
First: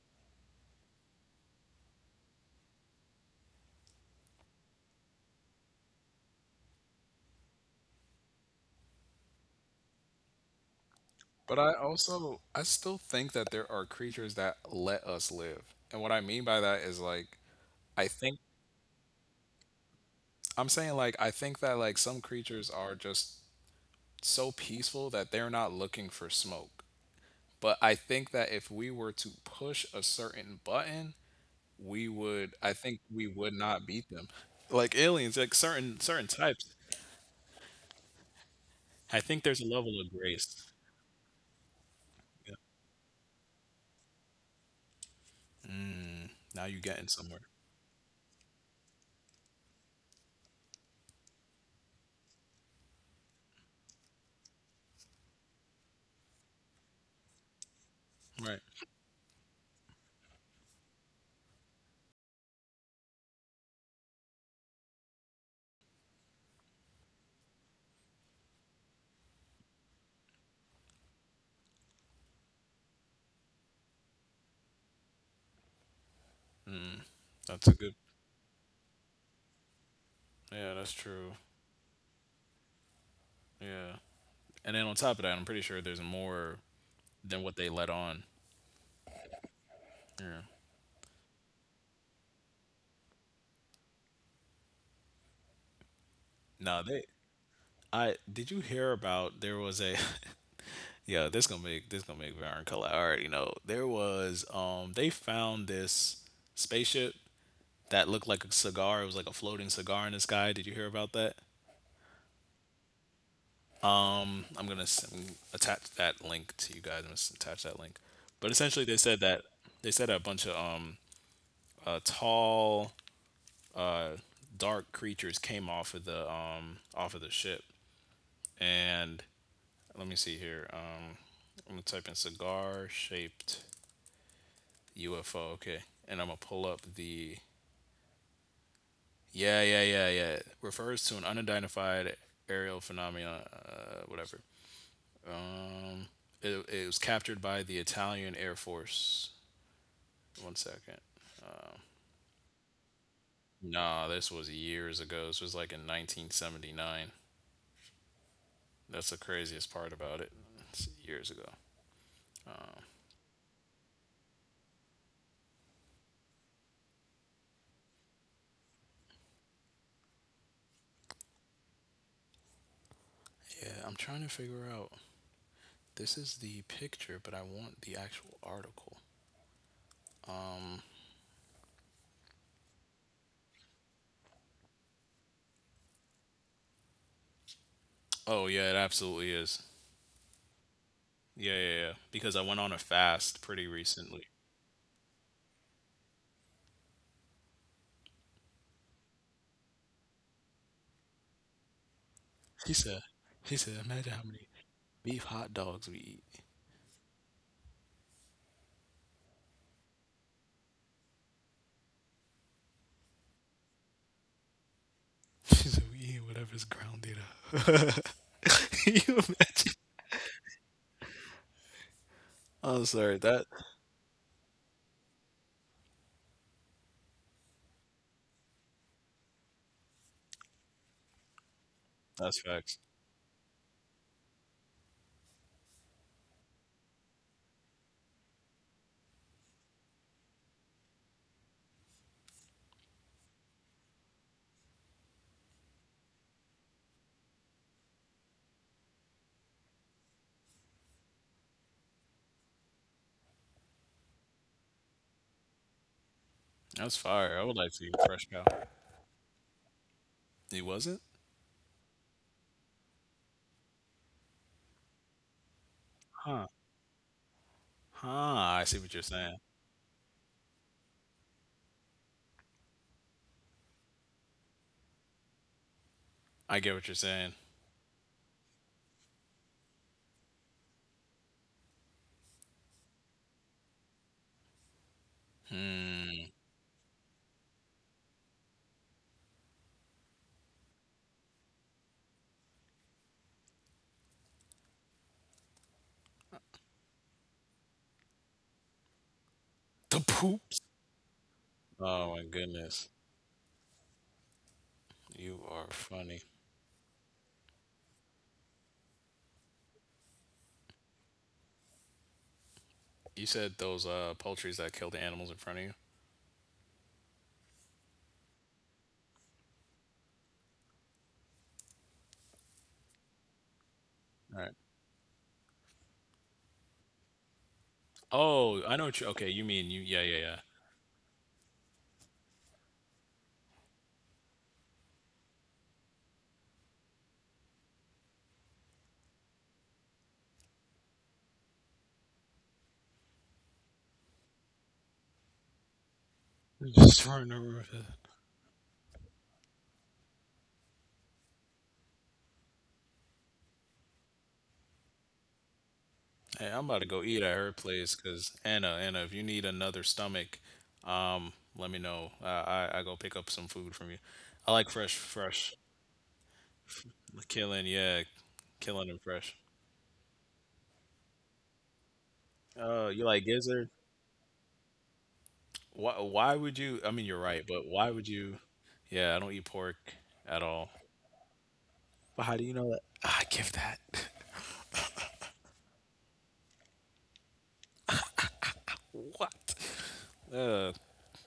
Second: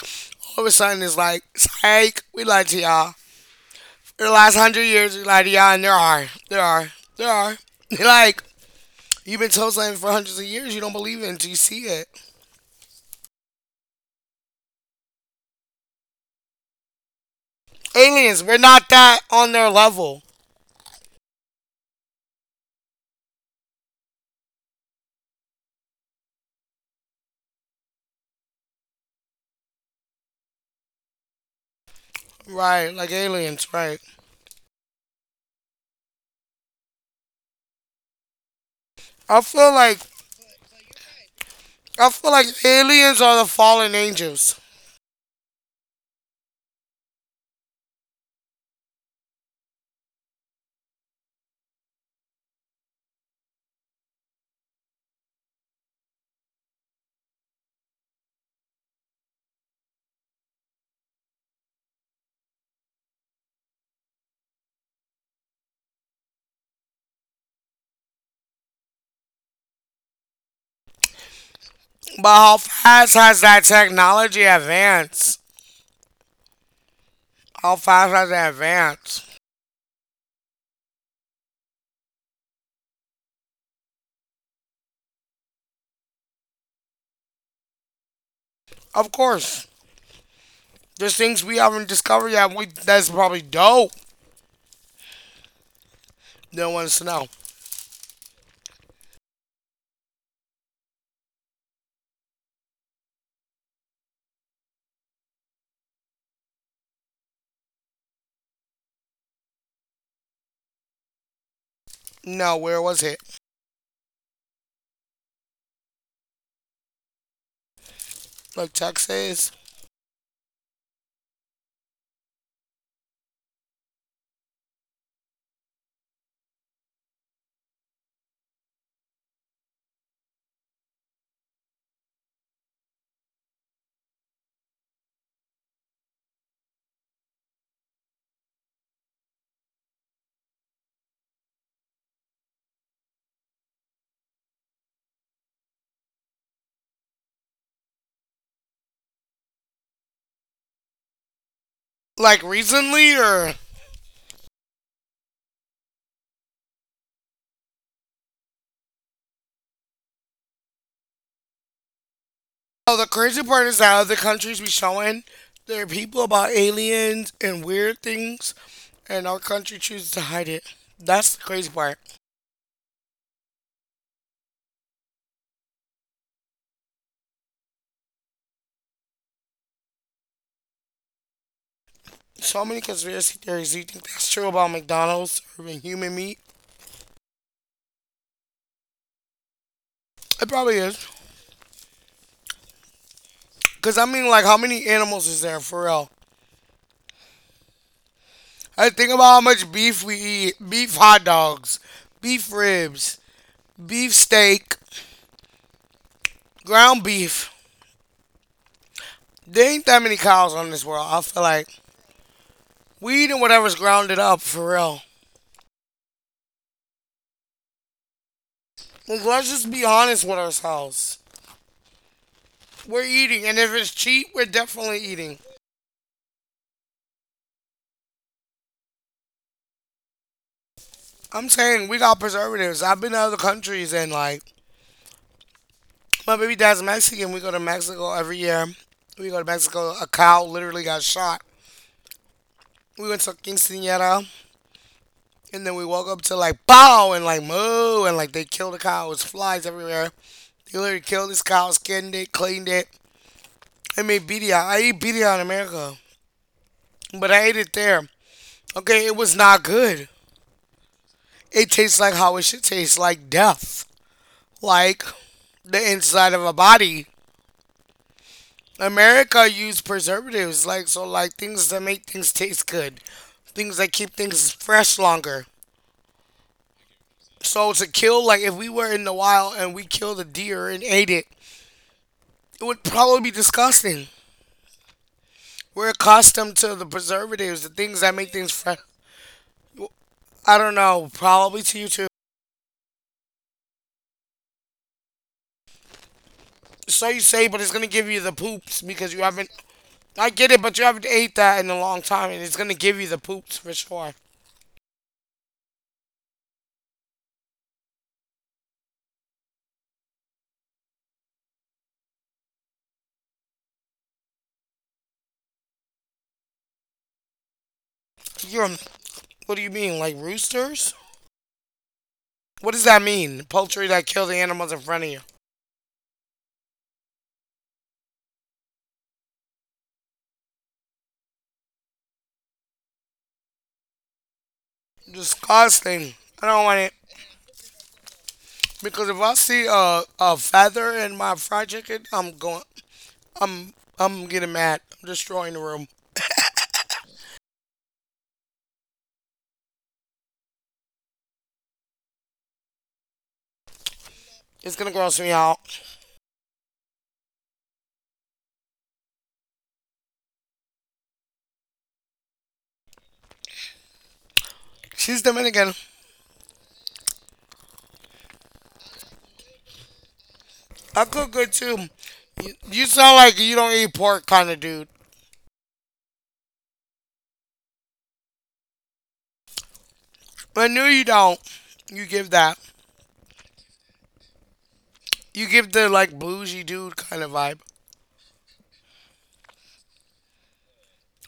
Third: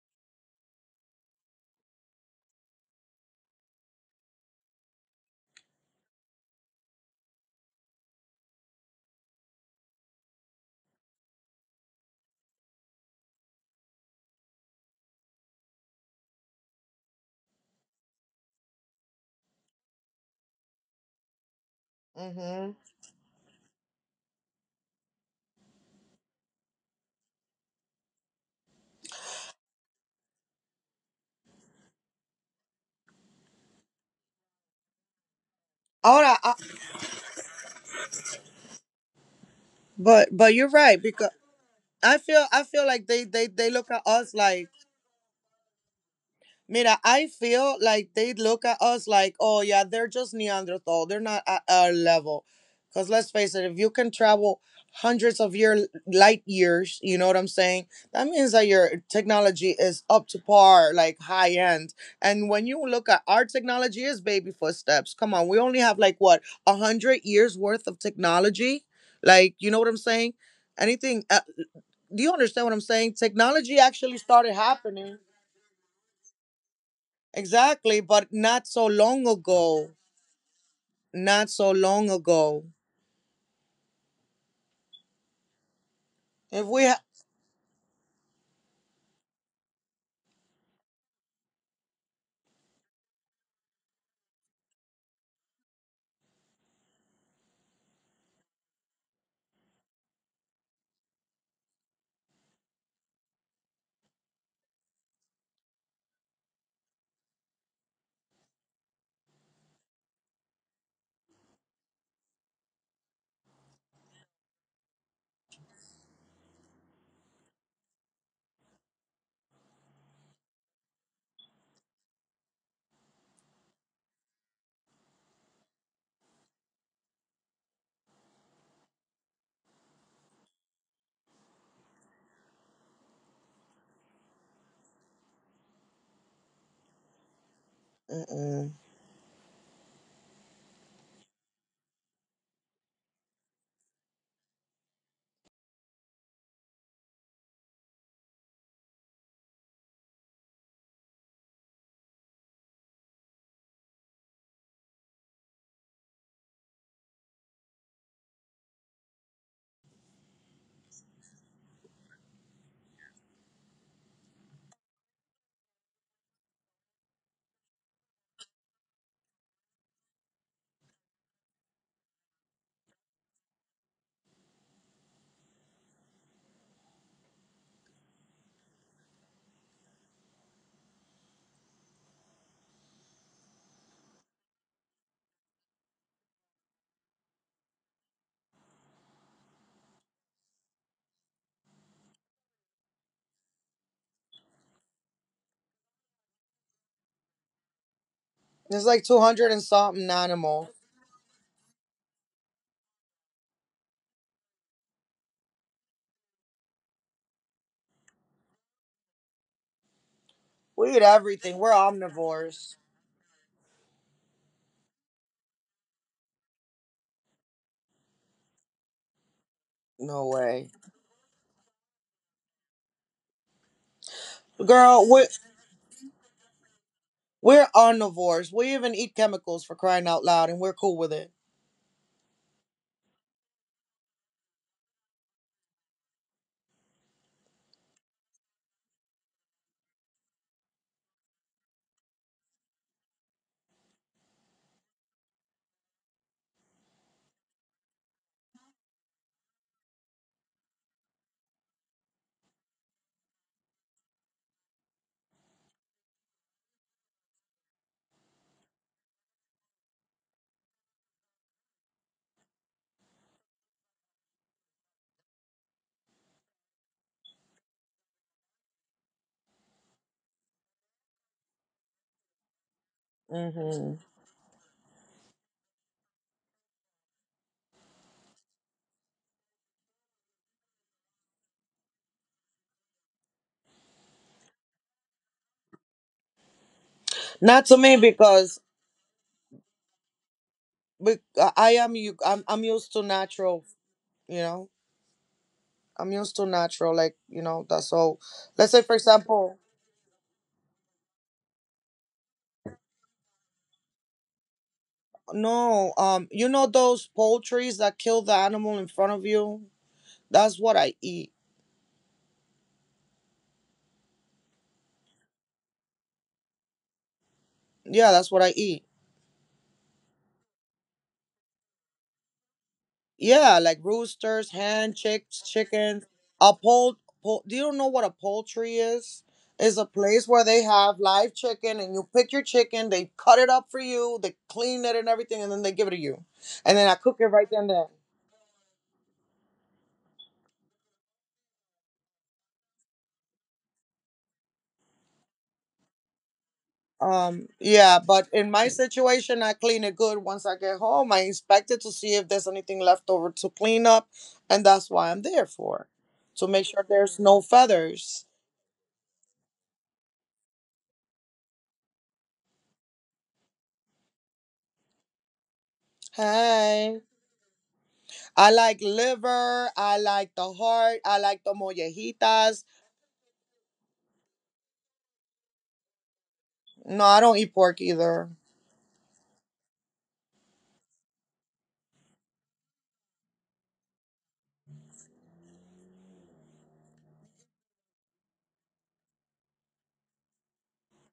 S1: All of a sudden, it's like, psych, we lied to y'all. For the last 100 years, we lied to y'all, and there are. like, you've been told something for hundreds of years, you don't believe it until you
S3: But I
S1: see it.
S3: also I still think that there are creatures that let us live. And what I mean by that is like I think
S1: Aliens, we're not that on their level.
S3: I'm saying like I think that like some creatures
S2: Mm-hmm.
S3: are just so peaceful that they're not looking for smoke. But I think that if we were to push a certain button, we would I
S1: Right,
S3: think
S1: like
S3: we would
S1: aliens,
S3: not
S1: right.
S3: beat them. Like aliens, like certain
S2: All
S3: certain
S2: right,
S3: types. I
S1: I
S3: think there's
S1: feel
S3: a
S1: like,
S3: level of
S2: but
S3: grace.
S2: you're right because
S1: I
S2: I
S1: feel like
S2: feel
S3: Yeah.
S2: I feel like
S1: aliens
S2: they
S1: are the
S2: they they
S1: fallen
S2: look at us
S1: angels.
S2: like
S3: Mm, now you're
S2: mira,
S3: getting
S2: I
S3: somewhere.
S2: feel like they look at us like, oh yeah, they're just Neanderthal, they're not at our level, because let's face it, if you can travel hundreds of year light years, you know what I'm saying, that means
S3: Right.
S2: that your technology is up to par, like high end. And when you look at our technology, is baby footsteps, come on. We only have like, what, 100 years worth of technology, like, you know what I'm saying. Anything do
S1: But
S2: you
S1: how
S2: understand what I'm
S1: fast
S2: saying?
S1: has that
S2: Technology actually
S1: technology
S2: started happening.
S1: advanced?
S3: Mm, that's
S1: How
S3: a good.
S2: Exactly,
S1: fast has
S2: but
S1: it
S2: not so long
S1: advanced?
S2: ago.
S3: Yeah, that's true.
S2: Not so long ago.
S3: Yeah. And then on top of that, I'm pretty sure there's more
S2: If we ha-
S3: than what they let on.
S1: Of course,
S3: Yeah.
S1: there's things we haven't discovered yet. We that's probably dope. No one
S3: No,
S1: wants to
S3: they.
S1: know.
S3: I did you hear about there was a Yeah, this gonna make Baron color. I already know. There was they found this spaceship that looked like a cigar. It was like a floating cigar in the sky. Did you hear about that?
S1: No, where was it?
S3: I'm gonna s- m- attach that link to you guys. I'm gonna s- attach that link. But
S1: Like
S3: essentially, they said that
S1: Texas?
S3: they said that a bunch of tall uh dark creatures came off of the ship. And let me see here. I'm gonna type in cigar shaped UFO. Okay, and I'm gonna pull up the.
S2: Mm-mm.
S3: Yeah, yeah, yeah, yeah. Refers to an unidentified aerial phenomenon, whatever. Um, it was captured by the Italian Air Force. One second.
S1: Like recently or?
S3: Nah, this was years ago. This was like in 1979. That's the craziest part about it. It's years ago.
S1: Oh, the crazy part is that other countries we showing there are people about aliens and weird things, and our country chooses to hide it. That's the crazy part.
S3: Yeah, I'm trying to figure out. This is the picture, but I want the actual article. Um.
S1: So many conspiracy theories. Do you think that's true about McDonald's serving human meat?
S3: Oh yeah, it absolutely is.
S1: It probably is.
S3: Yeah, yeah, yeah. Because I went on a fast pretty
S1: Cause I mean,
S3: recently.
S1: like, how many animals is there for real? I
S2: There's
S1: think
S2: like
S1: about how
S2: 200 and
S1: much beef we
S2: something
S1: eat,
S2: animals.
S1: beef hot dogs, beef
S3: He said,
S1: ribs,
S3: he said,
S1: beef
S3: imagine how many
S1: steak,
S3: beef hot dogs we eat.
S1: ground beef. There ain't that many cows on this
S2: We
S1: world.
S2: eat
S1: I feel
S2: everything. We're
S1: like
S2: omnivores.
S1: we eating whatever's grounded up for real.
S3: She said, we eat whatever's grounded up. Can you
S1: Like, let's just
S3: imagine?
S1: be honest
S2: No
S1: with
S2: way.
S1: ourselves.
S3: Oh,
S1: We're
S3: sorry.
S1: eating, and if it's cheap, we're definitely
S2: Girl,
S1: eating.
S2: we're omnivores. We even eat chemicals for crying out loud and we're cool with it.
S1: I'm saying we got
S3: That's
S1: preservatives.
S3: facts.
S1: I've been to other countries, and like, my baby dad's Mexican. We go to Mexico every year. We go to Mexico. A cow literally got shot. We went to Quinceañera. And then we walk up to like bow and like moo and like they killed the cow. It was flies everywhere. They literally killed this cow, skinned it, cleaned it. I made birria. I eat birria in America,
S3: That's
S1: but
S3: fire.
S1: I
S3: I
S1: ate
S3: would
S1: it
S3: like to eat
S1: there.
S3: fresh cow.
S1: Okay, it was not good.
S3: It wasn't?
S1: It tastes like how it should taste, like death, like the inside of
S3: Huh.
S1: a body.
S3: Huh. I see what you're saying.
S1: America used preservatives, like so, like things that make things taste good, things that
S2: Hmm.
S1: keep things fresh longer.
S3: I get what you're saying.
S1: So to kill, like if we were in the wild and we killed a deer and ate it, it would probably be disgusting. We're accustomed to the preservatives, the
S2: Not to
S1: things
S2: me
S1: that make things
S2: because
S1: fresh. I don't know,
S2: but
S1: probably to
S2: I
S1: you too.
S2: am you I'm used to natural, you know. I'm used to
S1: So
S2: natural,
S1: you
S2: like,
S1: say,
S2: you
S1: but it's
S2: know,
S1: gonna
S2: that's
S1: give you the
S2: all.
S1: poops
S2: Let's say for
S1: because you haven't.
S2: example,
S3: The
S1: I get it,
S3: poops.
S1: but you haven't ate that in a long
S3: Oh my
S1: time, and it's gonna
S3: goodness.
S1: give you the poops for sure.
S3: You are
S2: no,
S3: funny.
S2: you know those poultries that kill the animal in front of you? That's what I eat.
S3: You said those poultries that kill the animals in front of you?
S2: Yeah, that's what
S1: You're,
S2: I eat.
S1: what do you mean, like roosters? What does that mean?
S2: Yeah,
S1: Poultry
S2: like
S1: that kill the
S3: All right.
S2: roosters,
S1: animals in front of
S2: hen,
S1: you.
S2: chicks, chickens. A pol, pol do you know what a
S3: Oh, I know
S2: poultry
S3: what you okay,
S2: is?
S3: you mean you
S2: It's a
S3: yeah, yeah, yeah.
S2: place where they have live chicken and you pick your chicken, they cut it up for you, they clean it and everything, and then they give it
S1: Disgusting.
S2: to you.
S1: I don't want it
S2: And then I cook it right then and there.
S1: because if I see a feather in my fried chicken, I'm going. I'm I'm getting mad. I'm destroying the room.
S3: Destroying the roof.
S2: Yeah, but in my situation, I clean it good. Once I get home, I inspect it to see if there's anything left over to clean up,
S1: It's
S2: and
S1: gonna
S2: that's
S1: gross
S2: why
S1: me
S2: I'm
S1: out.
S2: there for,
S3: Hey,
S2: to
S3: I'm about
S2: make
S3: to
S2: sure
S3: go eat
S2: there's
S3: at her
S2: no
S3: place because
S2: feathers.
S3: Anna, Anna, if you need another stomach, let me know. I go pick up some food from you. I like fresh,
S1: She's
S3: fresh
S1: Dominican.
S2: Hey,
S3: killing. Yeah,
S2: I
S3: killing
S2: like
S3: and fresh.
S2: liver. I like the
S1: I
S2: heart.
S1: cook
S2: I
S1: good
S2: like the
S1: too. You,
S2: mollejitas.
S1: you
S3: You
S1: sound
S3: like
S1: like you
S3: gizzard?
S1: don't eat pork kind of dude.
S3: Why? Why would you? I mean,
S2: No,
S3: you're
S2: I
S3: right,
S2: don't
S3: but
S2: eat
S3: why
S2: pork
S3: would you?
S2: either.
S3: Yeah, I don't eat pork at
S1: I
S3: all.
S1: knew you don't. You
S3: But
S1: give
S3: how do you
S1: that.
S3: know that? I give that.
S1: You give the like bougie dude kind of vibe.
S3: What? Uh,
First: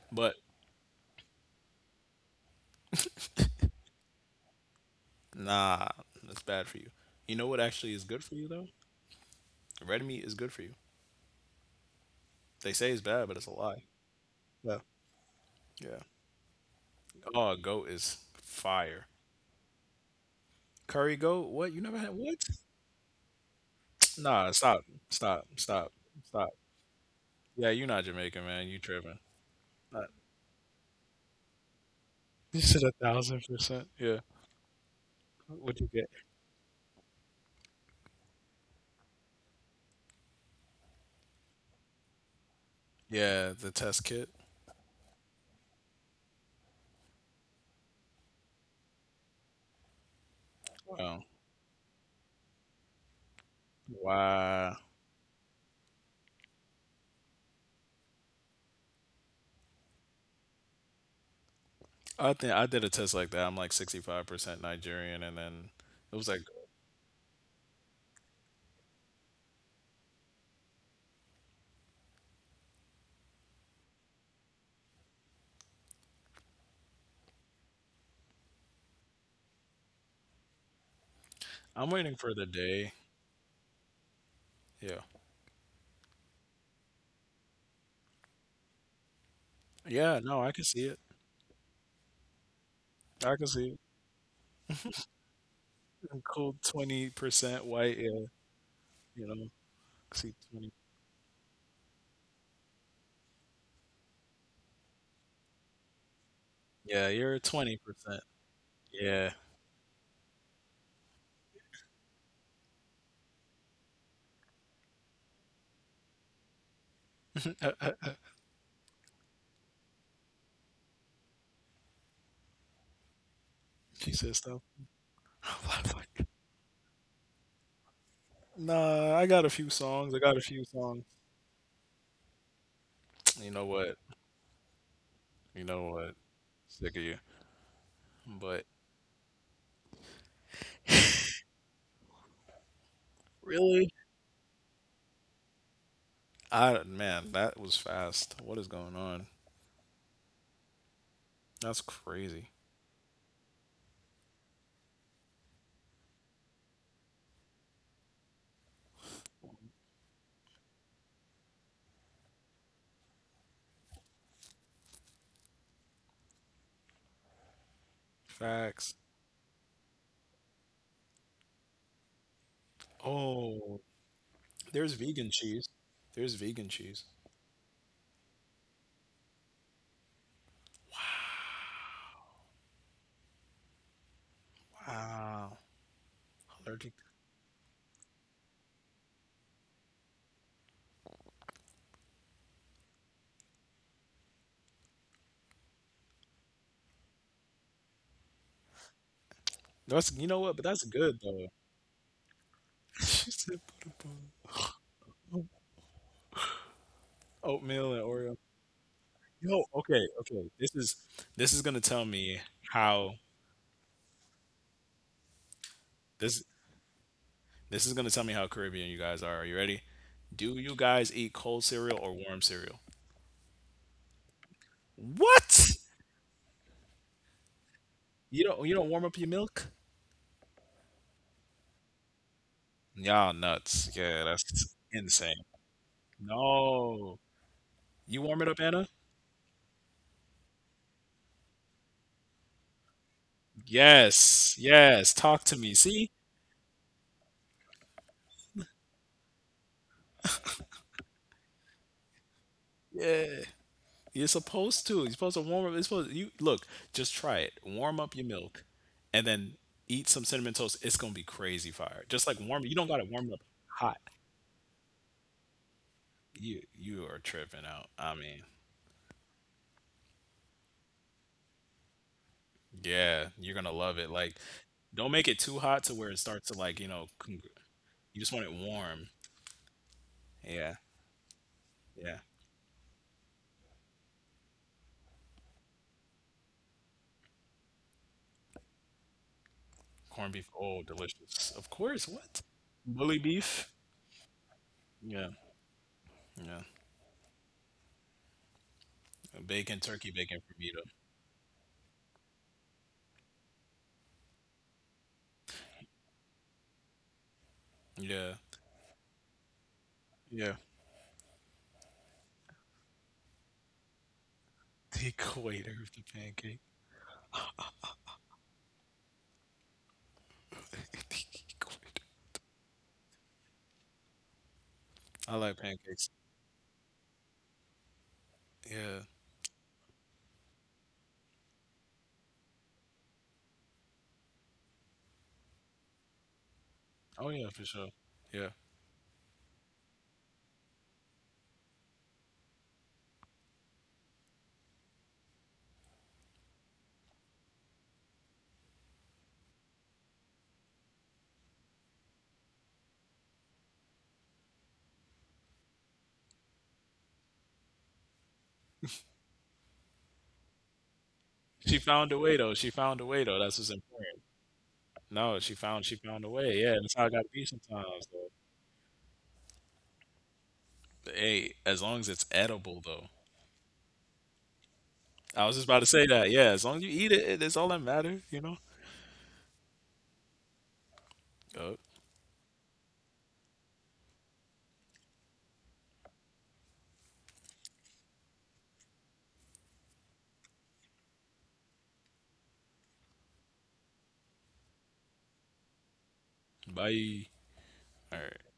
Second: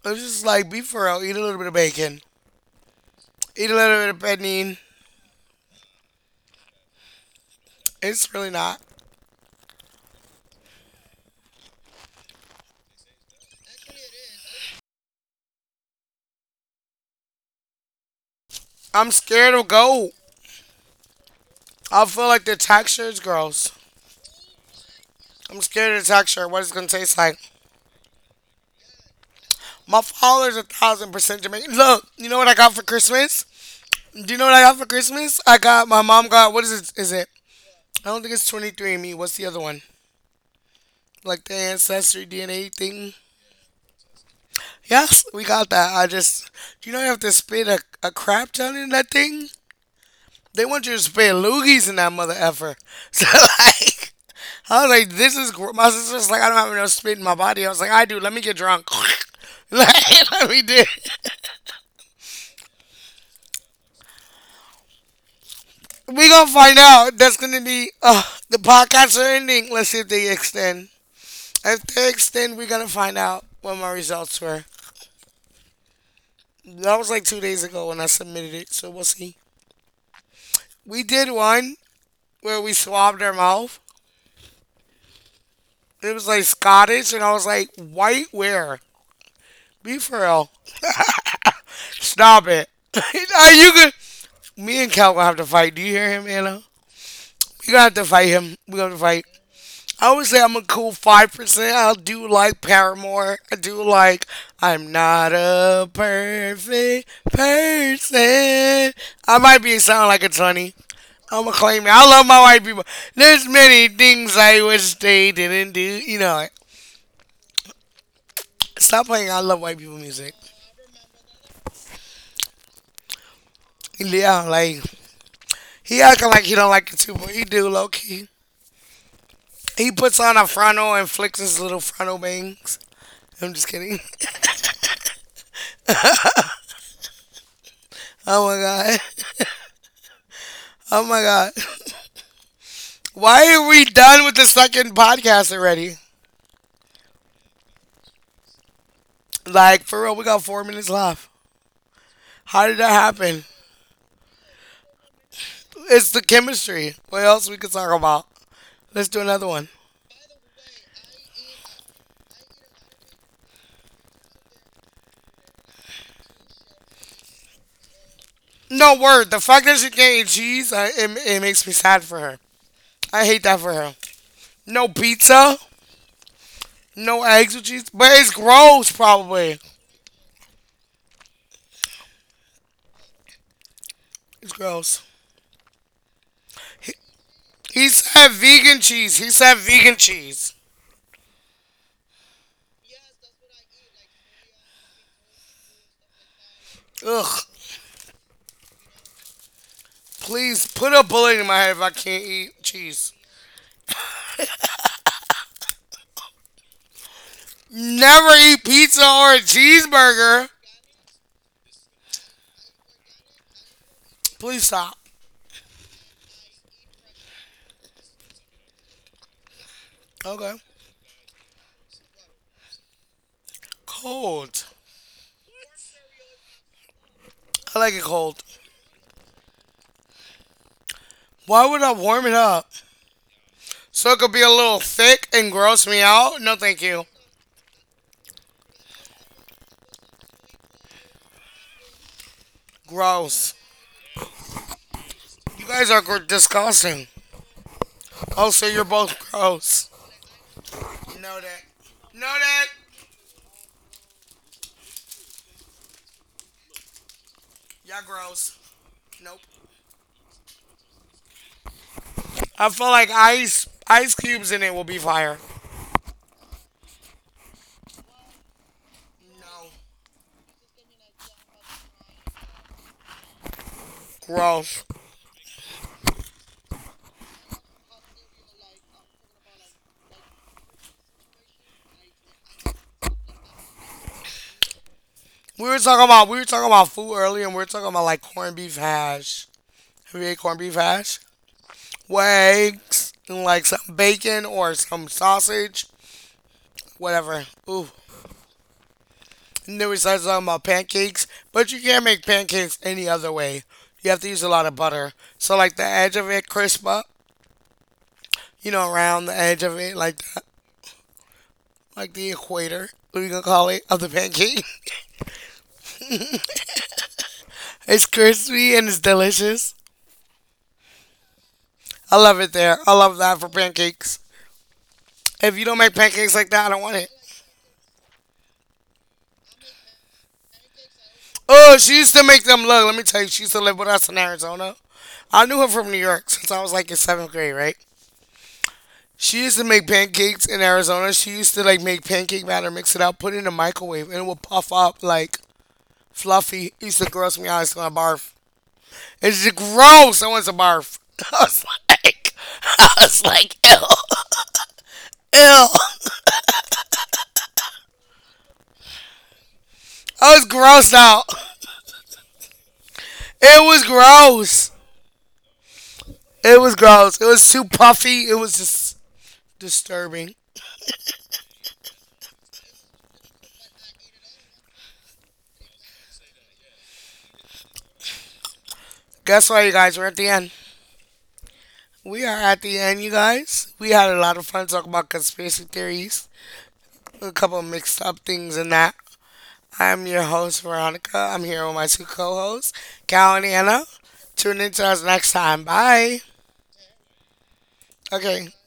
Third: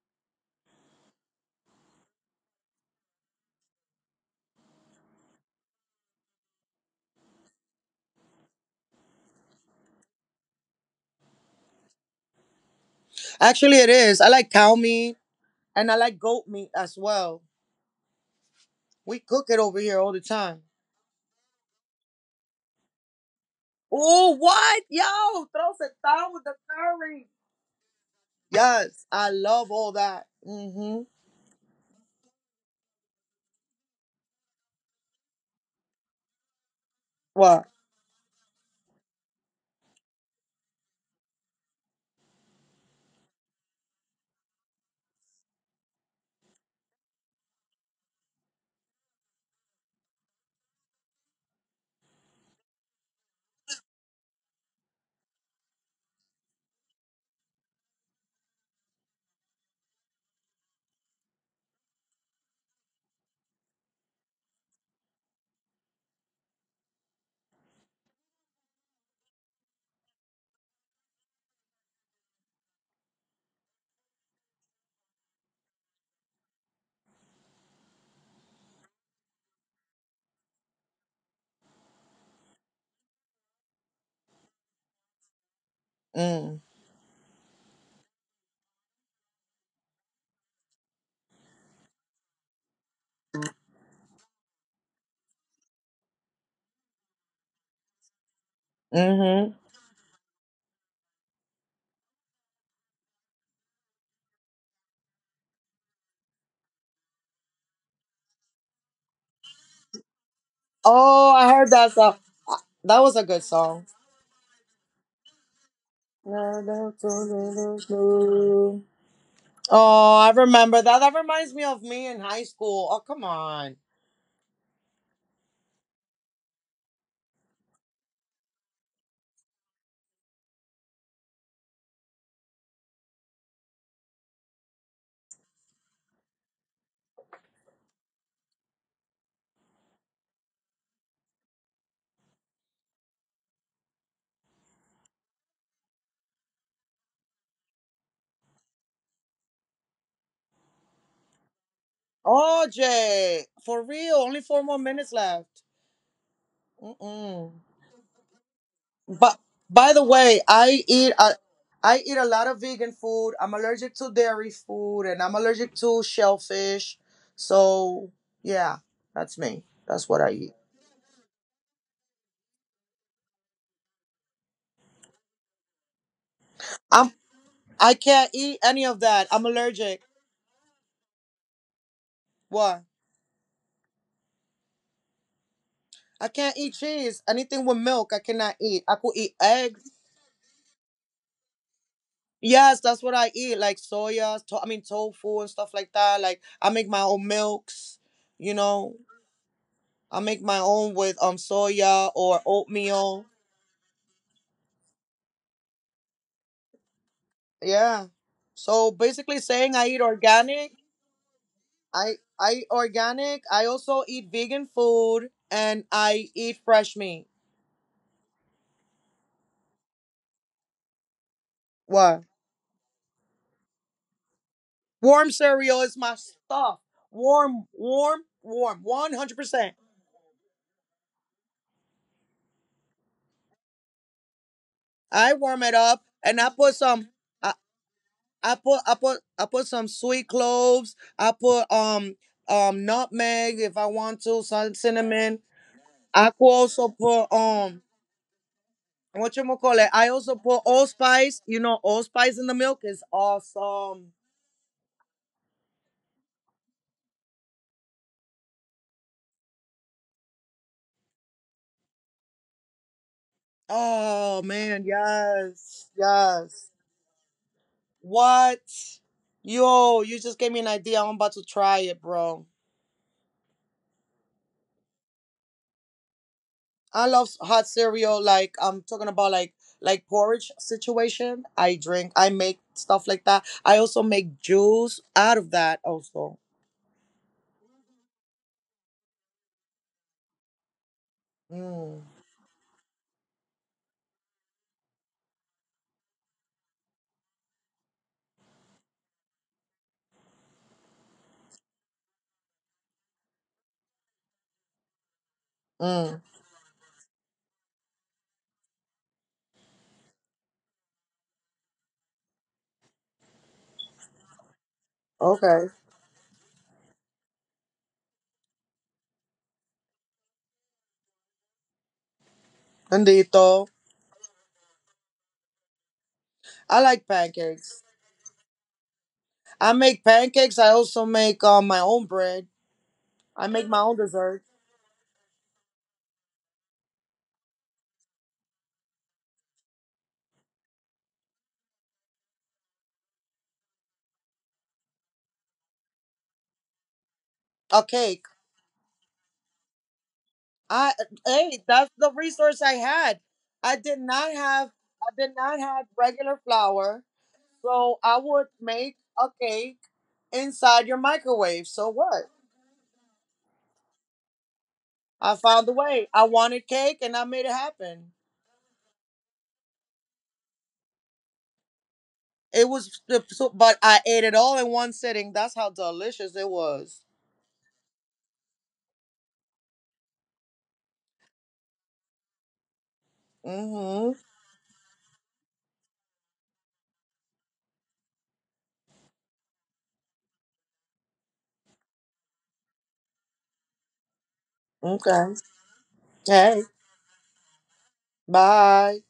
S1: It's
S3: but
S1: just like be for real. Eat a little bit of bacon. Eat a little bit of penne.
S3: nah, that's bad for you. You know what actually is good
S1: It's
S3: for you
S1: really
S3: though?
S1: not.
S3: Red meat is good for you. They say it's bad, but it's a
S2: Actually,
S3: lie.
S2: it is. I like cow
S3: Yeah.
S2: meat and I
S3: Yeah.
S2: like goat meat as well.
S3: Oh, goat is fire.
S1: I'm
S2: We cook
S1: scared
S2: it
S1: of
S2: over here
S1: goat.
S2: all the time.
S3: Curry goat? What? You never
S1: I
S3: had
S1: feel
S3: what?
S1: like the texture is gross.
S2: Oh,
S3: Nah,
S2: what?
S3: stop.
S2: Yo,
S3: Stop.
S1: I'm
S2: throws
S3: Stop.
S1: scared
S2: it
S1: of the
S2: down with
S1: texture.
S3: Stop.
S2: the
S1: What it's gonna taste
S2: curry.
S1: like.
S3: Yeah, you're not Jamaican, man. You
S2: Yes,
S3: tripping.
S2: I love all
S1: My
S3: Not-
S2: that.
S1: father's a
S2: Mm-hmm.
S1: thousand percent Jamaican. Look, you know what I
S3: You
S1: got
S3: said
S1: for
S3: a thousand
S1: Christmas?
S3: percent. Yeah.
S1: Do you know what I got for Christmas? I
S3: What'd
S1: got
S3: you
S1: my
S3: get?
S1: mom got, what is it?
S2: What?
S1: I don't think it's 23andMe. What's the other one? Like the ancestry DNA thing?
S3: Yeah, the test kit.
S1: Yes, we got that. Do you know, you have to spit a crap ton in that thing. They want you to
S3: Oh.
S1: spit loogies in that mother effer. So like,
S3: Wow.
S1: I was like, my sister's like, I don't have enough spit in my body. I was like, I do. Let me get drunk. Like, let me do it.
S3: I think I did a test like that. I'm like 65% Nigerian and then it was
S1: We
S3: like
S1: gonna find out. That's gonna be the podcasts are ending. Let's see if they extend. If they extend, we're gonna find out what my results were. That was like 2 days ago when I submitted it, so we'll see. We did one
S3: I'm waiting for the
S1: where we
S3: day.
S1: swabbed our mouth.
S3: Yeah.
S1: It was like
S2: Mm.
S1: Scottish, and I was like, white where? Be for
S3: Yeah, no,
S1: real.
S3: I can see it.
S1: Stop it.
S3: I can
S1: Are
S3: see
S1: you
S3: it.
S1: could. Me and Cal gonna have to fight. Do you hear
S3: A
S1: him,
S3: cool
S1: Anna?
S3: 20%
S1: We gonna have
S3: white,
S1: to
S3: yeah,
S1: fight him. We gonna have to fight.
S3: you know.
S2: Mm-hmm.
S1: I always
S3: See,
S1: say I'm a
S3: 20.
S1: cool 5%. I do like Paramore. I do like I'm not a perfect
S3: Yeah, you're 20%.
S1: person.
S3: Yeah.
S1: I might be sounding like a 20.
S2: Oh,
S1: I'm gonna
S2: I heard
S1: claim it.
S2: that
S1: I love
S2: song.
S1: my white
S2: Ah,
S1: people.
S2: that was a
S1: There's
S2: good
S1: many
S2: song.
S1: things I wish they didn't do. You know, like, stop playing. I love white people
S2: Oh,
S1: music.
S2: I remember that. That reminds me of me in high school. Oh, come on.
S3: She says
S1: Yeah,
S3: stuff.
S1: like
S3: I was
S1: he acting
S3: like,
S1: like he don't like it too, but he do low key.
S3: nah, I got a few
S1: He
S3: songs.
S1: puts
S3: I
S1: on
S3: got a
S1: a
S3: few
S1: frontal
S3: songs.
S1: and flicks his little frontal bangs. I'm
S3: You know
S1: just
S3: what?
S1: kidding.
S3: You know what? Sick of you.
S1: Oh my
S3: But
S1: god. Oh my god. Why are we
S3: really?
S1: done with the second podcast already?
S3: I man, that was fast. What is going on?
S1: Like for real, we got 4 minutes left.
S3: That's crazy.
S1: How did
S2: Oh,
S1: that happen?
S2: Jay. For real. Only four more minutes left.
S1: It's the chemistry. What else we
S2: Mm-mm.
S1: could talk about? Let's do another
S2: But
S1: one.
S2: by the way, I eat a lot of vegan food. I'm allergic to dairy food, and I'm allergic to shellfish. So yeah,
S3: Facts.
S1: No word. The
S2: that's
S1: fact
S2: me.
S1: that she can't
S2: That's
S1: eat
S2: what I eat.
S1: cheese, it makes me sad for her. I hate that for
S3: Oh,
S1: her. No
S3: there's vegan
S1: pizza,
S3: cheese. There's vegan cheese.
S1: no
S2: I'm
S1: eggs with cheese,
S2: I
S1: but it's
S2: can't eat
S1: gross.
S2: any of that. I'm
S1: Probably
S2: allergic. What?
S1: it's gross.
S3: Wow.
S2: I can't eat
S3: Allergic.
S2: cheese. Anything
S1: He
S2: with milk,
S1: said
S2: I cannot
S1: vegan
S2: eat. I
S1: cheese.
S2: could
S1: He
S2: eat
S1: said vegan
S2: eggs.
S1: cheese.
S2: Yes, that's what I eat, like soya. I mean tofu and stuff like that. Like I make my own
S1: Ugh.
S2: milks. You know,
S3: That's you
S2: I
S3: know
S2: make
S3: what, but
S1: Please
S2: my
S3: that's
S1: put a
S2: own
S3: good
S2: with
S1: bullet in
S3: though.
S1: my head if I can't
S2: soya or
S1: eat cheese.
S3: She
S2: oatmeal.
S3: said put a bun- oatmeal and
S2: Yeah.
S1: Never
S3: Oreo.
S1: eat pizza
S2: So
S1: or a
S2: basically
S3: Yo,
S2: saying I
S3: okay,
S2: eat
S1: cheeseburger.
S3: okay. This
S2: organic,
S3: is this is gonna tell
S2: I
S3: me
S2: I eat
S3: how
S2: organic, I also eat
S1: Please
S2: vegan
S1: stop.
S2: food and I
S3: this
S2: eat fresh meat.
S3: this is gonna tell me how Caribbean you guys are. Are you ready?
S1: Okay.
S3: Do you guys eat cold cereal or
S2: What?
S3: warm cereal?
S1: Cold.
S2: Warm
S3: What?
S2: cereal is my stuff.
S1: I
S2: Warm,
S1: like it
S2: warm,
S1: cold.
S3: You don't
S2: warm.
S3: warm up your milk?
S2: 100%.
S1: Why would I warm it up?
S3: Y'all nuts.
S1: So it
S3: Yeah,
S1: could be a
S3: that's
S1: little thick
S3: insane.
S2: I
S1: and
S2: warm
S1: gross
S2: it
S1: me
S2: up
S1: out?
S2: and
S1: No,
S2: I
S1: thank
S2: put
S1: you.
S3: No.
S2: some I,
S3: You warm it up,
S2: I
S3: Anna?
S2: put I put some sweet cloves. I put
S1: Gross.
S2: nutmeg if I want to,
S3: Yes.
S2: some
S3: Yes. Talk
S2: cinnamon.
S3: to
S1: You
S3: me.
S1: guys are
S3: See?
S2: I could also
S1: disgusting.
S2: put
S1: Also, you're both
S2: what you
S1: gross.
S2: call it? I also put
S1: Know
S2: allspice.
S1: that.
S2: You know,
S1: Know
S2: allspice in
S1: that.
S2: the milk is
S3: Yeah.
S2: awesome.
S3: You're supposed to. You're supposed to warm up. It's supposed you look. Just try it. Warm
S1: Y'all
S3: up your
S1: gross.
S3: milk, and
S1: Nope.
S3: then eat some cinnamon toast. It's gonna be crazy fire. Just like warm.
S1: I
S3: You
S1: feel
S3: don't gotta
S1: like
S3: warm it up
S1: ice
S3: hot.
S1: ice cubes
S2: Oh
S1: in it will
S2: man,
S1: be fire.
S2: yes,
S3: You
S2: yes.
S3: you are tripping out. I mean,
S2: What?
S1: No.
S2: Yo, you just gave me an idea. I'm about to try it, bro.
S3: yeah, you're gonna love it. Like,
S1: Gross.
S3: don't make it too hot to where it starts to like you know.
S2: I love
S3: Con-
S2: hot
S3: you just
S2: cereal.
S3: want it
S2: Like I'm
S3: warm.
S2: talking about, like porridge
S3: Yeah,
S2: situation. I
S3: yeah.
S2: drink. I make stuff like that. I also make juice out of
S1: We were
S2: that.
S1: talking about we were
S2: Also.
S1: talking about food earlier, and we were talking about like corned beef hash. Have you
S3: Corned
S1: ate
S3: beef.
S1: corned beef
S3: Oh,
S1: hash?
S3: delicious. Of course.
S2: Mm,
S1: With
S3: What?
S1: eggs
S3: Bully
S1: and like
S3: beef.
S1: some bacon or some
S3: Yeah,
S1: sausage,
S3: yeah.
S1: whatever. Ooh,
S3: Bacon,
S1: and then we
S3: turkey,
S1: started
S3: bacon,
S1: talking about
S3: fajita.
S1: pancakes, but you can't make pancakes any other way. You have to use a lot of butter. So like the edge of
S2: mm.
S1: it crisp up,
S3: Yeah,
S1: you know, around the edge of it like that,
S3: yeah.
S1: like the equator, we can call it, of the pancake.
S3: The equator
S2: Okay.
S3: of the pancake.
S1: It's crispy and it's delicious.
S3: The equator.
S1: I love it there. I love that for
S2: Bendito.
S1: pancakes.
S3: I
S1: If
S3: like
S1: you don't make
S3: pancakes.
S1: pancakes like that, I don't
S2: I
S1: want it.
S2: like pancakes.
S3: Yeah.
S2: I make pancakes. I also make
S1: Oh,
S2: my
S1: she used
S2: own
S1: to make
S2: bread.
S1: them look. Let me tell you, she used
S2: I
S1: to live
S2: make
S1: with
S2: my own
S1: us in
S2: dessert.
S1: Arizona. I knew her from New York since I was like in seventh
S3: Oh yeah,
S1: grade,
S3: for
S1: right?
S3: sure. Yeah.
S1: She used to make pancakes in Arizona. She used to like make pancake batter, mix it out, put it in the microwave, and it would puff up like fluffy. It used to gross me out. I used to
S2: A
S1: want to barf.
S2: cake.
S1: It's just gross. I want to barf.
S2: I
S1: I was
S2: hey, that's the
S1: like,
S2: resource I
S1: I was
S2: had.
S1: like, ew,
S2: I did not have. I did
S1: ew.
S2: not have regular flour, so I would make a cake
S1: I was grossed
S2: inside your
S1: out.
S2: microwave.
S3: She
S2: So
S3: found a
S2: what?
S3: way though. She found a way though.
S1: It
S3: That's what's
S1: was
S3: important.
S1: gross.
S3: No,
S2: I found a
S3: she
S2: way.
S3: found a
S2: I
S1: It
S3: way.
S1: was
S2: wanted
S3: Yeah, that's
S2: cake,
S3: how it
S1: gross. It
S2: and
S3: gotta
S2: I
S3: be
S1: was
S2: made it
S1: too
S3: sometimes
S2: happen.
S1: puffy.
S3: though.
S1: It was just disturbing.
S3: But, hey, as long as it's
S2: It
S3: edible though.
S2: was, but I ate it all in one sitting.
S3: I was
S2: That's
S3: just
S2: how
S3: about to say that.
S2: delicious
S3: Yeah,
S2: it
S3: as long as you
S2: was.
S3: eat it, it- that's all that matter, you know?
S1: Guess what, you guys? We're at the end.
S3: Yup.
S1: We are at the end, you guys. We had a
S2: Mm-hmm.
S1: lot of fun talking about conspiracy theories, a couple of mixed up things and that. I'm your host, Veronica. I'm here with my two co hosts, Cal and Anna. Tune in to us next
S2: Okay.
S1: time. Bye.
S2: Hey.
S3: Bye. All right.
S1: Okay.
S2: Bye.